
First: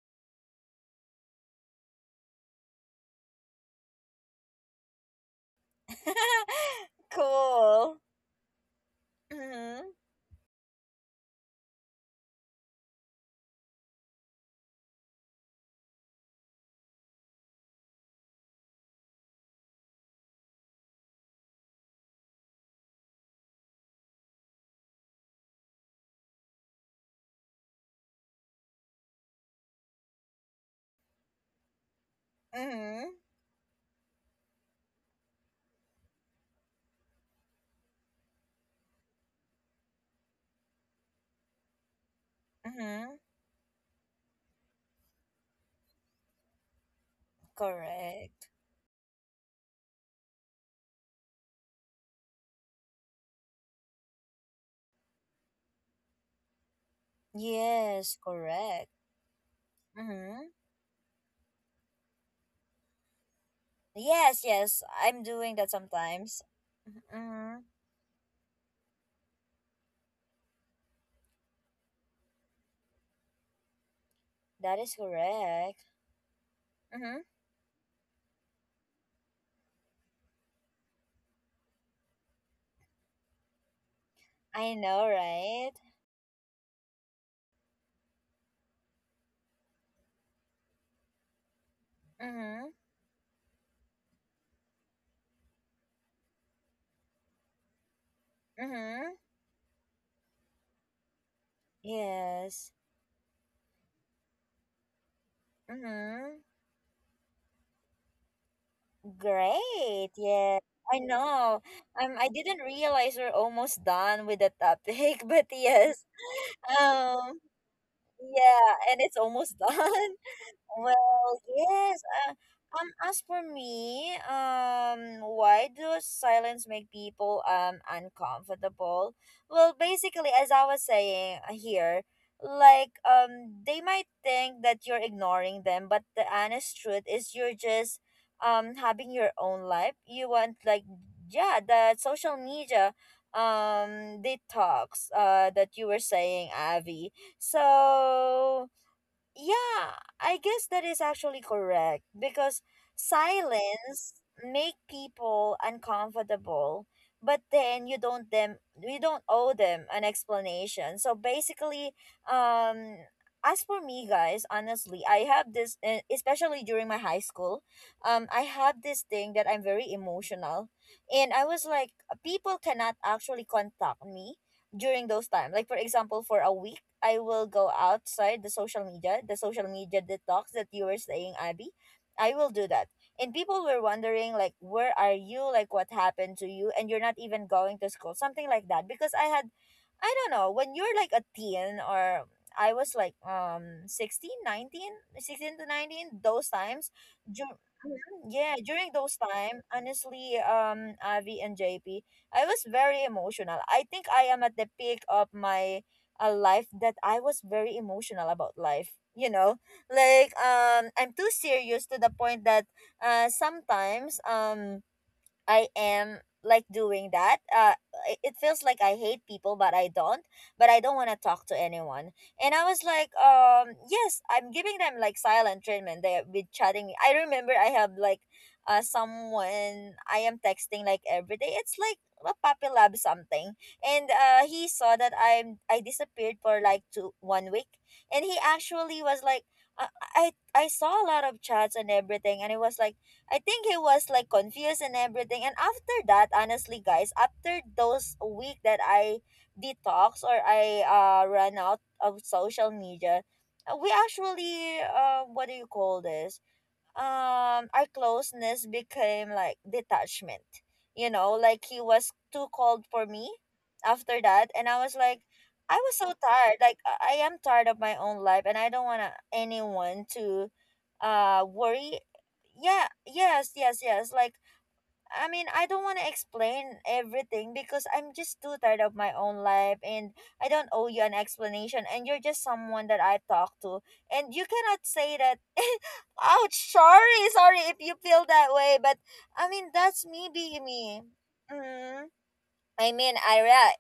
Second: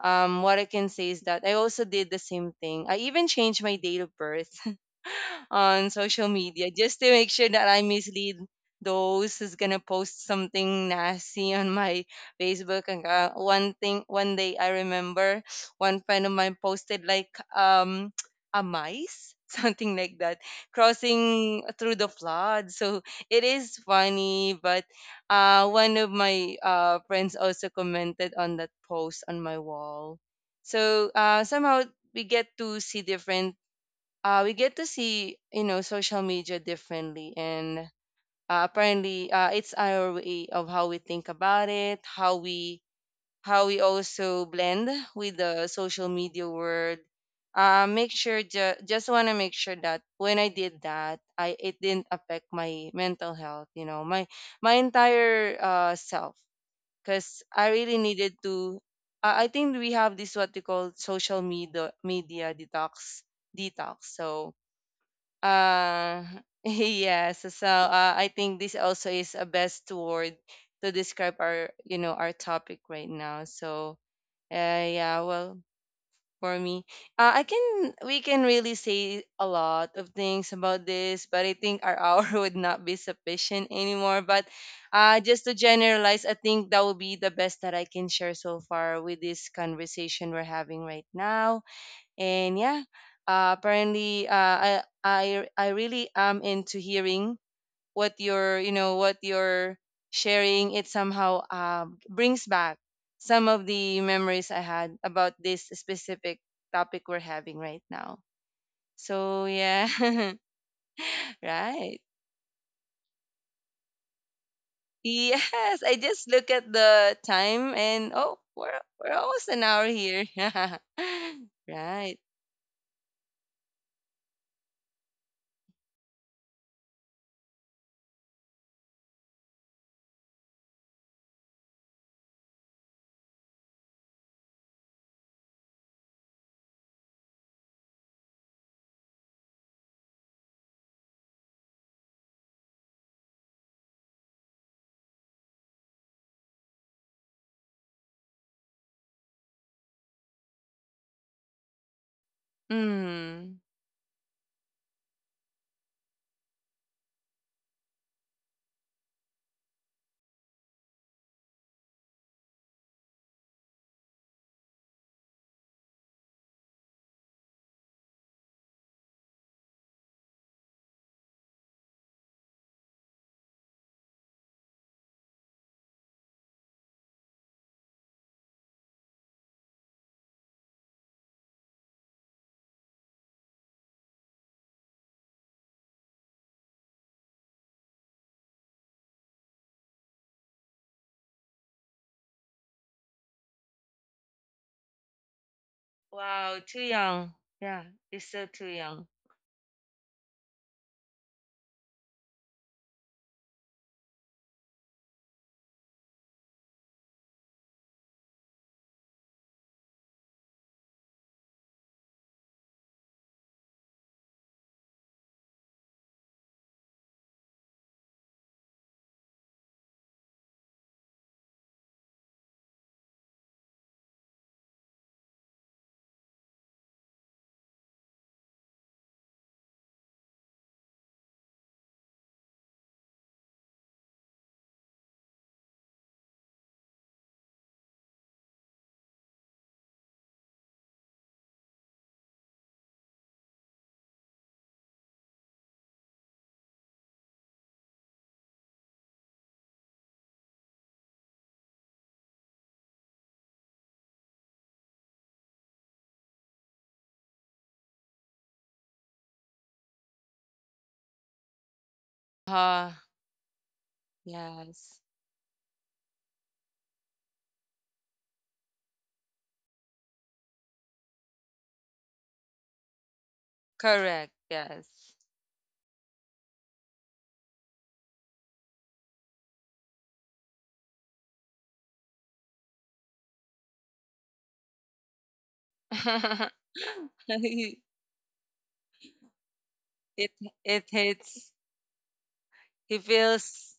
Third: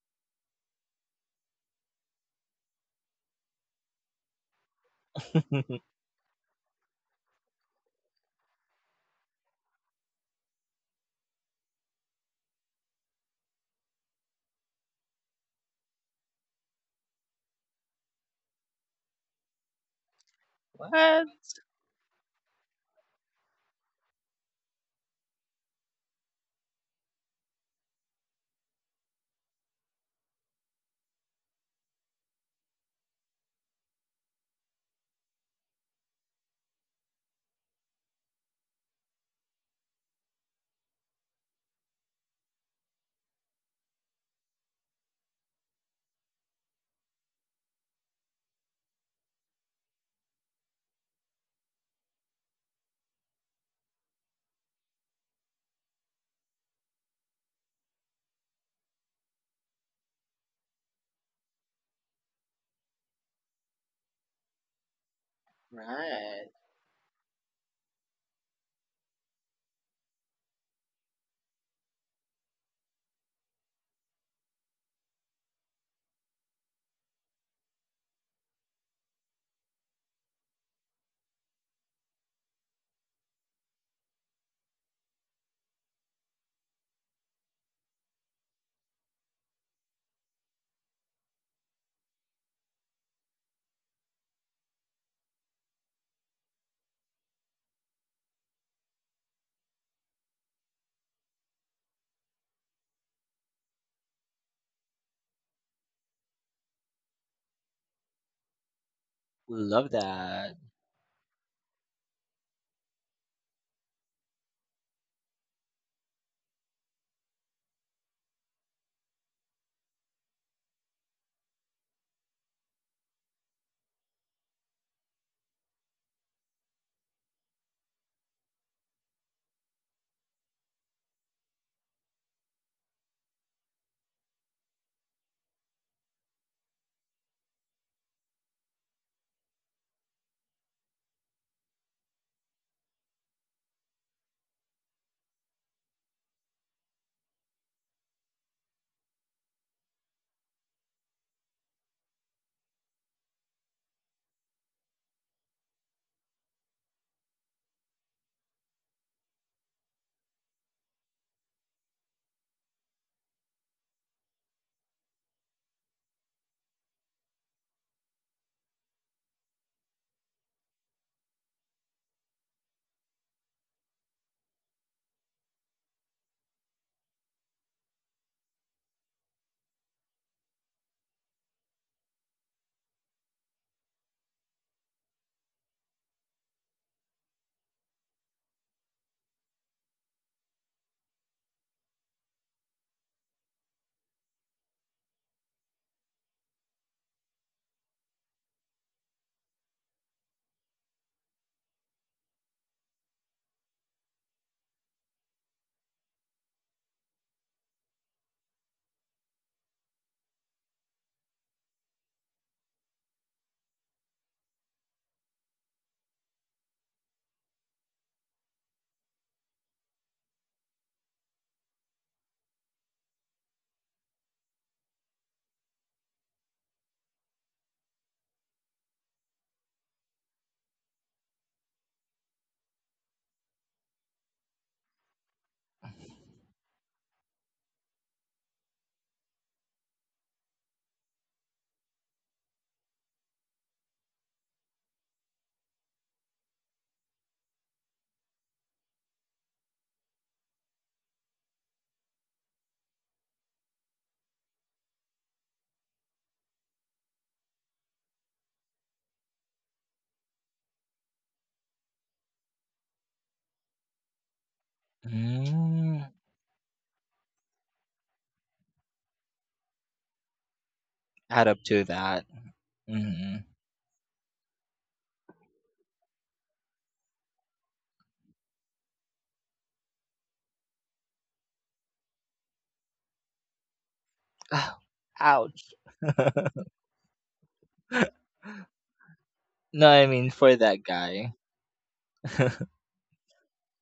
um, what I can say is that I also did the same thing. I even changed my date of birth on social media just to make sure that I
Cool.
mislead those who's gonna
Mhm.
post something nasty on my Facebook account. One thing, one day I remember one friend of mine posted like um a mice, something like that,
What?
crossing through the flood. So it is funny, but uh, one of my uh, friends also commented on that post on my wall. So uh, somehow we get to see
Mhm.
different, uh, we get to see, you know, social media differently. And uh, apparently uh, it's our way of how we think about it, how we
Mhm.
how we also blend with the social media world. Uh, make sure,
Correct.
ju- just want to make sure that when I did that, I it didn't affect my mental health, you know, my my entire uh, self, because I really
Yes,
needed to—
correct.
I i think we have this
Mhm.
what we call social media media detox detox
Yes,
so
yes. I'm doing that
uh,
sometimes.
Right.
yes.
Mhm.
So uh, I think this also is a best word to describe our, you know, our topic right now. So
That
uh,
is
yeah, well,
correct.
for me,
Mhm.
uh, I can we can really say a lot of things about this, but I think our hour would not be sufficient anymore. But
I know,
uh, just to
right?
generalize, I think that would be the best that I can share so far with this conversation we're having right now. And
Mhm.
yeah, uh, apparently, uh, I I I really am into hearing what you're, you know, what
Mhm.
you're sharing. It somehow uh, brings
Yes.
back some of the memories I had about this specific
Mhm.
topic we're having right now. So yeah,
Love
Great.
that.
Yeah. I know.
right.
Um, I didn't realize we're almost done with the topic, but
Yes, I
yes.
just look at the
Um,
time and oh,
yeah,
we're
and
we're
it's
almost
almost
an hour
done.
here.
Well, yes.
Right.
Uh, um, as for me, um, why does silence make people um uncomfortable? Well, basically, as I was saying uh, here, like um, they might think that you're ignoring them, but the honest truth is you're just um having your own life. You want like, yeah, the social media um detox uh that you were saying, Avi. So yeah, I guess that is actually correct because
Hmm.
silence make people uncomfortable, but then you don't them we don't owe them an explanation. So basically, um as for me guys, honestly, I have this uh, especially during my high school, um I have this thing that I'm very emotional, and I was like, people cannot actually contact me during those time. Like for example, for a week I will go outside the social media, the social media detox that you were saying, Abby. I will do that. And people were wondering, like, where are you? Like, what happened to you? And you're not even going to school, something like that. Because I had, I don't know, when you're like a teen, or I was like um sixteen, nineteen, sixteen to nineteen, those
Wow, too
times.
young.
dur-
Yeah, you're
Mhm.
still
Yeah,
too
during
young.
those time, honestly, um, Avi and J P, I was very emotional. I think I am at the peak of my, a life that I was very emotional about life. You know, like um, I'm too serious to the point that uh, sometimes um, I am like doing that. Uh, i- it feels like I hate people, but I don't. But I don't want to talk to anyone. And I was like, um, yes, I'm giving them like silent treatment. They with chatting. I remember I have like, uh, someone I am texting like every day. It's like a puppy lab something, and uh, he saw that I'm I disappeared for like two one week, and he actually was like. I I I saw a lot of chats and everything, and it was like, I think he was like confused and everything. And after that, honestly, guys, after those week that I detox or I uh ran out of social media, uh, we actually, uh what do you call this? Um our closeness became like detachment, you know, like he was too cold
Ah,
for me after that, and I was
yes.
like, I was
Mm.
so tired, like i I am tired of my own life, and I don't want anyone to uh
Add up to
worry.
that.
Yeah.
Mm.
Yes, yes, yes,
Correct.
like,
Yes.
I mean, I don't want to explain everything because I'm just too tired of my own life, and I don't owe you an explanation, and you're just someone that I talk to. And you
Oh,
cannot say that.
ouch.
Ouch, sorry, sorry if
He-
you feel that way. But I mean,
No, I
that's
mean
me
it
for
being
that
it
me.
guy.
hits.
Hmm. I
He
mean, Ira,
feels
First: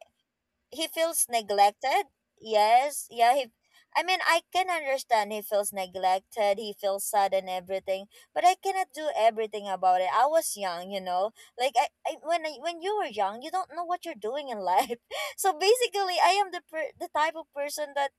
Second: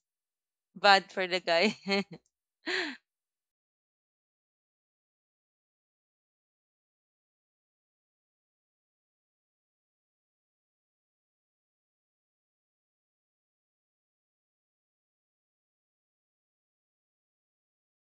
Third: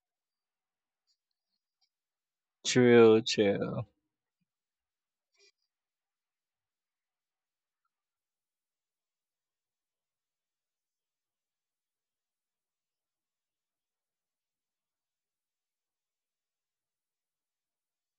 he
bad
feels
for the guy.
neglected. Yes,
True,
yeah. He,
true.
I mean, I can understand, he feels neglected. He feels sad and everything, but I cannot do everything about it. I was young, you know. Like I, I when I, when you were young, you don't know what you're doing in life. So basically, I am the per, the type of person that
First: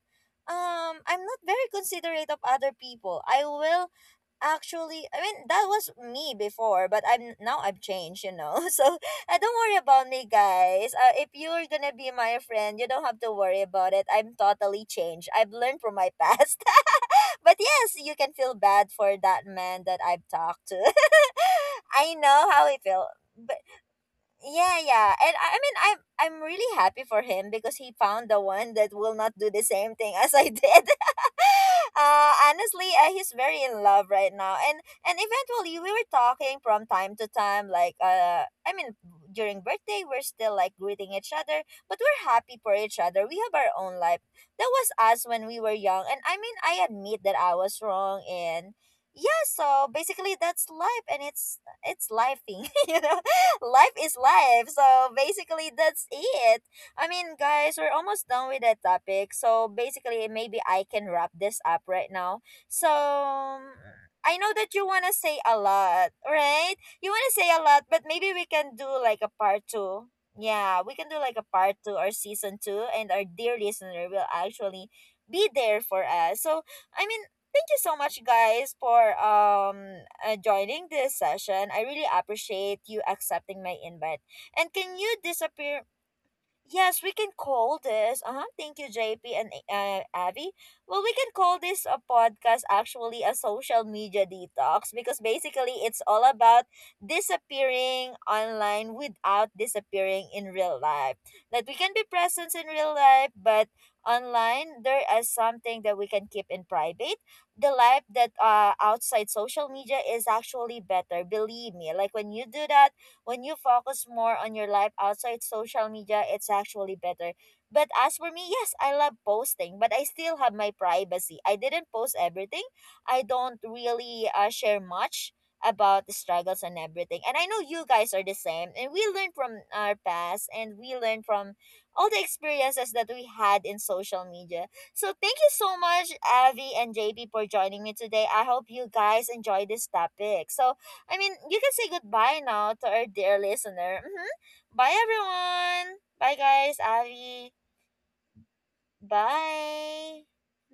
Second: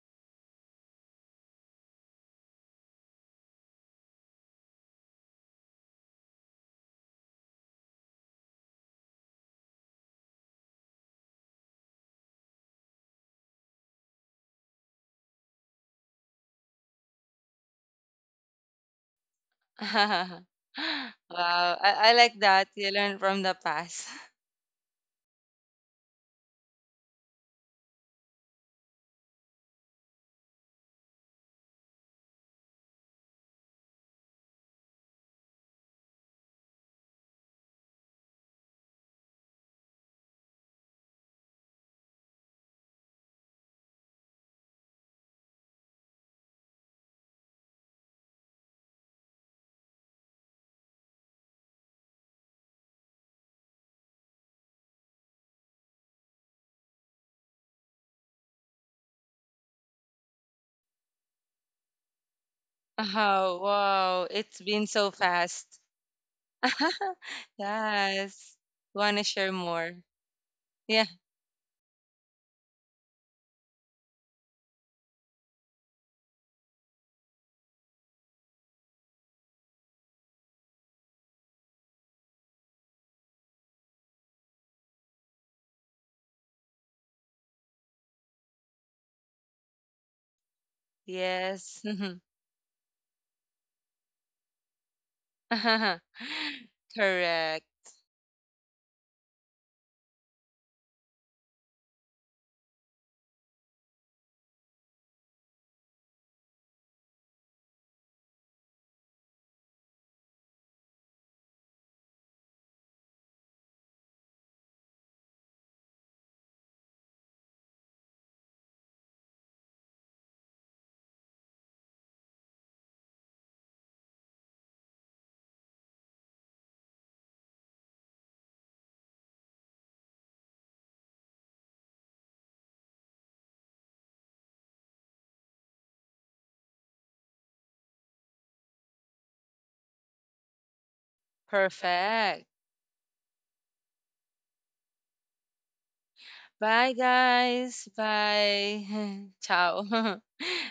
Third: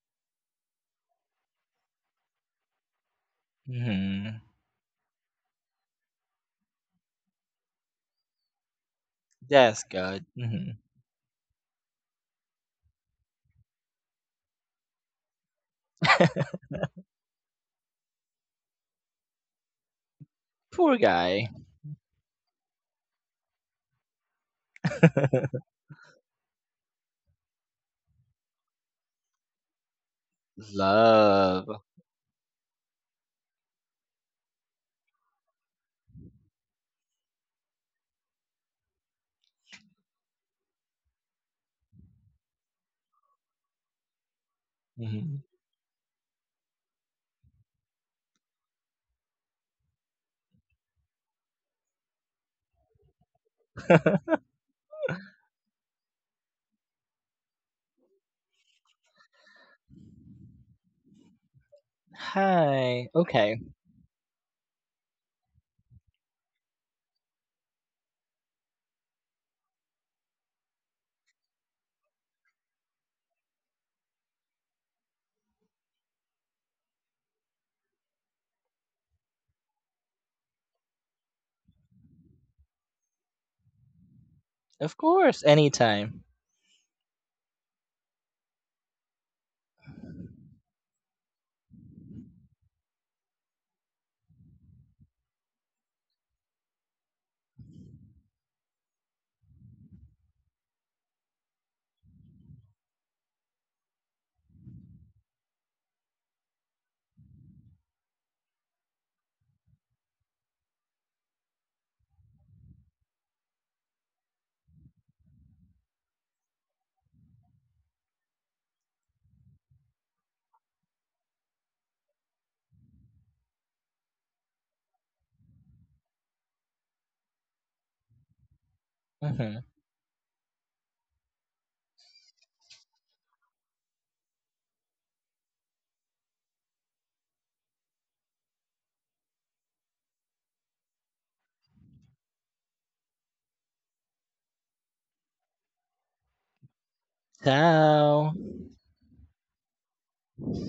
um I'm not very considerate of other people. I will
Hmm.
actually, I mean, that was me before, but I'm now, i've changed, you know. So uh, don't worry
That's
about
good.
me
Hmm.
guys, uh, if you're gonna be my friend, you don't have to worry about it. I'm totally changed. I've learned from my past. But yes, you can feel bad for that man that I've talked to.
Poor guy.
Wow, I, I
I
like
know how
that.
he
You
feel.
learn from the
But
past.
yeah, yeah. And I, I mean, I'm I'm really happy for him because he found the one that will not do the same thing as I did.
Love.
Uh honestly, uh, he's very in love right now. And and eventually we were talking from time to time, like, uh I mean, during birthday we're still like greeting each other, but we're happy for each other. We have our own life. That was us
Hmm.
when we were young. And I mean, I admit that I was wrong. And yeah, so basically that's life, and it's it's lifing, you know. Life is life. So basically, that's it. I mean, guys, we're almost done with that topic. So basically, maybe I can wrap this up right now.
Hi. Okay.
So.
Oh, wow,
I know
it's
that you
been
want
so
to say a
fast.
lot, right? You want to say a lot, but maybe we
Yes.
can do
Want
like
to
a
share
part
more?
two. Yeah, we
Yeah.
can do like a part two or season two, and our dear listener will actually be there for us. So, I mean, thank you so much, guys, for um uh, joining this session. I really appreciate you accepting my invite. And
Of
can you
course.
disappear.
Anytime.
Yes, we can call this. Uh-huh. Thank you, J P and uh, Abby. Well, we can call
Yes.
this a podcast, actually a social media detox, because basically it's all about
Correct.
disappearing online without disappearing in real life. That we can be present in real life, but online there is something that we can keep in private. The life that uh outside social media is actually better. Believe me. Like when you do that, when you focus more on your life outside social media, it's actually better. But as for me, yes, I love posting, but I still have my privacy. I didn't post everything. I don't really uh, share much about the struggles and everything. And I know you guys are the same. And we learn from
Mm-hmm.
our past, and we learn from all the experiences that we had in social media. So thank you so much, Avi and J P, for joining me today. I hope you guys enjoy this topic. So I mean, you can say goodbye
Perfect.
now to our dear listener. Hmm. Bye, everyone. Bye, guys.
Bye,
Avi.
guys.
Ciao.
Bye. Ciao. Bye
Bye.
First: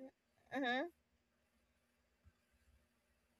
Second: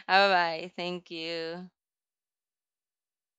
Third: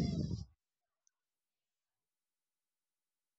bye.
Mm-hmm.
Thank you.